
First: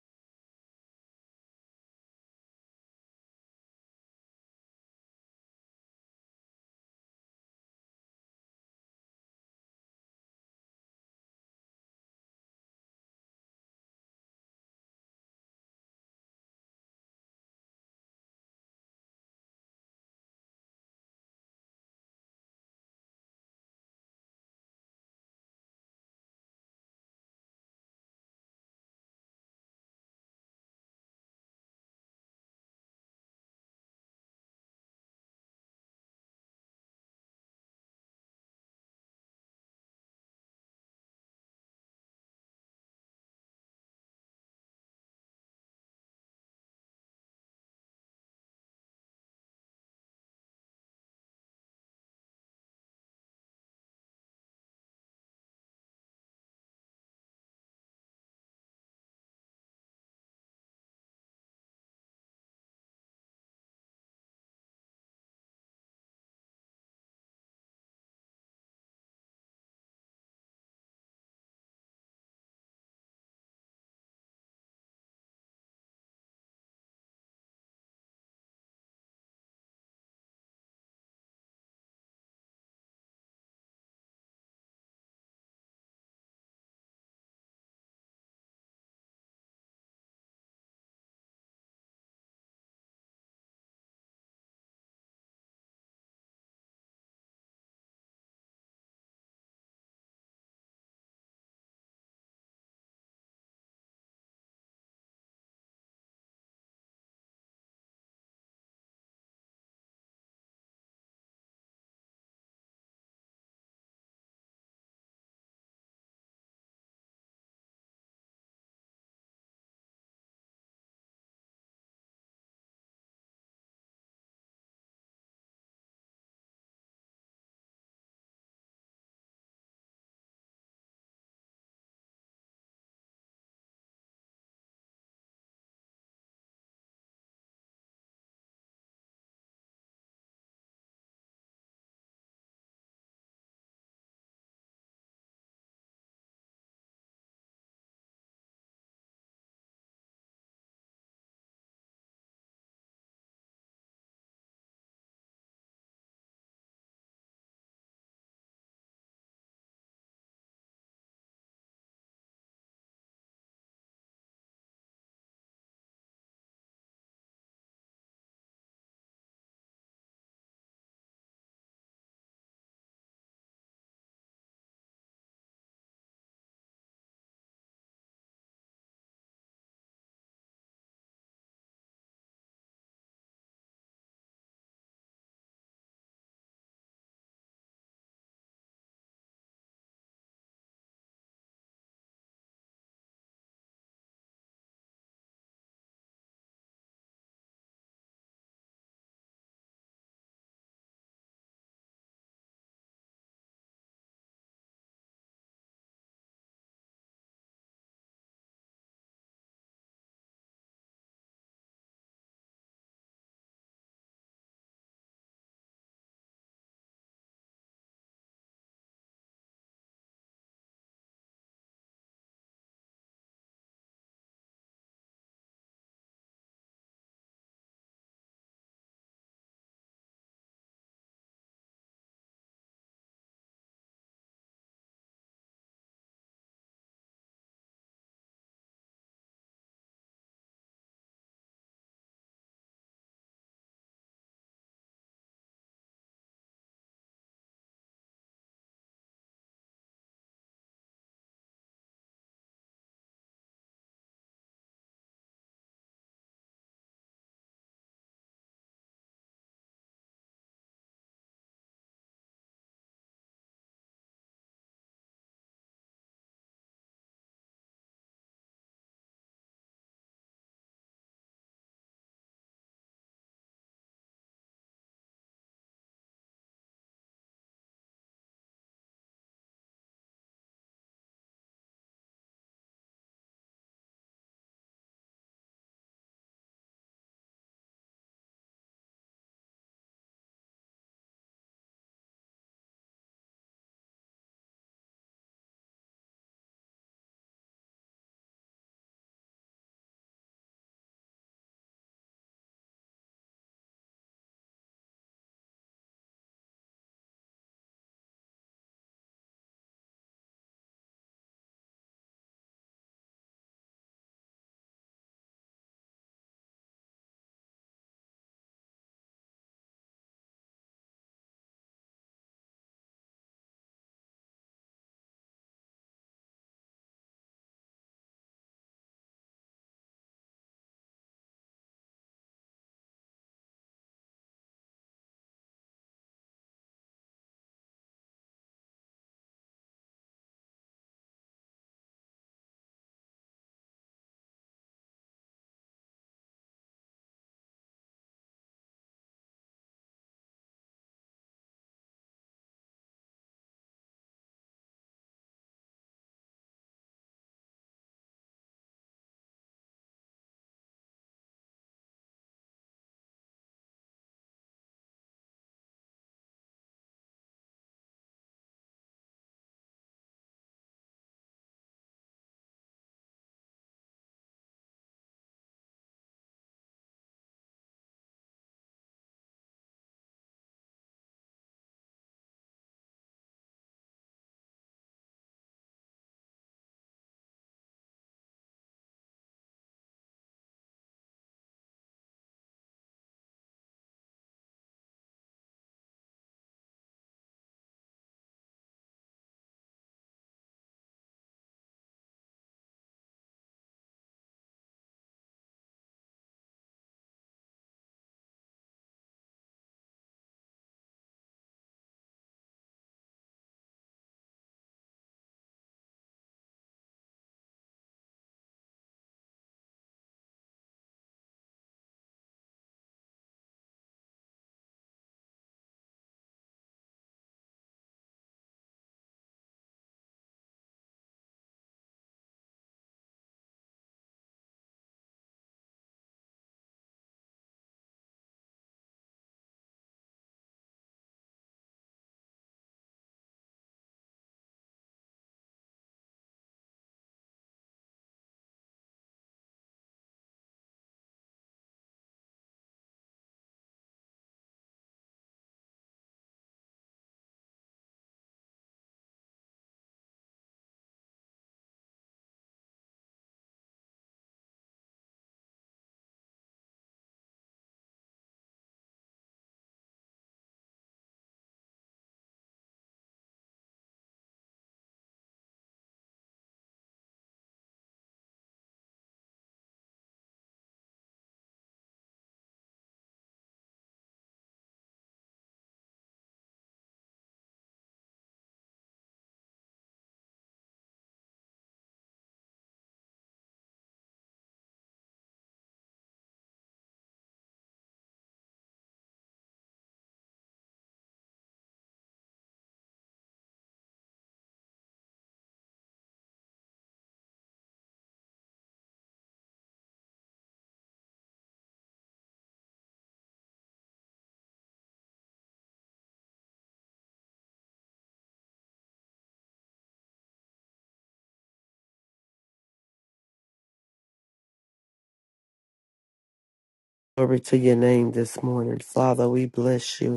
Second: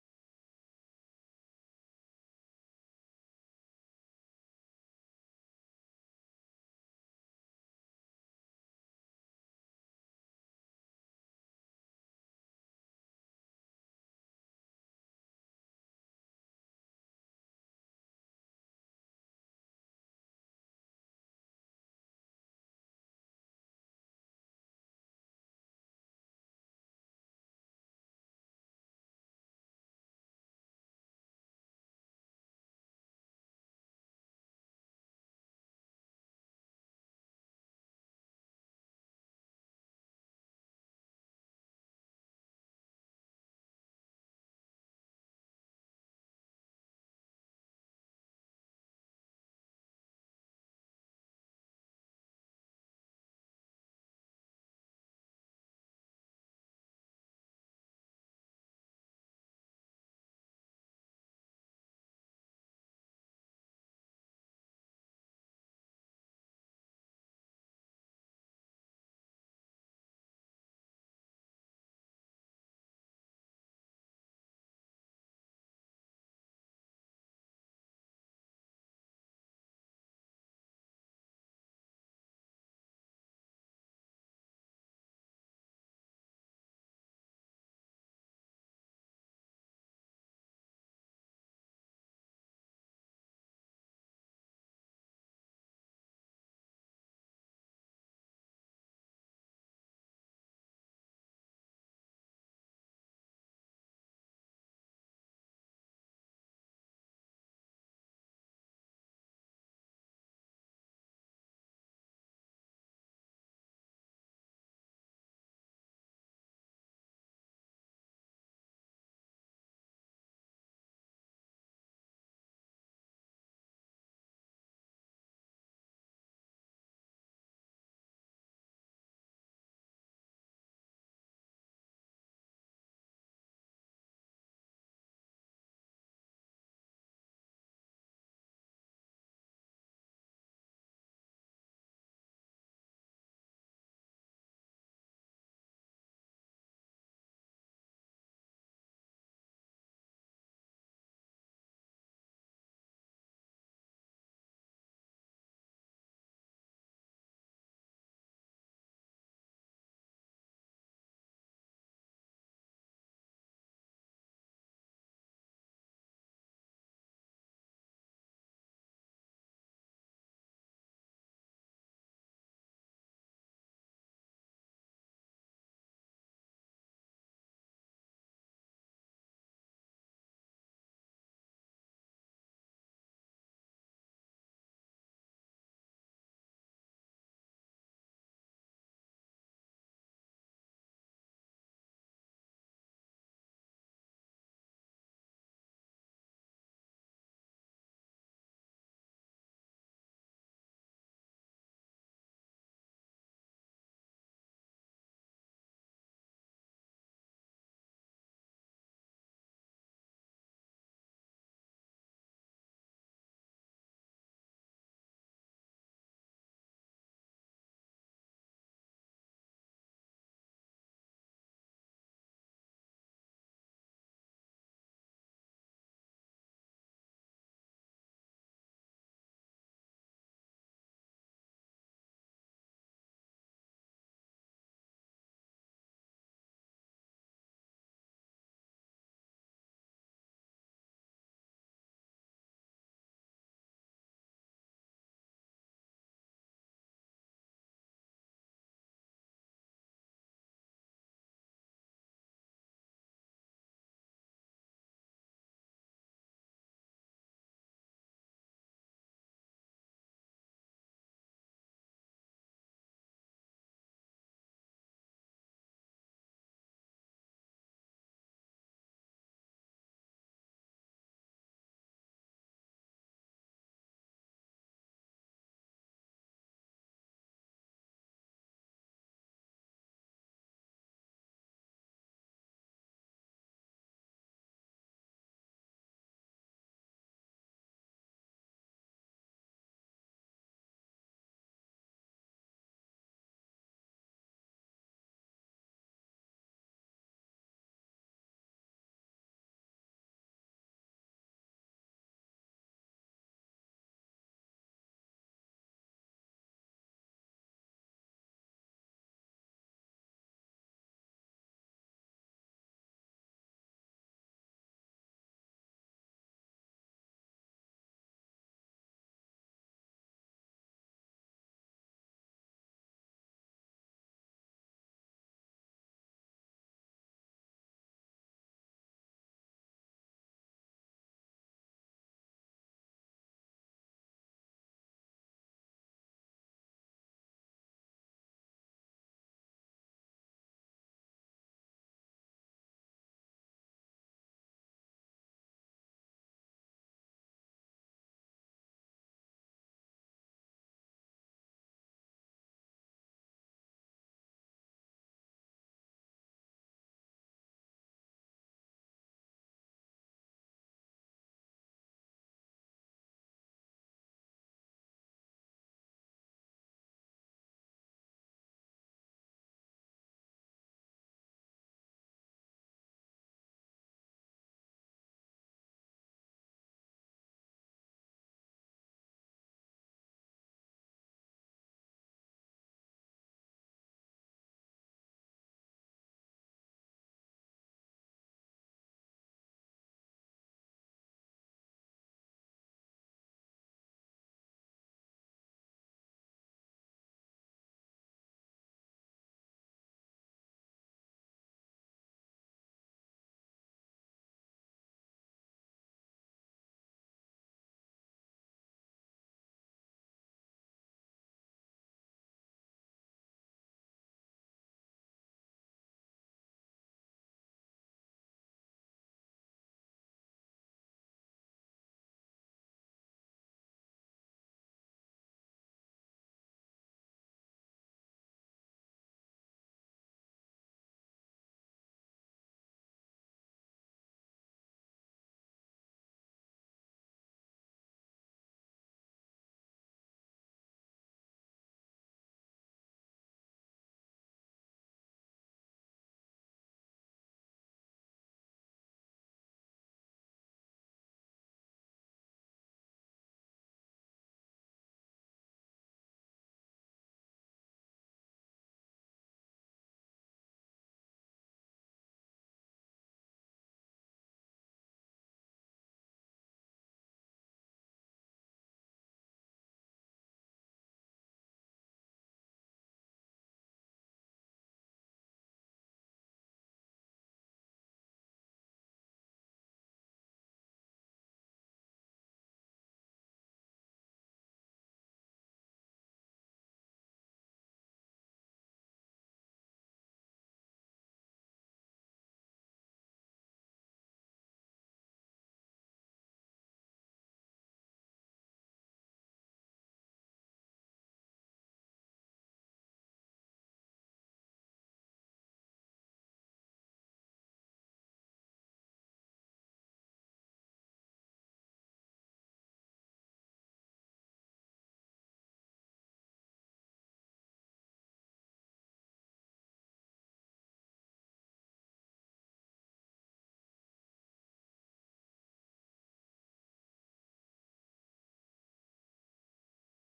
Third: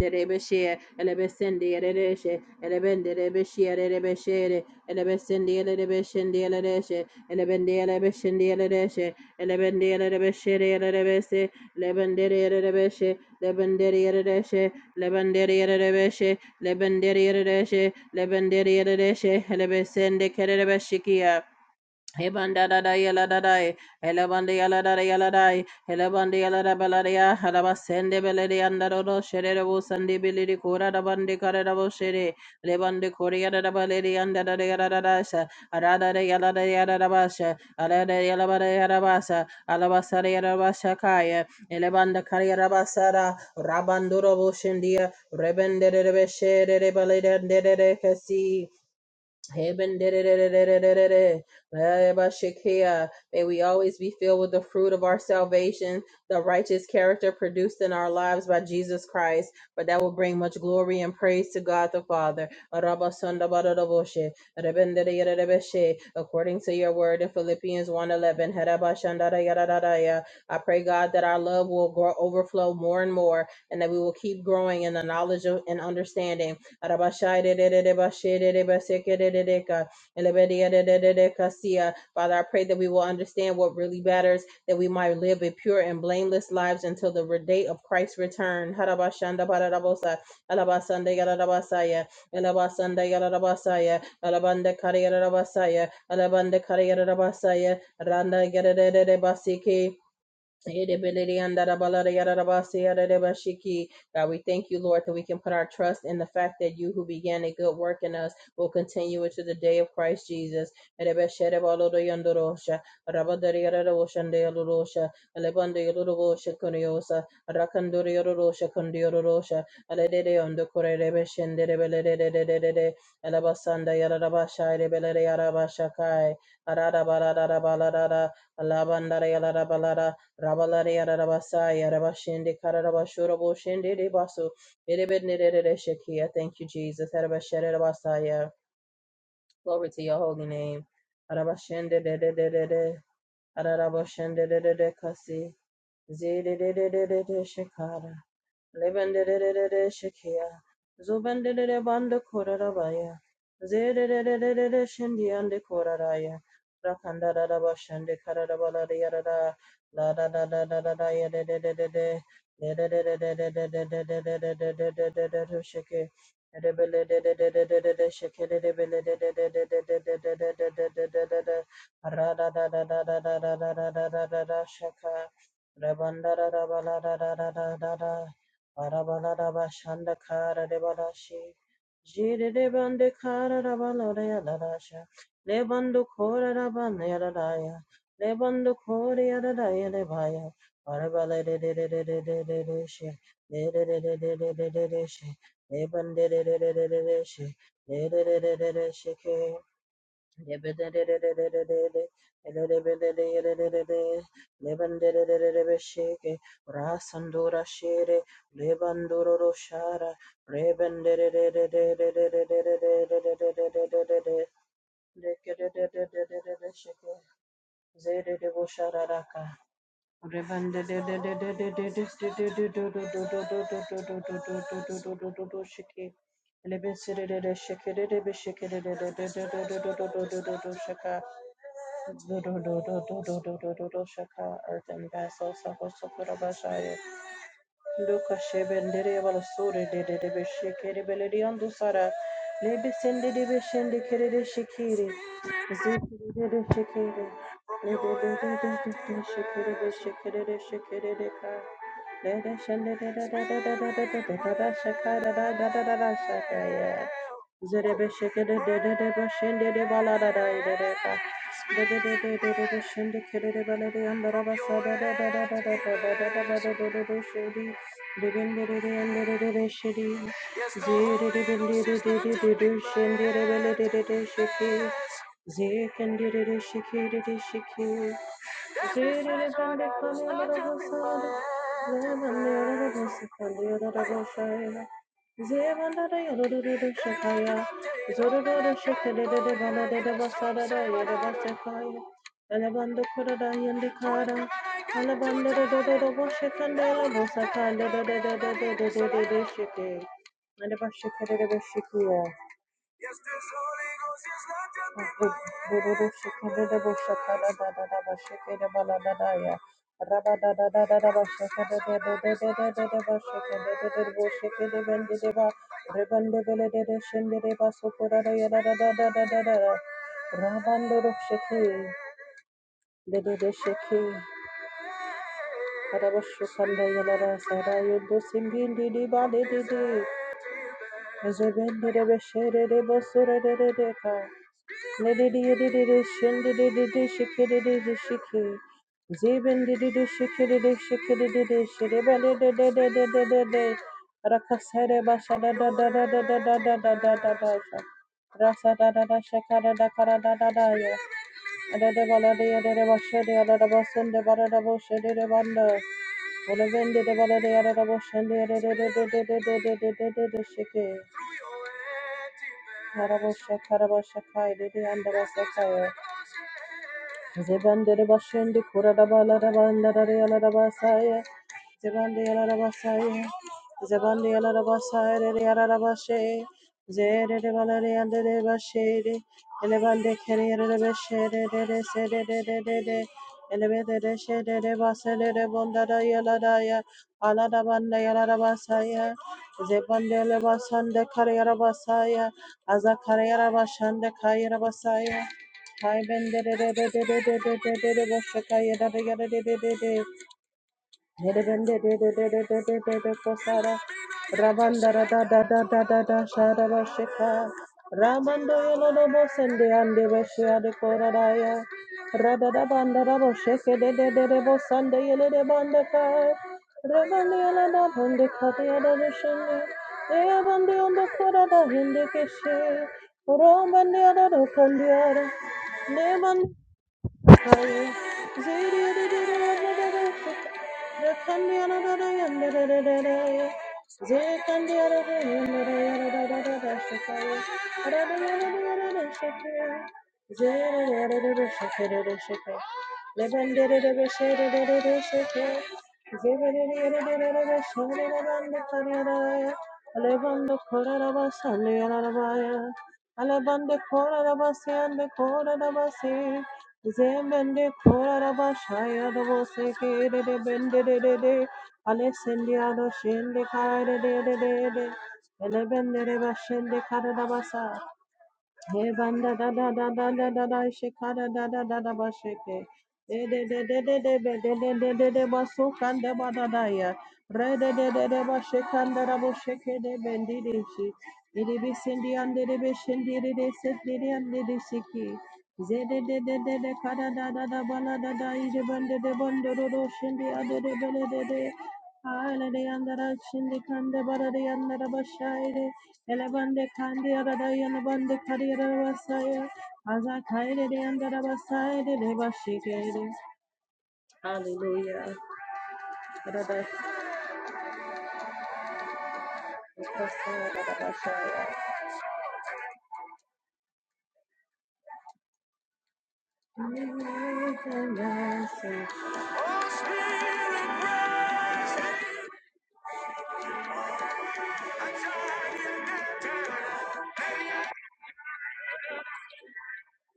Rebeshe, Elebesende, Erereshe, Elebende, Rebeshe, Erebeshere, Elebesende, Erebeshende, Erereshe, Elebende, Erebeshende, Erereshe, Elebende, Erebeshere, Erebese, Lebende, Erebeshe, Lebende, Erereshe, Lebende, Erebeshe, Lebende, Erereshe, Lebende, Erereshe, Elebesende, Kerereshikia. Hebanda da da Ebandada yaladai, Elabandi yalada yaladai, Elabandi yalada balaria, Halabasende beledi andado, Sherebo sandi bilidi kura da bandi karadabo shere, Lebandi korea da baledi andada yaladasa, Arada yalada yaladabasha, Alada yalabada yalabasa, Alabasara yalabasha kaya, Elebanda kariarabasara, Rabanduro boshindia, Rebende de beshere, Balede de Cassi. Heaven, da- May we always be filled with the fruit of our salvation, the righteous character produced in our lives by Jesus Christ, for that will bring much glory and praise to God the Father. Araba sonda According to your word in Philippians one eleven, Heraba I pray, God, that our love will grow, overflow more and more, and that we will keep growing in the knowledge of, and understanding Arabashai de de de de bashe de de baseke de de de Elebedia de de de de kasia. Father, I pray that we will understand what really matters, that we might live a pure and blameless lives until the day of Christ's return. Harabashanda bararabosa. Alabasanda yararabasaya. Alabasanda yararabasaya. Alabanda kariyararabasaya. Alabanda kariyararabasaya. Randa yarararabasike. Yedebelele yandarabalada yararabasi yararabashiki. God, we thank you, Lord, that we can put our trust in the fact that you who began a good work in us will continue it to the day of Christ Jesus. Erebesherebalodo yandorosha, rabadari yararosha ndeyalorosha, alebande yalorosha kunyosa, rakandori yarorosha kundiyororosha, aledede yondokore rebeshenderebelelelelelelele, alabasanda yararabasha erebelele yarabashakai, ararabalarabalarara, Alabandara yararabalara, Rabalare Yarabasa Yarabashende Karabashurabo Shende Debasu Erebednere Shekia. Thank you, Jesus. Arabasharabasaya. Glory to your holy name. Arabashende de de de de de. Arabashende de de de kasi. Zede de de de de de shekara. Lebenderere Shekia, Zobenderere Banda Korarabaya, Zerere Shindian de Koraraya, Rakandara Bashande Karabala Yarada, La da da da da da da ya de de de de de, de de de de de de de de de de de de de de de de Sheke, Rebele de de de de de de de Sheke, Rebele de de de de de de de de de de de de de de de, Ra da da da da da da da da da da da da da Shaka, Rabandara Rabala da da da da da da. Arabalarabashanda kara rebarashi. Jiri rebande kara rabalore yadarasha. Lebando kore rabane yadadaya. Lebando kore yadadaya lebaya. Arabalere Lebande she. Lebande she. Lebande she. Lebande she. Rasandura Shere, Lebanduro Roshara, Reben Shaka do do do do do do do do do do Shaka, earth and vessel, Sako Sokurabashaya, Luka Shebendere Balasuri, Dedebe Shikiri Beledi Andusara, Libisindi Dibishindi Kiridi Shikiri, Zikiri de de Shikiri, Libidi Shikiri de Shikiri de Shikiri de ka Zere Zikandiri shikiri shiki, Every session that is not justified to praise. Alabanda my Rabba Rabba Rakasere Zebandere bashende kuraraba larabandarare alarabasaya. Zebande alarabasaya. Zebande alarabasaya rere alarabashe. Zerere balare andere bashere. Elebande kerere beshere rere sere rere rere. Elebede de shere de basere de se de de de de de Ele be de. de she Ele bondara yaladaya. Aladabanda yalarabasaya. Zebande lebasande karayarabasaya. Azakarayarabashande kayarabasaya. Hi Ben de de de de de de de de de de Boshakaya da da da de de de de Hele ben de de de de de de de de de Kosara Rabanda da da da da da da da Shara Boshika Ramando yolo no bosende ande beshia de koradaya Rada da banda da bosheke de de de de bosande yele de banda ka Rabanda yolo no bonde kaya da boshende Ea bande yondo korada hindi keshe Romande yada do kandiara Neman Alebande kora rabasi ande kora rabasi, Zemende koraraba şaya da bo seke de de bende de de de Alexandria do şende kare de de de de Ele bende de ba şende kare da basa he banda da da da da da da da shekada da da da da ba sheke. De de de de de de be de de de de de ba sukanda ba da da ya. Re de de de de ba shekanda da bo sheke de bendi de shi. Iri bi sindi ande de be shindi de de se de de ande de shiki. Ze de de de de de kada da da da ba la da da ije bende de bende do do shindi ade de bele de de. Ala de andara shindi kanda ba da de andara ba shaire. Elebande kandi aradaya lebande kari arabasaya. Aza kaire de andara basaya de leba shikere. Hallelujah. Arada- Arabasaya, arabasaya. Yes, yes, yes, yes.
Glory to your name this morning. Father, we bless you.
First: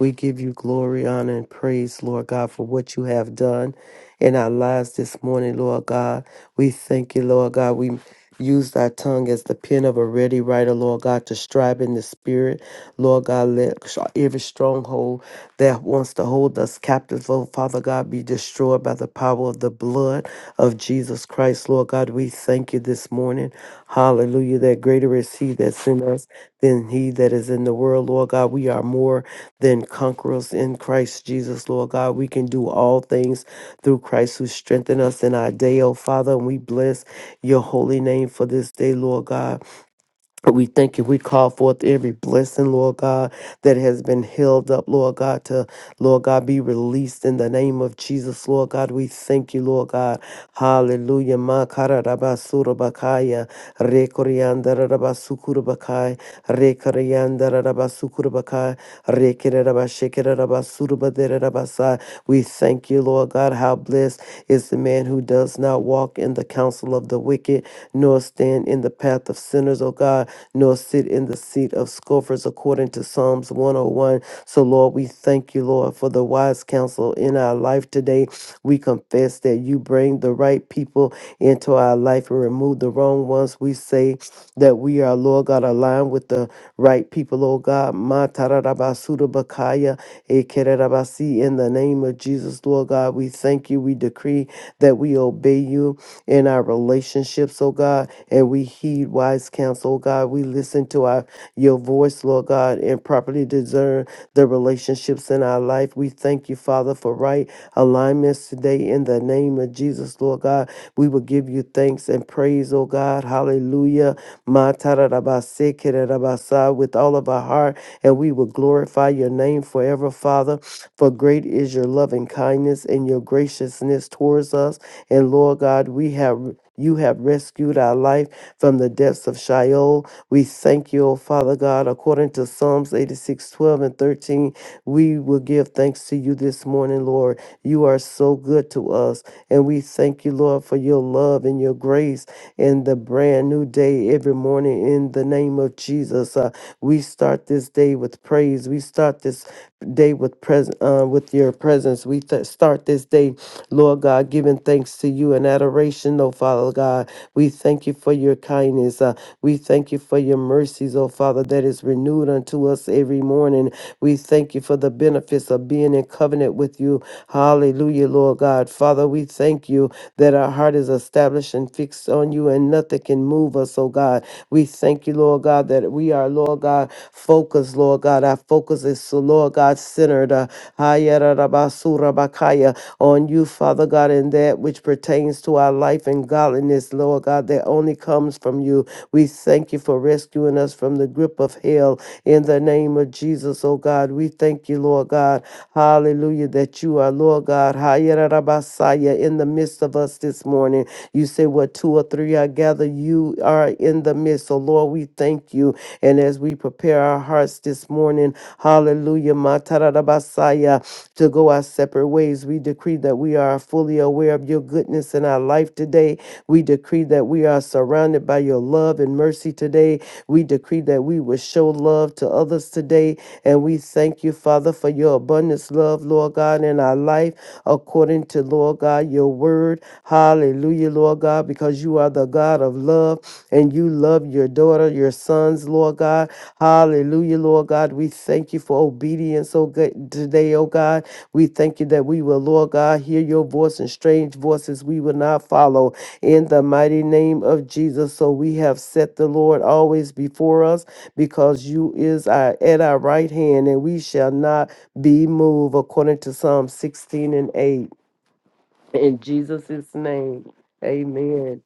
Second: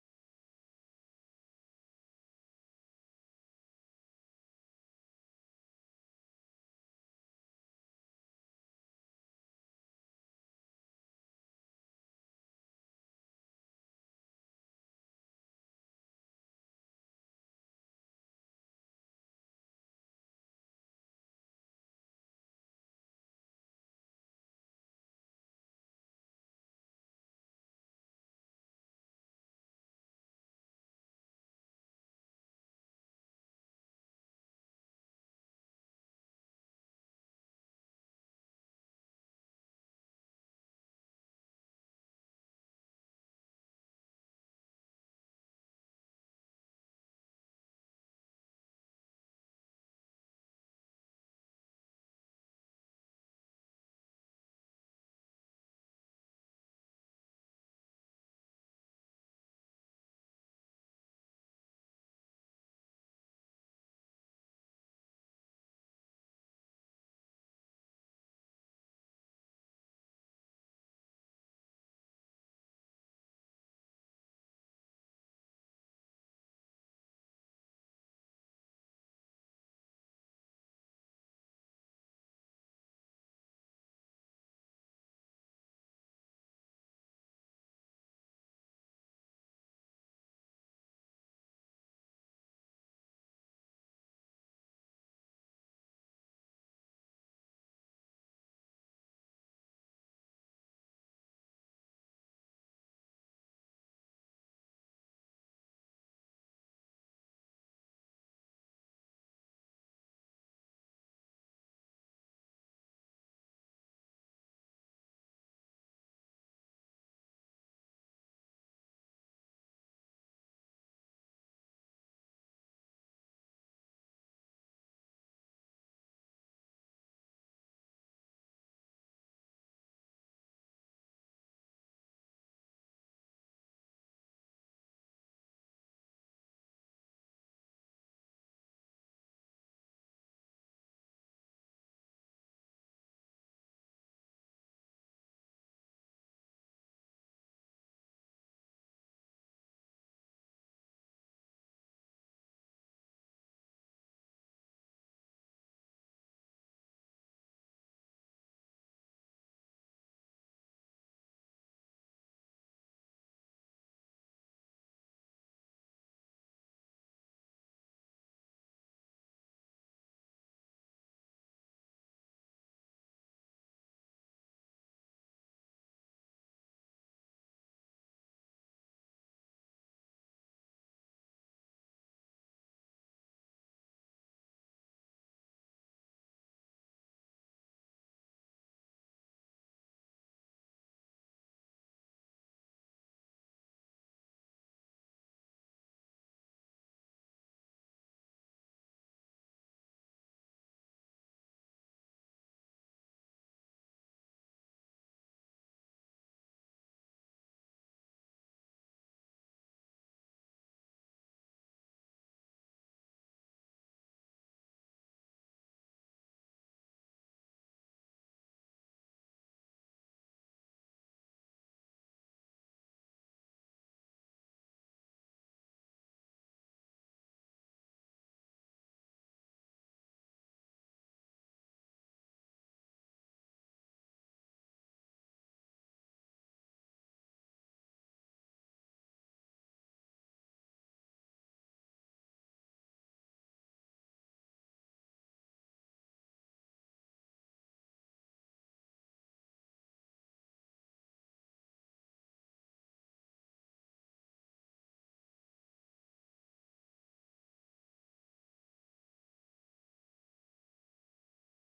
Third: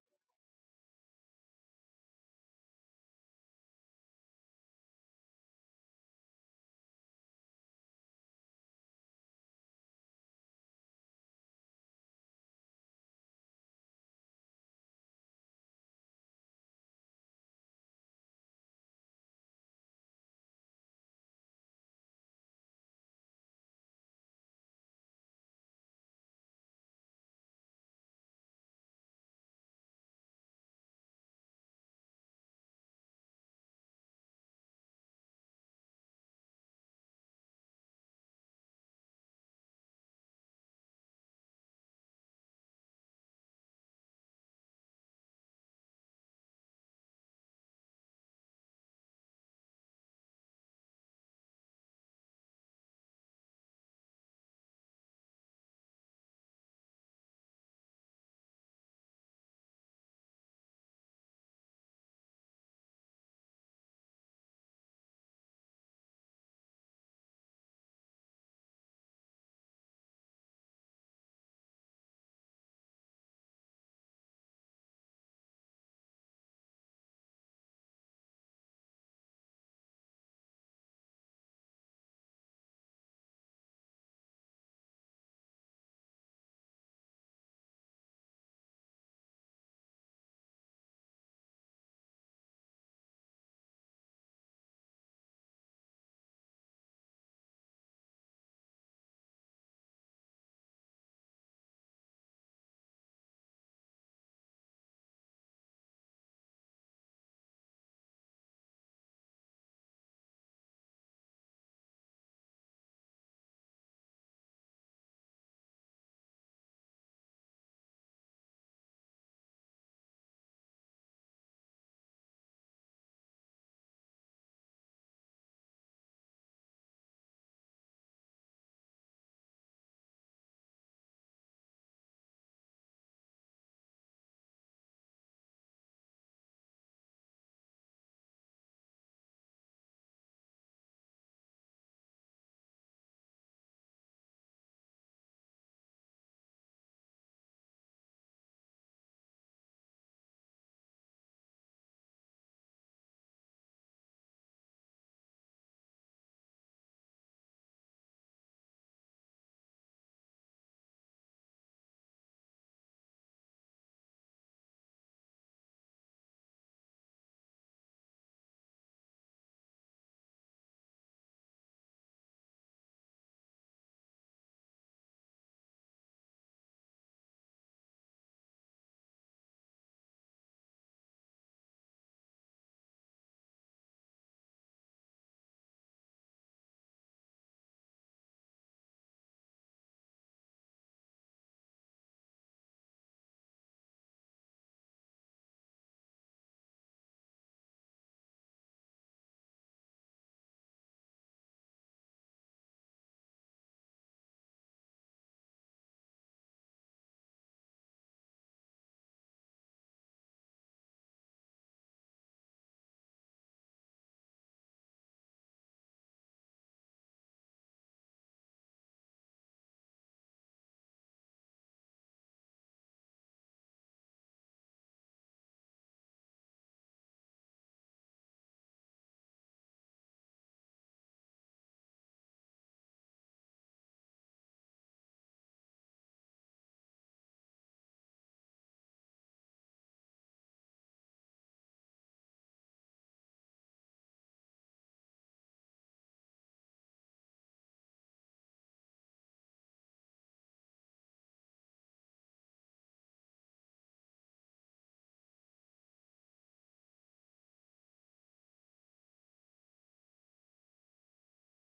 We give you glory, honor, and praise, Lord God, for what you have done in our lives this morning, Lord God. We thank you, Lord God. We use our tongue as the pen of a ready writer, Lord God, to strive in the spirit. Lord God, let every stronghold that wants to hold us captive, oh Father God, be destroyed by the power of the blood of Jesus Christ, Lord God. We thank you this morning. Hallelujah. That greater is He that's in us than He that is in the world, Lord God. We are more than conquerors in Christ Jesus, Lord God. We can do all things through Christ who strengthen us in our day, oh Father. And we bless your holy name for this day, Lord God. We thank you. We call forth every blessing, Lord God, that has been held up, Lord God, to, Lord God, be released in the name of Jesus, Lord God. We thank you, Lord God. Hallelujah. Makararabasurabakaya, rekoriandarabasukurabakai, rekoriandarabasukurabakai, rekererabashekererabasurubadere- Rabasa. We thank you, Lord God, how blessed is the man who does not walk in the counsel of the wicked, nor stand in the path of sinners, O God, nor sit in the seat of scoffers, according to Psalms 101. So, Lord, we thank you, Lord, for the wise counsel in our life today. We confess that you bring the right people into our life and remove the wrong ones. We say, that we are, Lord God, aligned with the right people, Lord God. Ma tararabasuda Bakaya, Ekerabasi, in the name of Jesus, Lord God, we thank you. We decree that we obey you in our relationships, oh God, and we heed wise counsel, oh God. We listen to our our your voice, Lord God, and properly discern the relationships in our life. We thank you, Father, for right alignments today in the name of Jesus, Lord God. We will give you thanks and praise, oh God. Hallelujah. Ma ta ra ra ba se ke ra ra ba sa With all of our heart, and we will glorify your name forever, Father. For great is your loving kindness and your graciousness towards us. And Lord God, we have you have rescued our life from the depths of Sheol. We thank you, O Father God, according to Psalms 86, 12, and 13. We will give thanks to you this morning, Lord. You are so good to us. And we thank you, Lord, for your love and your grace in the brand new day every morning in the name of Jesus. Uh, we start this day with praise. We start this day with present uh, with your presence. We th- start this day, Lord God, giving thanks to you and adoration, oh Father God. We thank you for your kindness. Uh, we thank you for your mercies, oh Father, that is renewed unto us every morning. We thank you for the benefits of being in covenant with you Hallelujah, Lord God. Father, we thank you that our heart is established and fixed on you and nothing can move us, oh God. We thank you, Lord God, that we are, Lord God, focused, Lord God. Our focus is, so, Lord God, centered uh, Hayarabasura-bakaya, on you, Father God, and that which pertains to our life and godliness, Lord God, that only comes from you. We thank you for rescuing us from the grip of hell in the name of Jesus, oh God. We thank you, Lord God. Lord God. Hallelujah, that you are, Lord God, Hayarabasaya, in the midst of us this morning. You say, What two or three are gathered, you are in the midst. So, Lord, we thank you. And as we prepare our hearts this morning, hallelujah, Matarabasaya, to go our separate ways, we decree that we are fully aware of your goodness in our life today. We decree that we are surrounded by your love and mercy today. We decree that we will show love to others today today. And we thank you, Father, for your abundance, love, Lord God, in our life, according to, Lord God, your word. Hallelujah, Lord God, because you are the God of love and you love your daughter, your sons, Lord God. Hallelujah, Lord God. We thank you for obedience, oh God, today, oh God. We thank you that we will, Lord God, hear your voice and strange voices we will not follow in the mighty name of Jesus. So we have set the Lord always before us because you is our, at our right hand, and we shall not be moved, according to Psalm 16 and 8. In Jesus' name, amen.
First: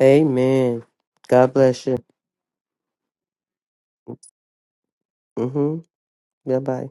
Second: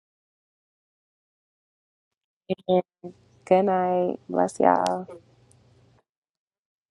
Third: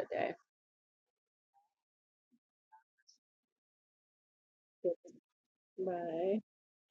Amen. God bless you.
And good night. Bless y'all.
Mm-hmm. Bye bye.